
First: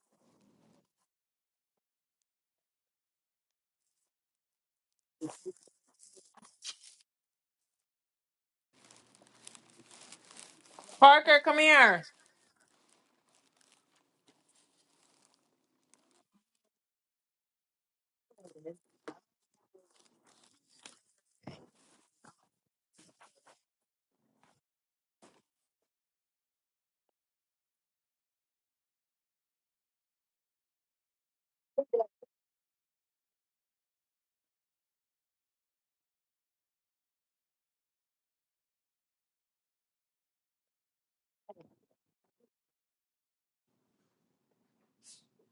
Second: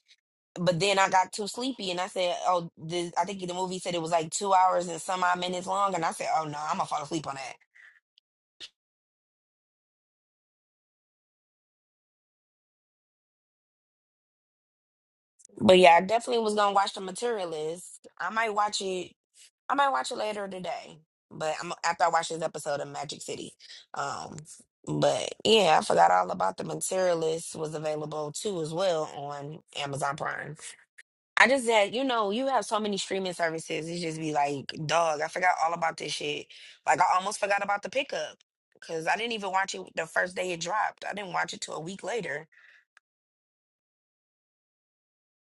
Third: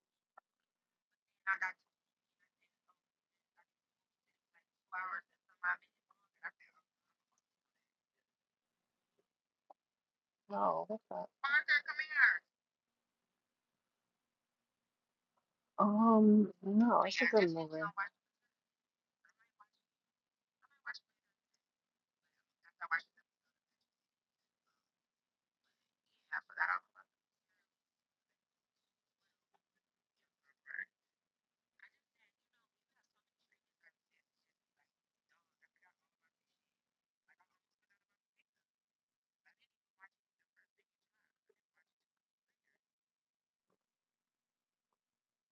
S2: but then I got too sleepy and I said, "Oh, this, I think the movie said it was like two hours and some odd minutes long," and I said, "Oh no, I'm gonna fall asleep on that."
S3: no, what's that?
S1: Parker, come here.
S2: But yeah, I definitely
S3: Um,
S2: was gonna watch The
S3: no, it's a good movie.
S2: Materialist. I might watch it. I might watch it later today, but I'm after I watch this episode of Magic City. Um, but yeah, I forgot all about The Materialist was available too as well on Amazon Prime. I just said, you know, you have so many streaming services. It just be like, dog, I forgot all about this shit. Like, I almost forgot about the pickup because I didn't even watch it the first day it dropped. I didn't watch it till a week later.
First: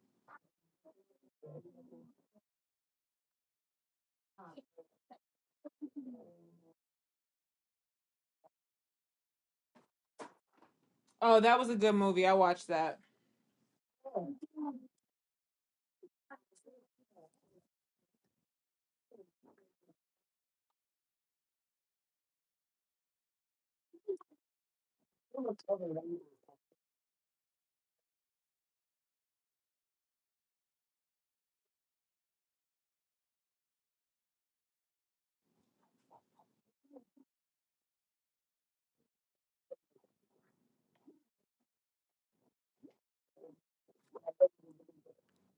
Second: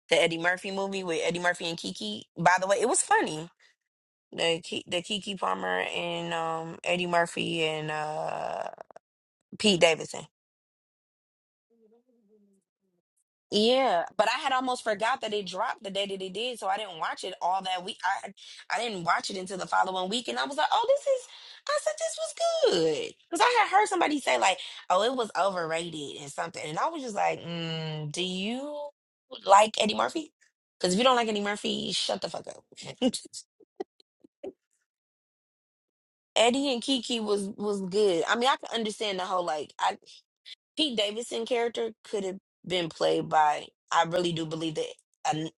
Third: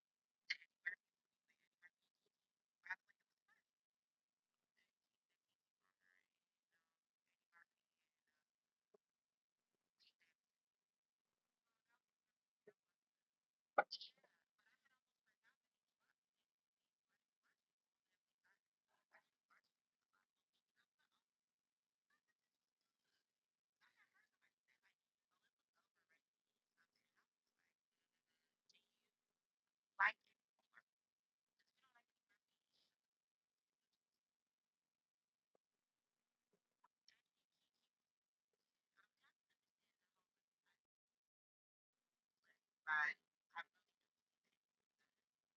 S2: The Eddie Murphy movie with Eddie Murphy and Kiki. By the way, it was funny. The Ki- the Kiki Palmer and um Eddie Murphy and uh Pete Davidson.
S1: Oh, that was a good movie. I watched that.
S2: Yeah, but I had almost forgot that it dropped the day that it did, so I didn't watch it all that week. I I didn't watch it until the following week, and I was like, "Oh, this is." I said this was good because I had heard somebody say like, "Oh, it was overrated" and something, and I was just like, mm, "Do you like Eddie Murphy? Because if you don't like Eddie Murphy, shut the fuck up." <laughs> Eddie and Kiki was was good. I mean, I can understand the whole like. I. Pete Davidson character could have been played by. I really do believe that. an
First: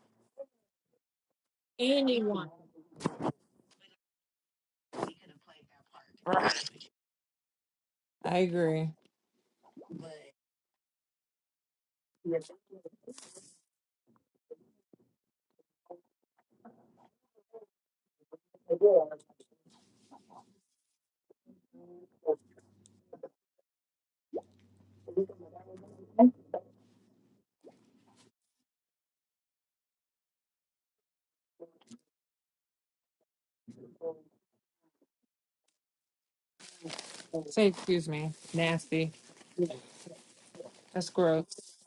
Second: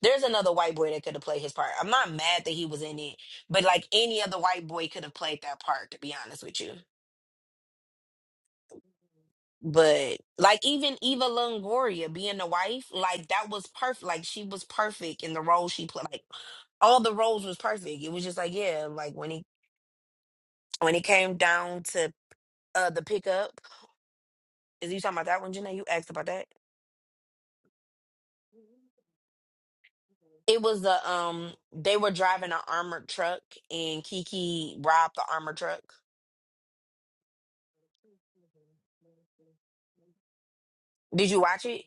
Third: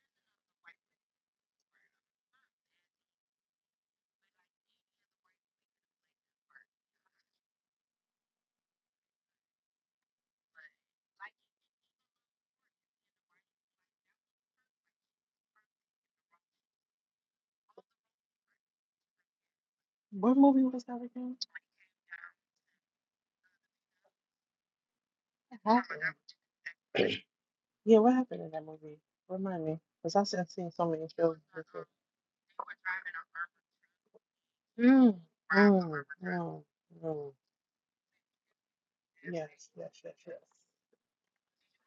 S2: there's another white boy that could have played his part. I'm not mad that
S1: Anyone.
S2: he was in it, but like any other white boy could have played that part. To be honest with
S1: Right.
S2: you,
S1: I agree.
S2: but like even Eva Longoria being the wife, like that was perfect. Like she was perfect in the role she played. Like all the roles was perfect. It was just like yeah, like when he
S3: What movie was
S2: when
S3: that
S2: it came
S3: again?
S2: down to uh the pickup. Is you talking about that one, Janae? You asked about that.
S3: Yeah, what happened in that movie? Remind me, cause I've seen,
S2: It
S3: seen
S2: was
S3: so many
S2: a.
S3: films.
S2: um
S3: before.
S2: they were driving an armored truck and Kiki
S3: Mm,
S2: robbed the armored truck.
S3: mm, mm, mm,
S1: Say excuse me. Nasty. That's
S2: Did you
S1: gross.
S2: watch it?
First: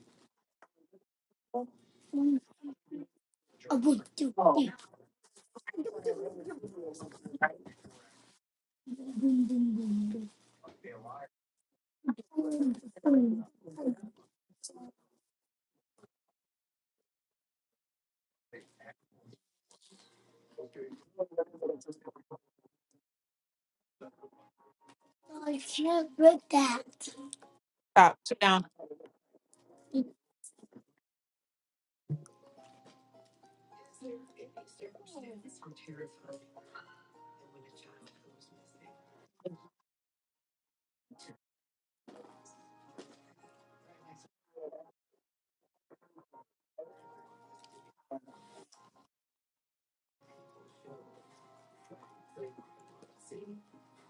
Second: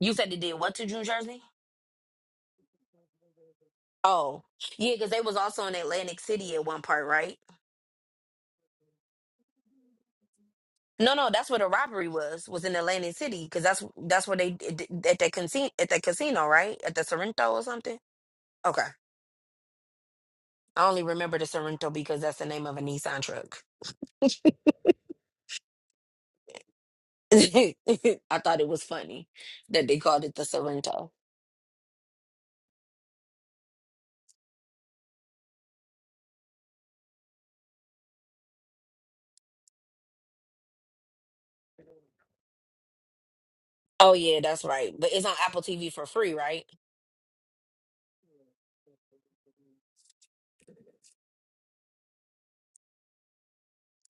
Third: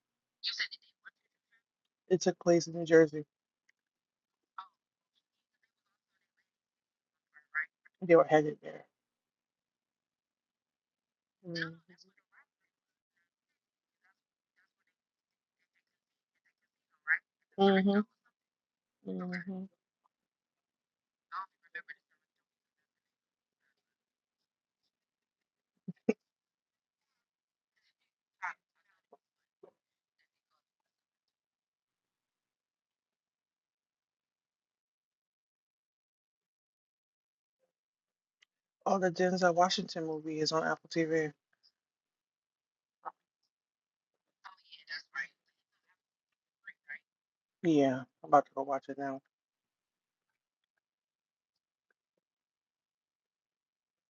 S2: You said they did what to New Jersey? Oh. Yeah, because they was also in Atlantic City at one part, right? No, no, that's where the robbery was, was in Atlantic City, because that's that's where they at that casino at that casino, right? At the Sorrento or something. Okay.
S3: hmm
S2: I only remember the Sorrento because that's the name of a Nissan truck. <laughs>
S1: Stop.
S2: I
S1: Sit
S2: thought
S1: down.
S2: it was funny that they called it the Sorrento.
S3: Oh, the Denzel Washington movie is on Apple TV.
S2: Oh yeah, that's right. But it's on Apple TV for free, right?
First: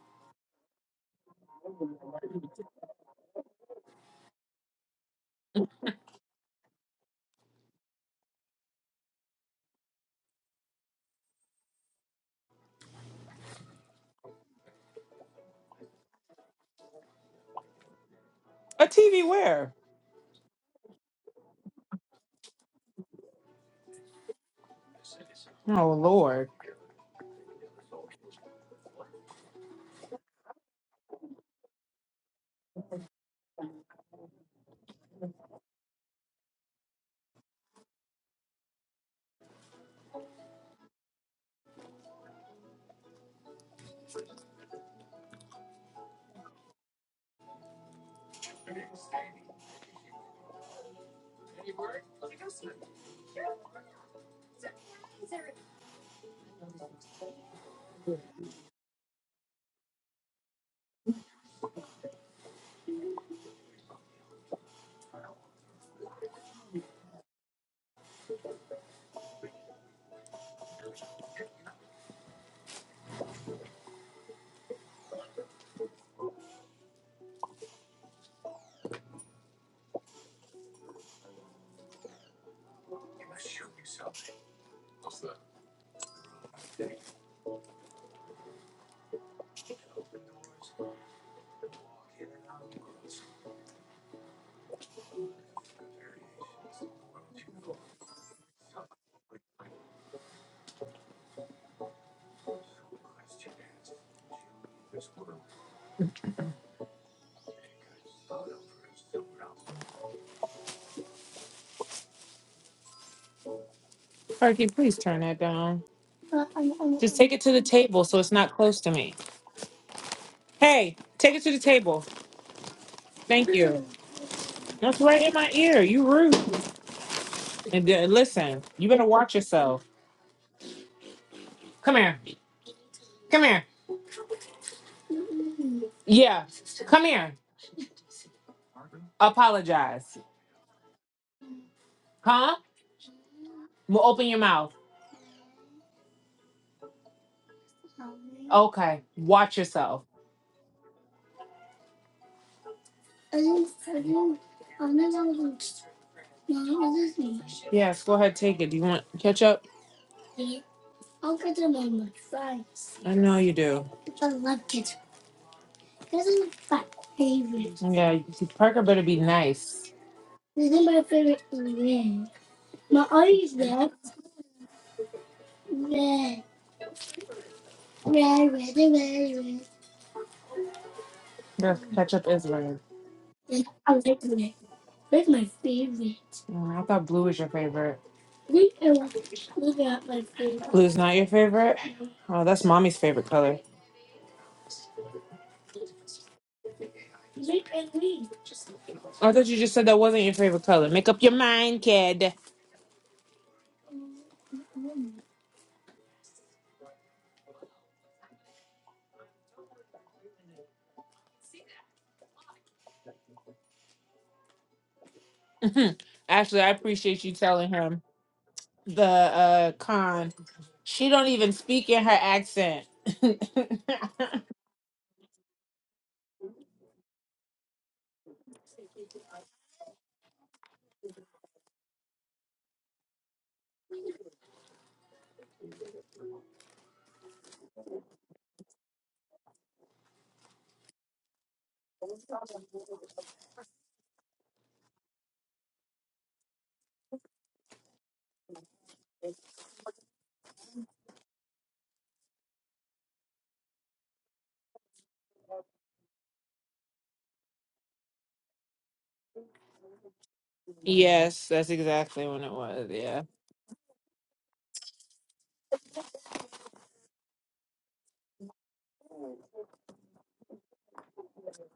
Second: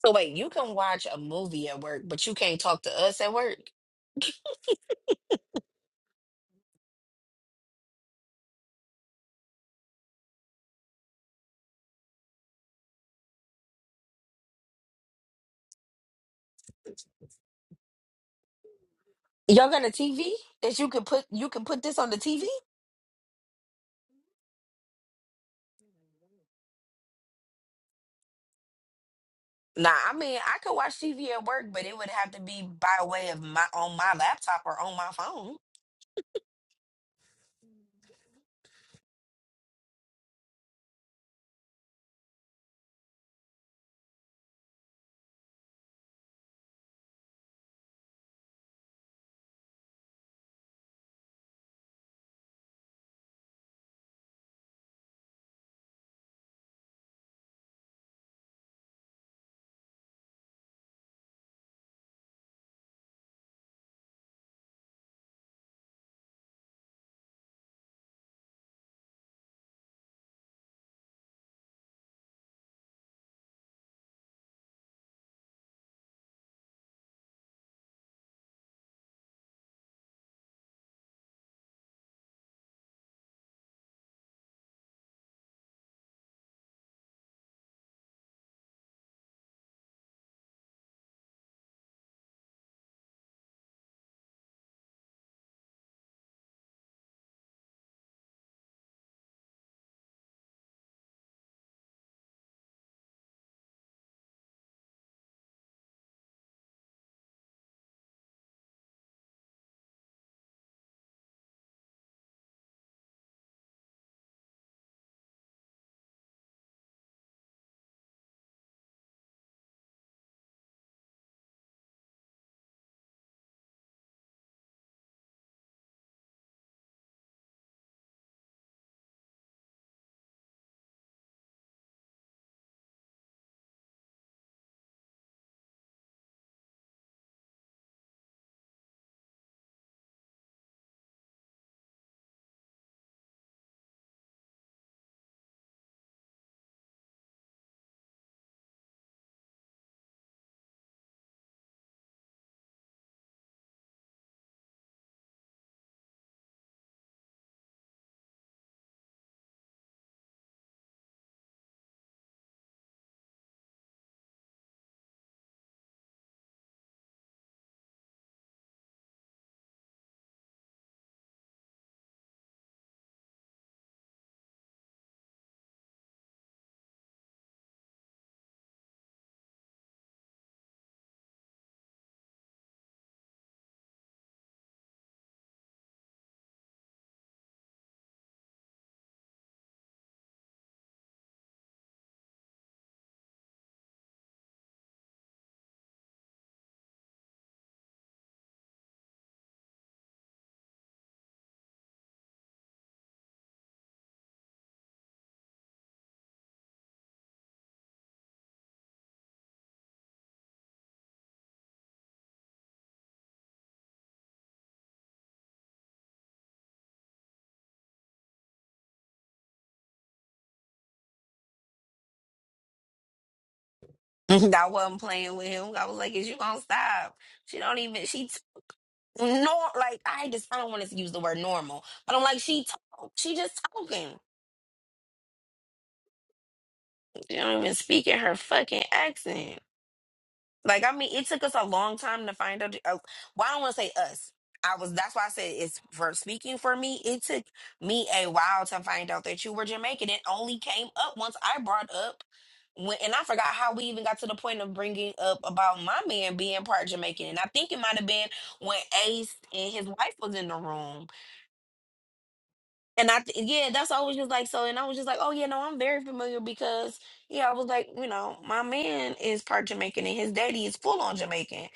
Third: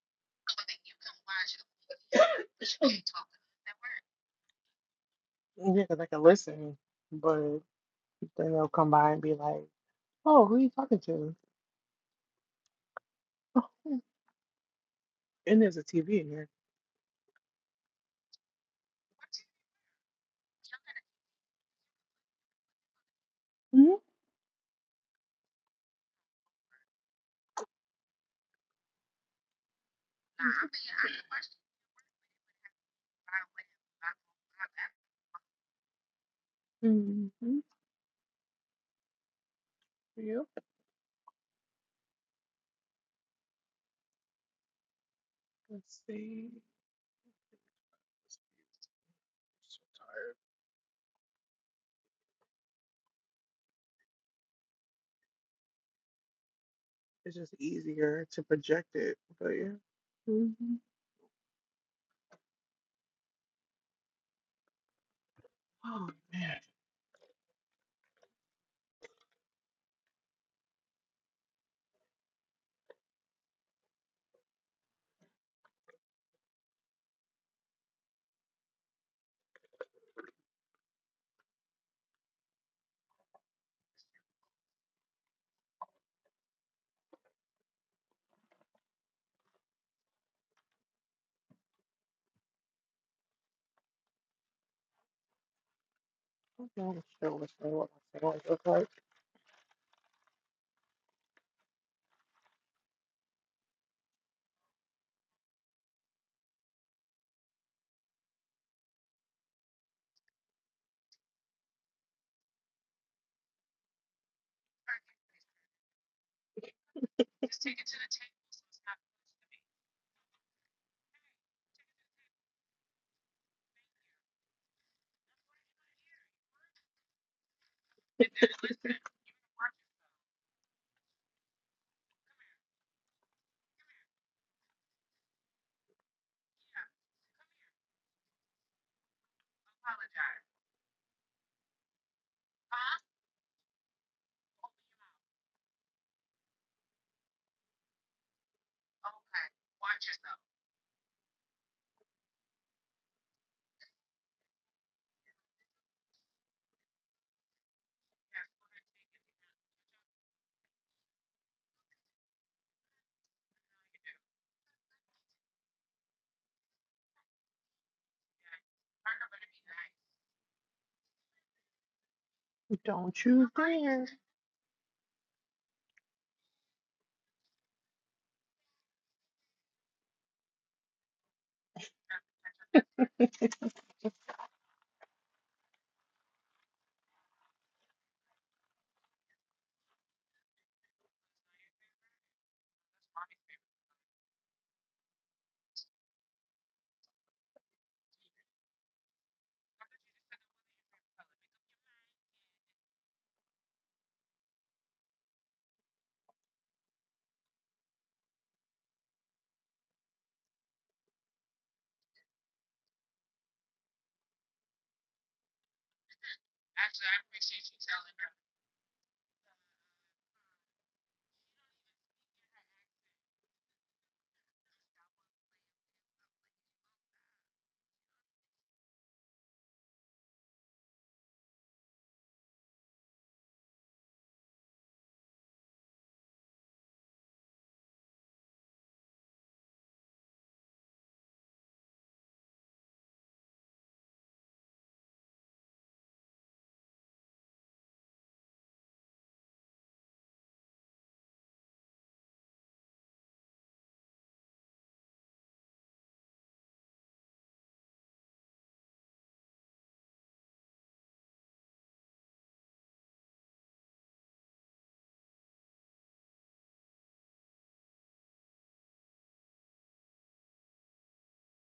S2: So wait, you can watch a movie at work, but you can't talk to us at work.
S1: A TV
S2: Y'all
S1: where?
S2: got a TV that you could put you can put this on the TV?
S1: Oh Lord.
S2: Nah, I mean I could watch TV at work, but it would have to be by way of my on my laptop or on my phone.
S3: It's just easier to project it, but yeah. Mhm. Like,
S1: Parky, please turn that down. Just take it to the table so it's not close to me. Hey, take it to the table. Thank you. That's right in my ear. You rude. And then, listen, you better watch yourself. Come here. Come here. Yeah. Come here. Apologize. Huh? Well, open your mouth. Okay. Watch yourself. Yes, go ahead, take it. Do you want ketchup? I know you do. Yeah, you- Parker better be nice. Yes, ketchup is red. Mm, I thought blue was your favorite. Blue's not your favorite? Oh, that's mommy's favorite color. I thought you just said that wasn't your favorite color. Make up your mind, kid. <laughs> Actually, I appreciate you telling him. the uh con. She don't even speak in her accent.
S2: <laughs>
S1: <laughs>
S2: I wasn't playing with him. I was like, "Is you gonna stop?" She don't even she t- nor like I just I don't want to use the word normal, but I'm like she talk she just talking. She don't even speak in her fucking accent. Like I mean, it took us a long time to find out. Uh, why I don't want to say us. I was. That's why I said it's for speaking for me. It took me a while to find out that you were Jamaican. It only came up once I brought up when, and I forgot how we even got to the point of bringing up about my man being part Jamaican. And I think it might have been when Ace and his wife was in the room
S1: yes, that's exactly when it was.
S2: and I,
S1: Yeah.
S2: th- yeah, that's always just like so, and I was just like, oh yeah, no, I'm very familiar because yeah, I was like, you know, my man is part Jamaican and his daddy is full on Jamaican,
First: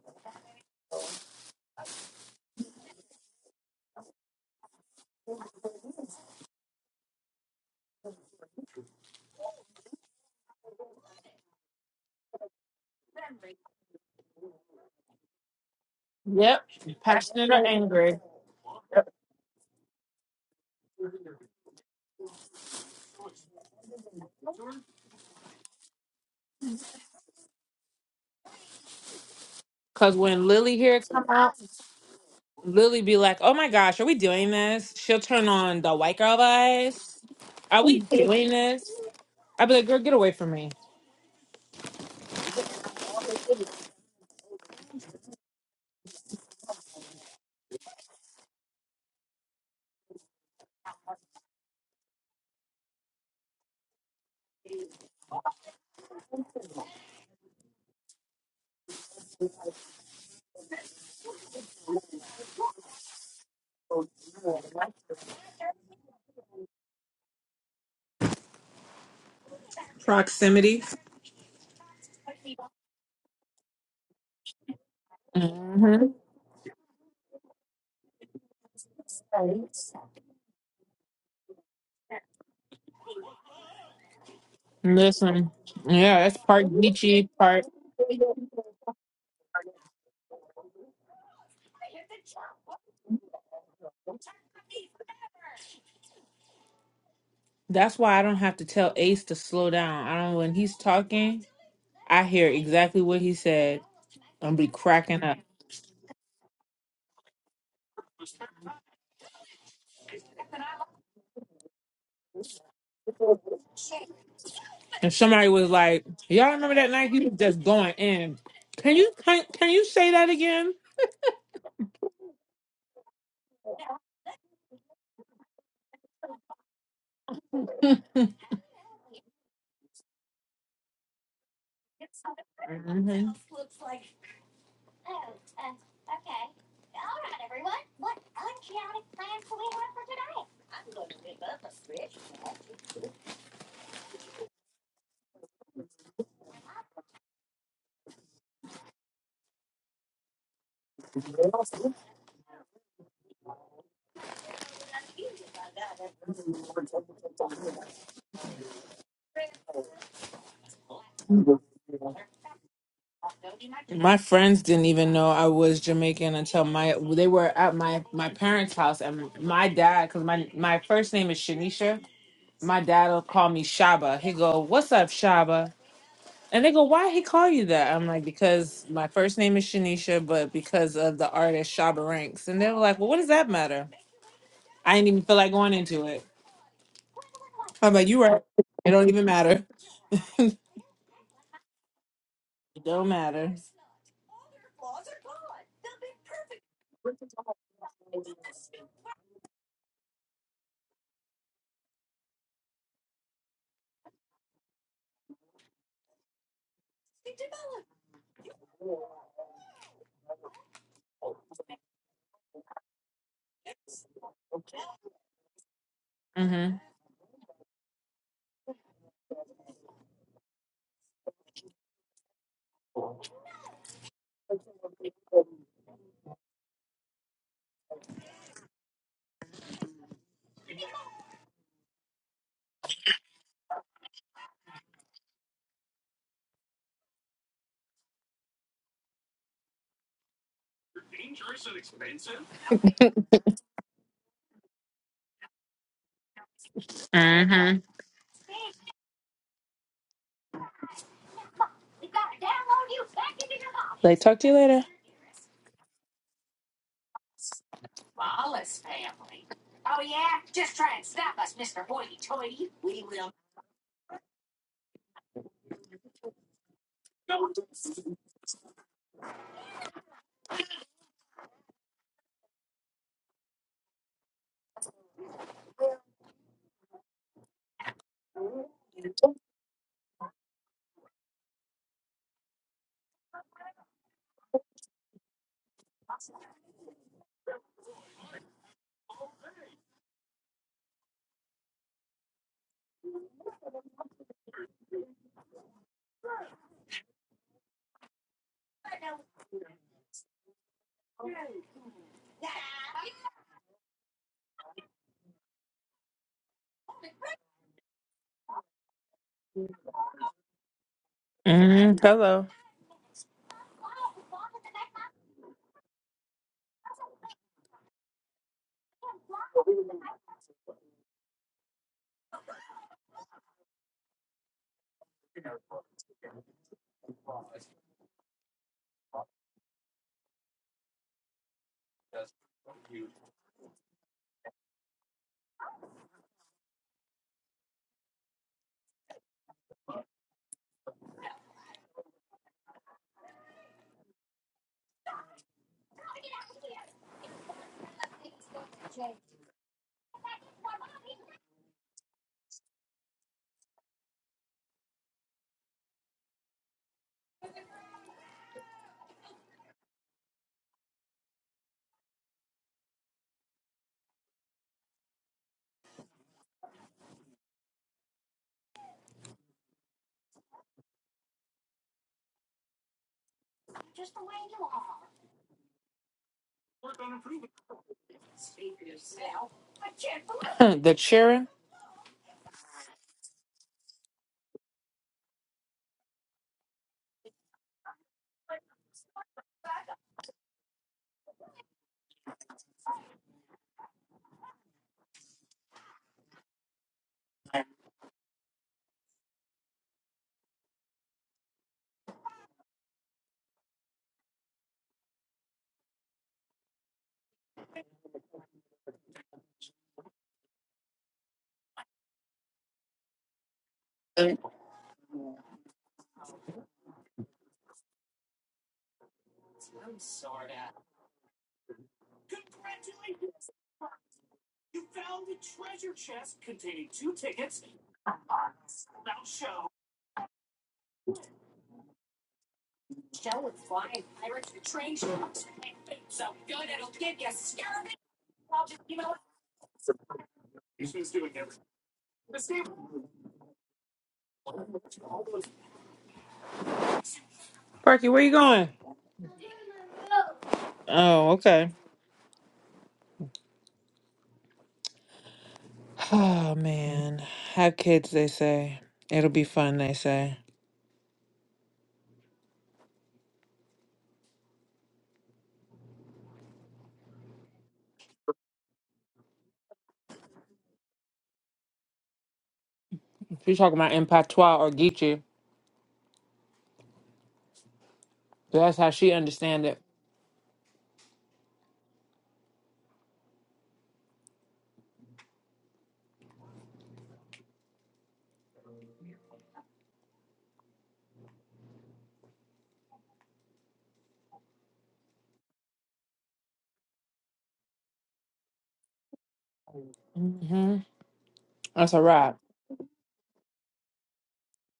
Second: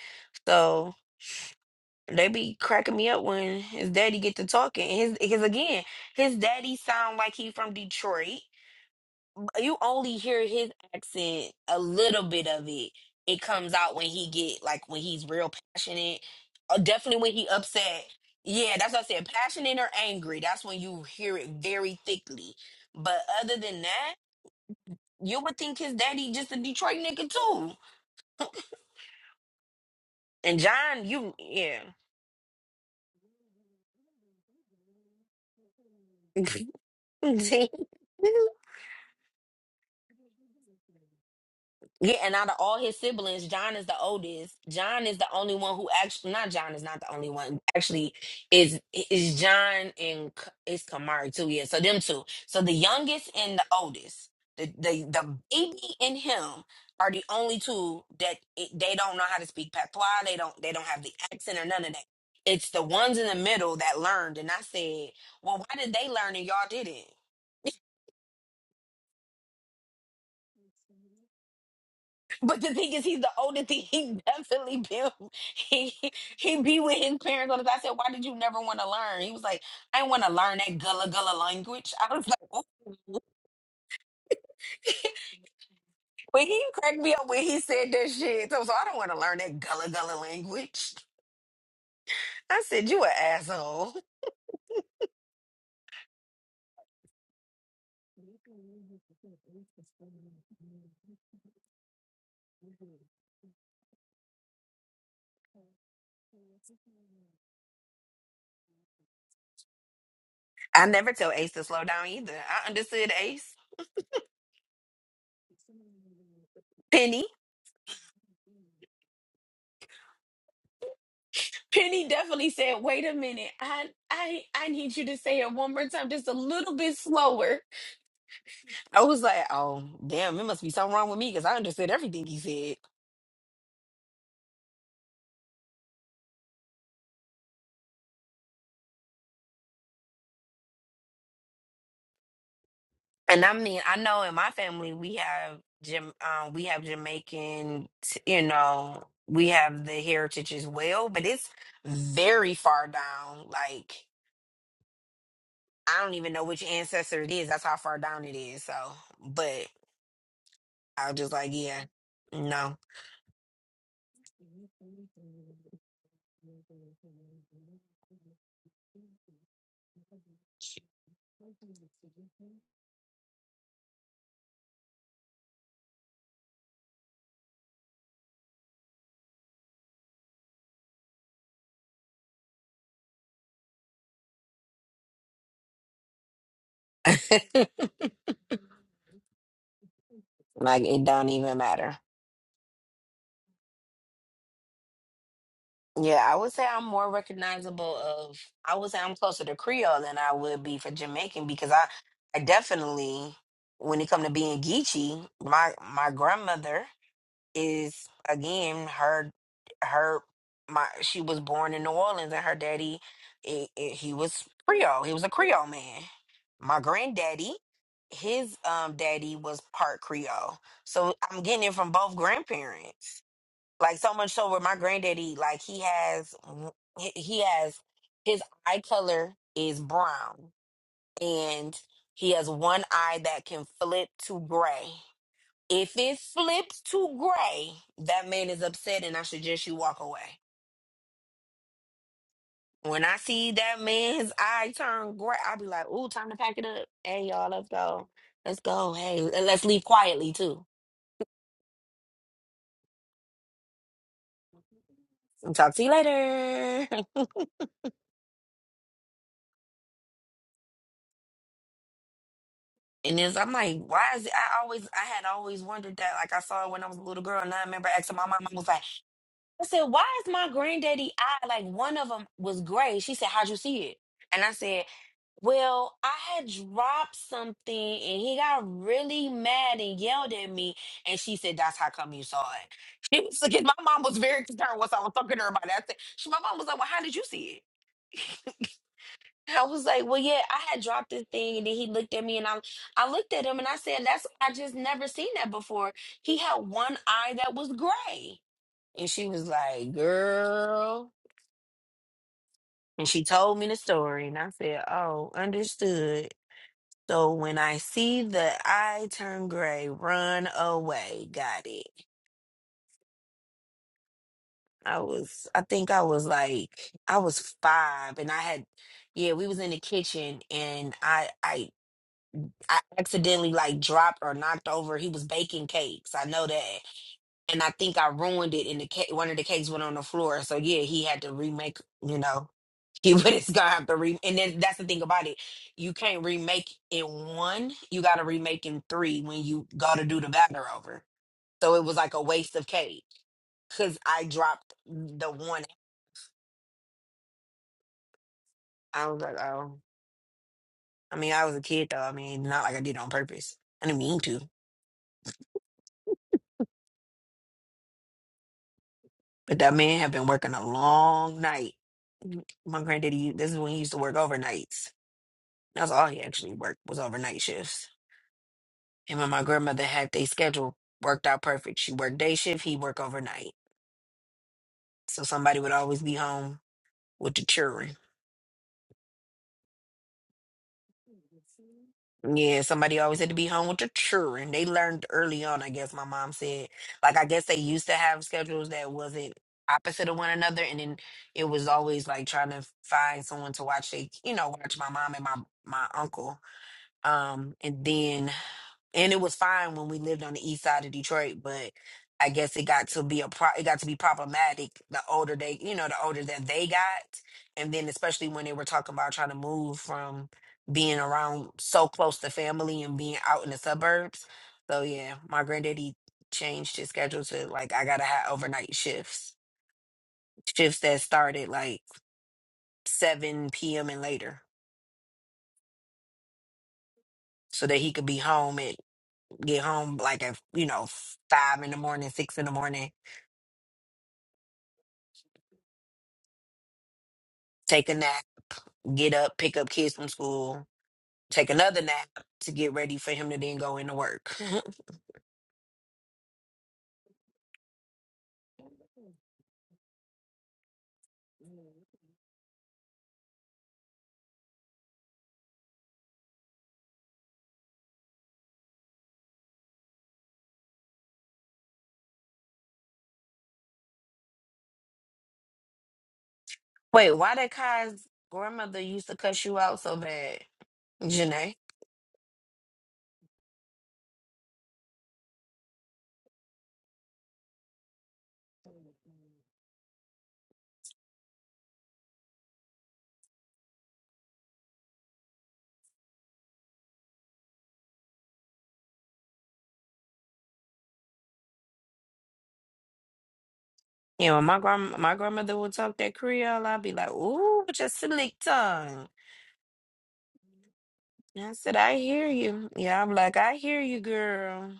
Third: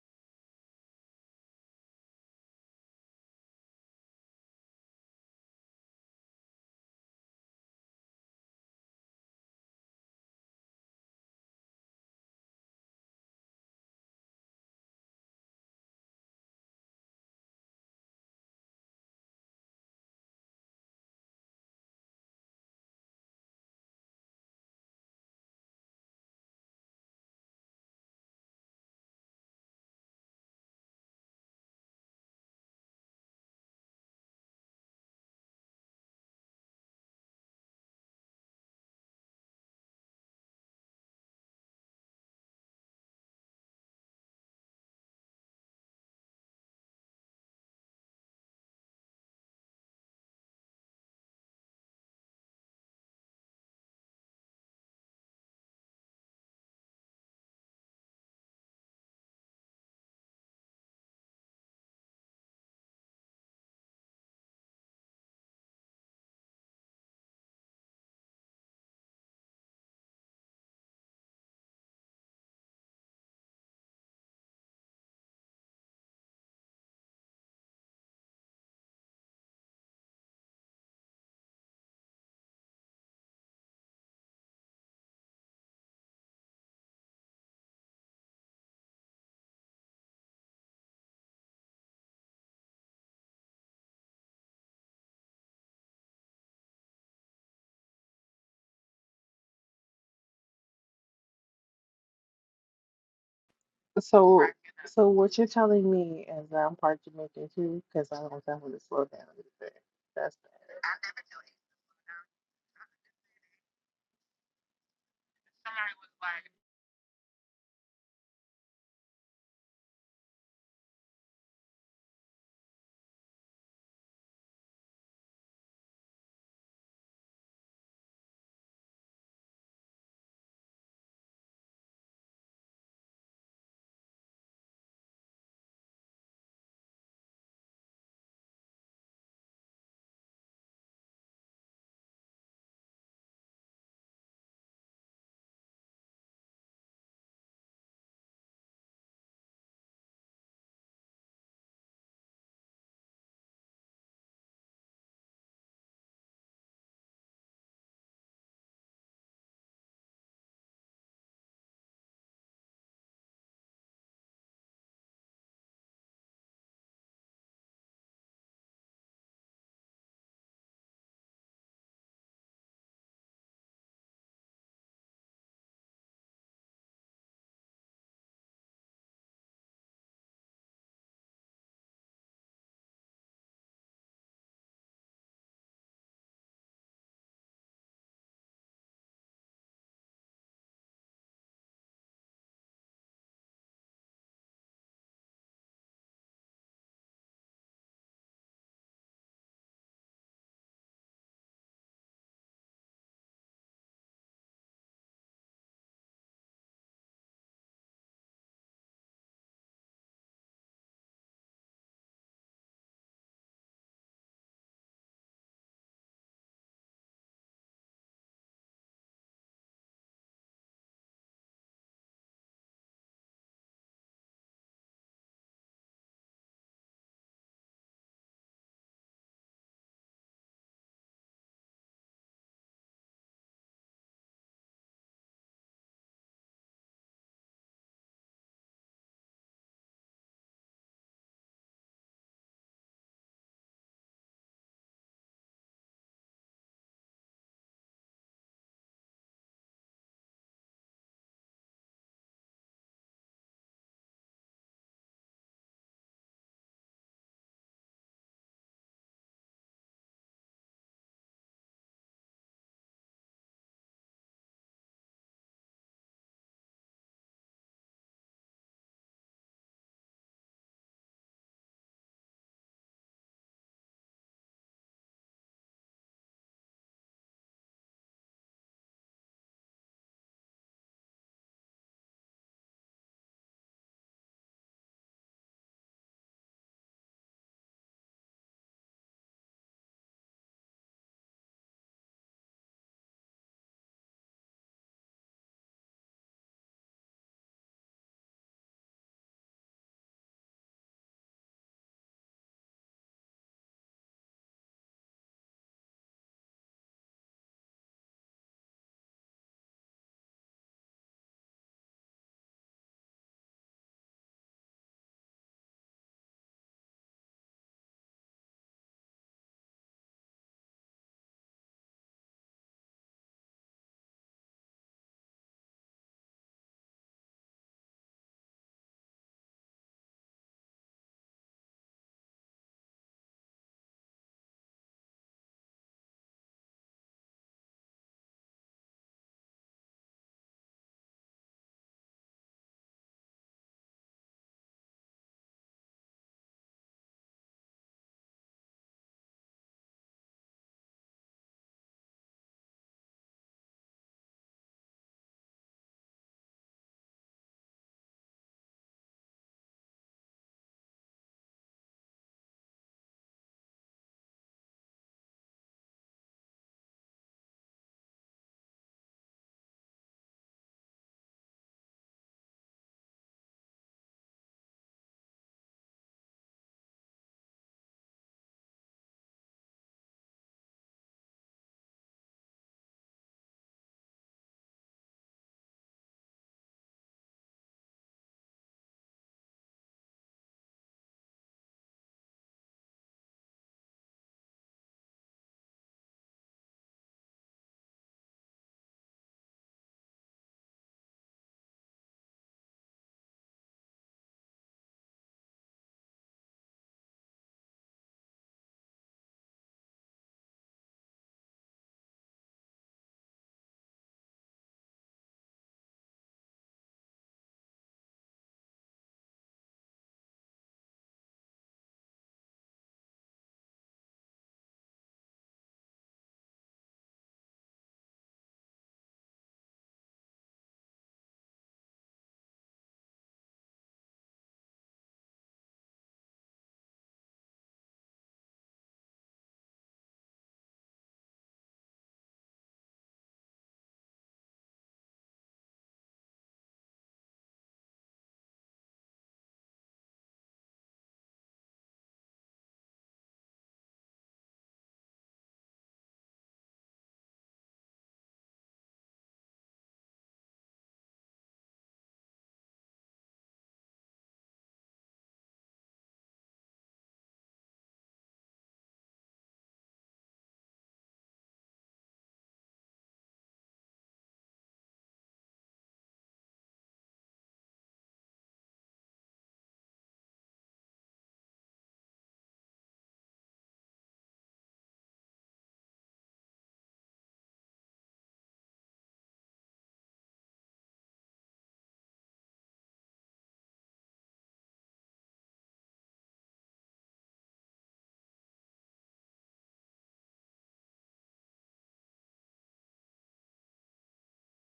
S2: so they be cracking me up when his daddy get to talking. And His because again, his daddy sound like he from Detroit you only hear his accent a little bit of it. It comes out when he get like when he's real passionate,
S1: Yep.
S2: or definitely when he
S1: Passionate or
S2: upset.
S1: angry.
S2: Yeah, that's what I said. Passionate or angry, that's when you hear it very thickly. But other than that, you would think his daddy just a Detroit nigga too.
S1: Cause when
S2: And
S1: Lily here
S2: John,
S1: come
S2: you
S1: out,
S2: yeah.
S1: <laughs> Lily be like, "Oh my gosh, are we doing this?" She'll turn on the white girl vibes. Are we doing this? I'd be like, "Girl, get away
S2: <laughs>
S1: from me."
S2: Yeah, and out of all his siblings, John is the oldest. John is the only one who actually not John is not the only one. Actually, is is John and K- it's Kamari too. Yeah, so them two. So the youngest and the oldest, the the, the baby and him are the only two that it, they don't know how to speak patois. They don't they don't have the accent or none of that. It's the ones in the middle that learned, and I said, well, why did they learn and y'all didn't?
S1: Proximity.
S2: But the thing is, he's the oldest. He, he <laughs> definitely been he
S1: hmm
S2: he be with his parents all the time. I said, "Why did you never want to learn?" He was like, "I want to learn that gullah gullah language." I was like, "Ooh."
S1: Listen, yeah,
S2: <laughs>
S1: that's
S2: "When he
S1: part
S2: cracked me
S1: Geechee,
S2: up when he
S1: part.
S2: said that shit," So I was like, "I don't want to learn that gullah gullah language." I said, "You an asshole."
S1: That's why I don't have to tell Ace to slow down. I don't when he's talking. I hear exactly what he said.
S3: so,
S1: I'm be
S3: So
S1: cracking
S3: what
S1: up.
S3: you're telling me is that I'm part Jamaican too, because I don't definitely slow down either. That's
S2: I never tell Ace to slow down either. I understood Ace
S1: And somebody was like, "Y'all remember that night
S2: Penny.
S1: he was just going in? Can you can, can you say that again?"
S2: Penny definitely said, "Wait a minute, I I I need you to say it one more time, just a little bit slower." I was like, "Oh, damn, it must be something wrong with me because I understood everything he said."
S1: Mhm.
S2: And I mean, I know in my family we have Jam, um, we have Jamaican, t- you know, we have the heritage as well, but it's very far down. Like I don't even know which ancestor it is. That's how far down it is. So, but I was just like, yeah, no.
S1: My
S2: <laughs>
S1: friends didn't even know I was Jamaican until my they were at my my parents' house and my dad because my my first name is Shanisha. My dad will call me Shaba. He go, "What's up, Shaba?" And they go, "Why he call you that?" I'm like, "Because my first name is Shanisha, but because of the artist Shaba Ranks." And they were like, "Well, what does that matter?" I didn't even feel like going into it. How about you? Right? It don't even matter. <laughs>
S2: like it don't even matter.
S1: It don't matter.
S2: Yeah, I would say I'm more recognizable of I would say I'm closer to Creole than I would be for Jamaican because I I definitely when it come to being Geechee, my my grandmother is again her her my she was born in New Orleans and her daddy i i he was Creole. He was a Creole man. My
S1: Mhm.
S2: granddaddy, his um daddy was part Creole. So I'm getting it from both grandparents. Like so much so where my granddaddy like he has he he has his eye color is brown and he has one eye that can flip to gray if it flips to gray, that man is upset and I suggest you walk away. When I see that man's eye turn gray, I'll be like, ooh, time to pack it up. Hey, y'all, let's
S1: Mhm.
S2: go. Let's go. Hey, and let's leave quietly too.
S1: Like, talk to you later.
S2: talk to you later. <laughs> and it's, I'm like, why is it? I always, I had always wondered that. Like, I saw it when I was a little girl and I remember asking my mom, I was like, I said, why is my granddaddy eye, like one of them was gray? She said, how'd you see it? And I said, Well, I had dropped something and he got really mad and yelled at me. And she said, That's how come you saw it. <laughs> She was looking, my mom was very concerned once I was talking to her about that. I said, she, my mom was like, Well, how did you see it? <laughs> I was like, Well, yeah, I had dropped this thing. And then he looked at me and I, I looked at him and I said, That's, I just never seen that before. He had one eye that was gray. And she was like, Girl. And she told me the story. And I said, Oh, understood. So when I see the eye turn gray, run away. Got it.
S1: Mhm. Hello.
S2: I was, I think I was like, I was five, and I had, yeah, we was in the kitchen, and I, I, I accidentally like dropped or knocked over. He was baking cakes. I know that, and I think I ruined it in the cake. One of the cakes went on the floor, so yeah, he had to remake. You know, he <laughs> but it's gonna have to re. And then that's the thing about it, you can't remake in one. You got to remake in three when you go to do the batter over. So it was like a waste of cake because I dropped the one. I was like, oh, I mean, I was a kid though. I mean, not like I did it on purpose. I didn't mean to, but that man had been working a long night. My granddaddy, this is when he used to work overnights. That's all he actually worked was overnight shifts Him and my grandmother had their schedule worked out perfect. She worked day shift, he worked overnight. So somebody would always be home with the children.
S1: <laughs> the cheering.
S2: Yeah, somebody always had to be home with the children. They learned early on, I guess my mom said. Like I guess they used to have schedules that wasn't opposite of one another and then it was always like trying to find someone to watch they you know, watch my mom and my my uncle. Um and then and it was fine when we lived on the east side of Detroit, but I guess it got to be a pro- it got to be problematic the older they, you know, the older that they got, and then especially when they were talking about trying to move from being around so close to family and being out in the suburbs. So yeah, my granddaddy changed his schedule to like I gotta have overnight shifts, shifts that started like seven p.m. and later, so that he could be home at get home like at you know five in the morning, six in the morning take a nap, get up, pick up kids from school, take another nap to get ready for him to then go into work.
S1: Parky, where you going? Oh, okay. Oh man, have kids. They say it'll be fun. They say.
S2: <laughs> Wait, why did Kai's grandmother used to cuss you out so bad, Janae?
S1: She's talking about in patois or Geechee. That's how she understand it.
S2: Yeah, when my grand my grandmother would talk that Creole, I'd be like, "Ooh, with your slick tongue."
S1: hmm
S2: And I said,
S1: That's
S2: "I
S1: a
S2: hear
S1: wrap.
S2: you." Yeah, I'm like, "I hear you, girl."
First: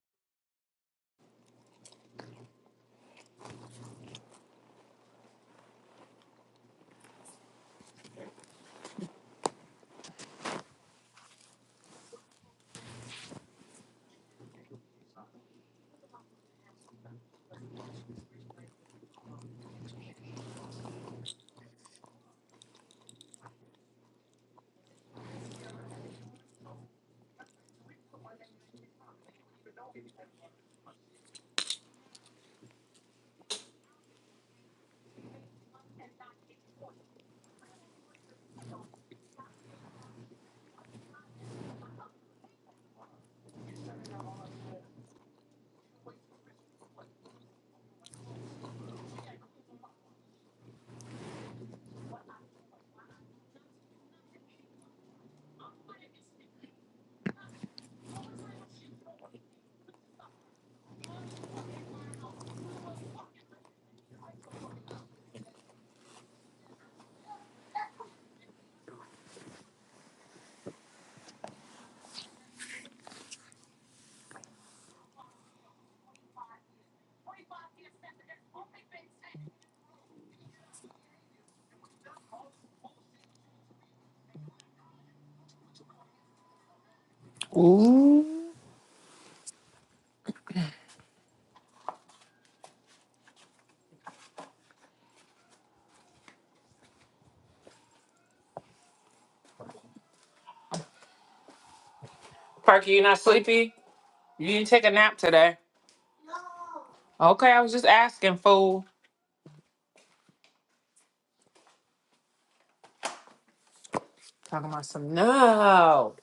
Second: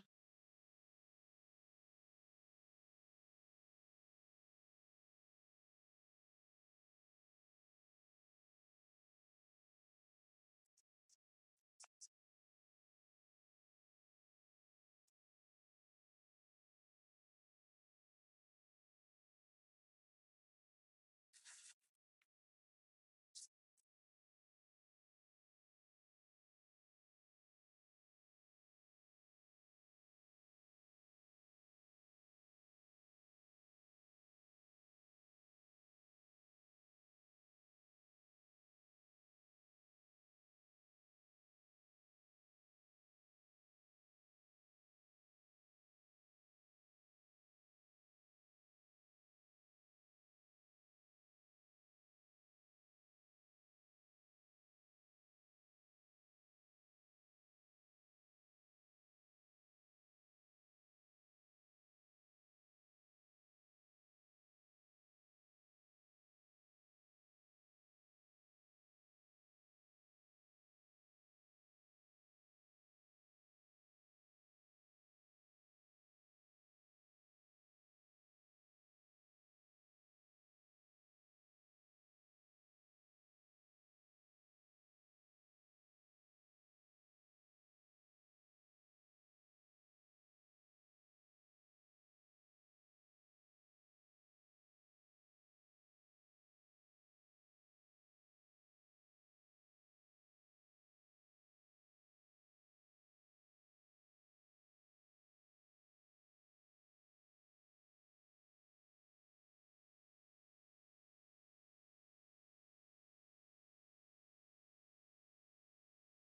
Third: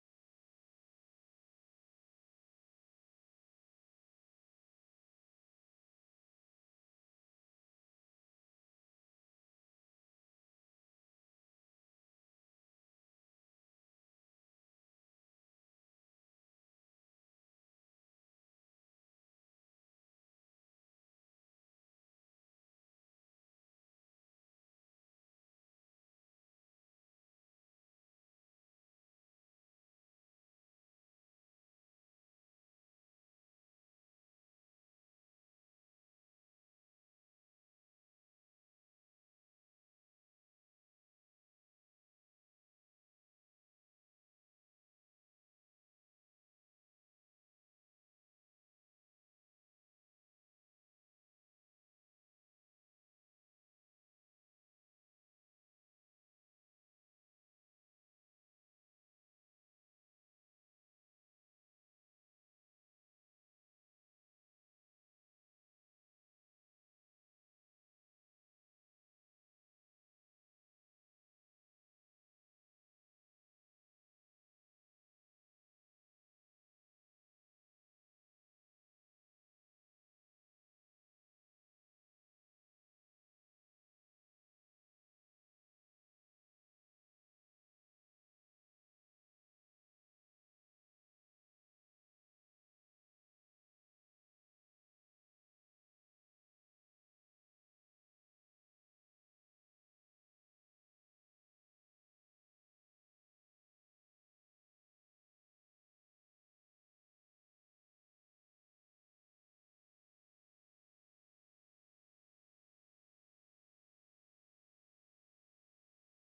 S1: Ooh. Parky, you not sleepy? You didn't take a nap today. Okay, I was just asking, fool. Talking about some no.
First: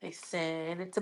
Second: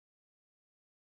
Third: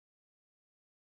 S1: They said it's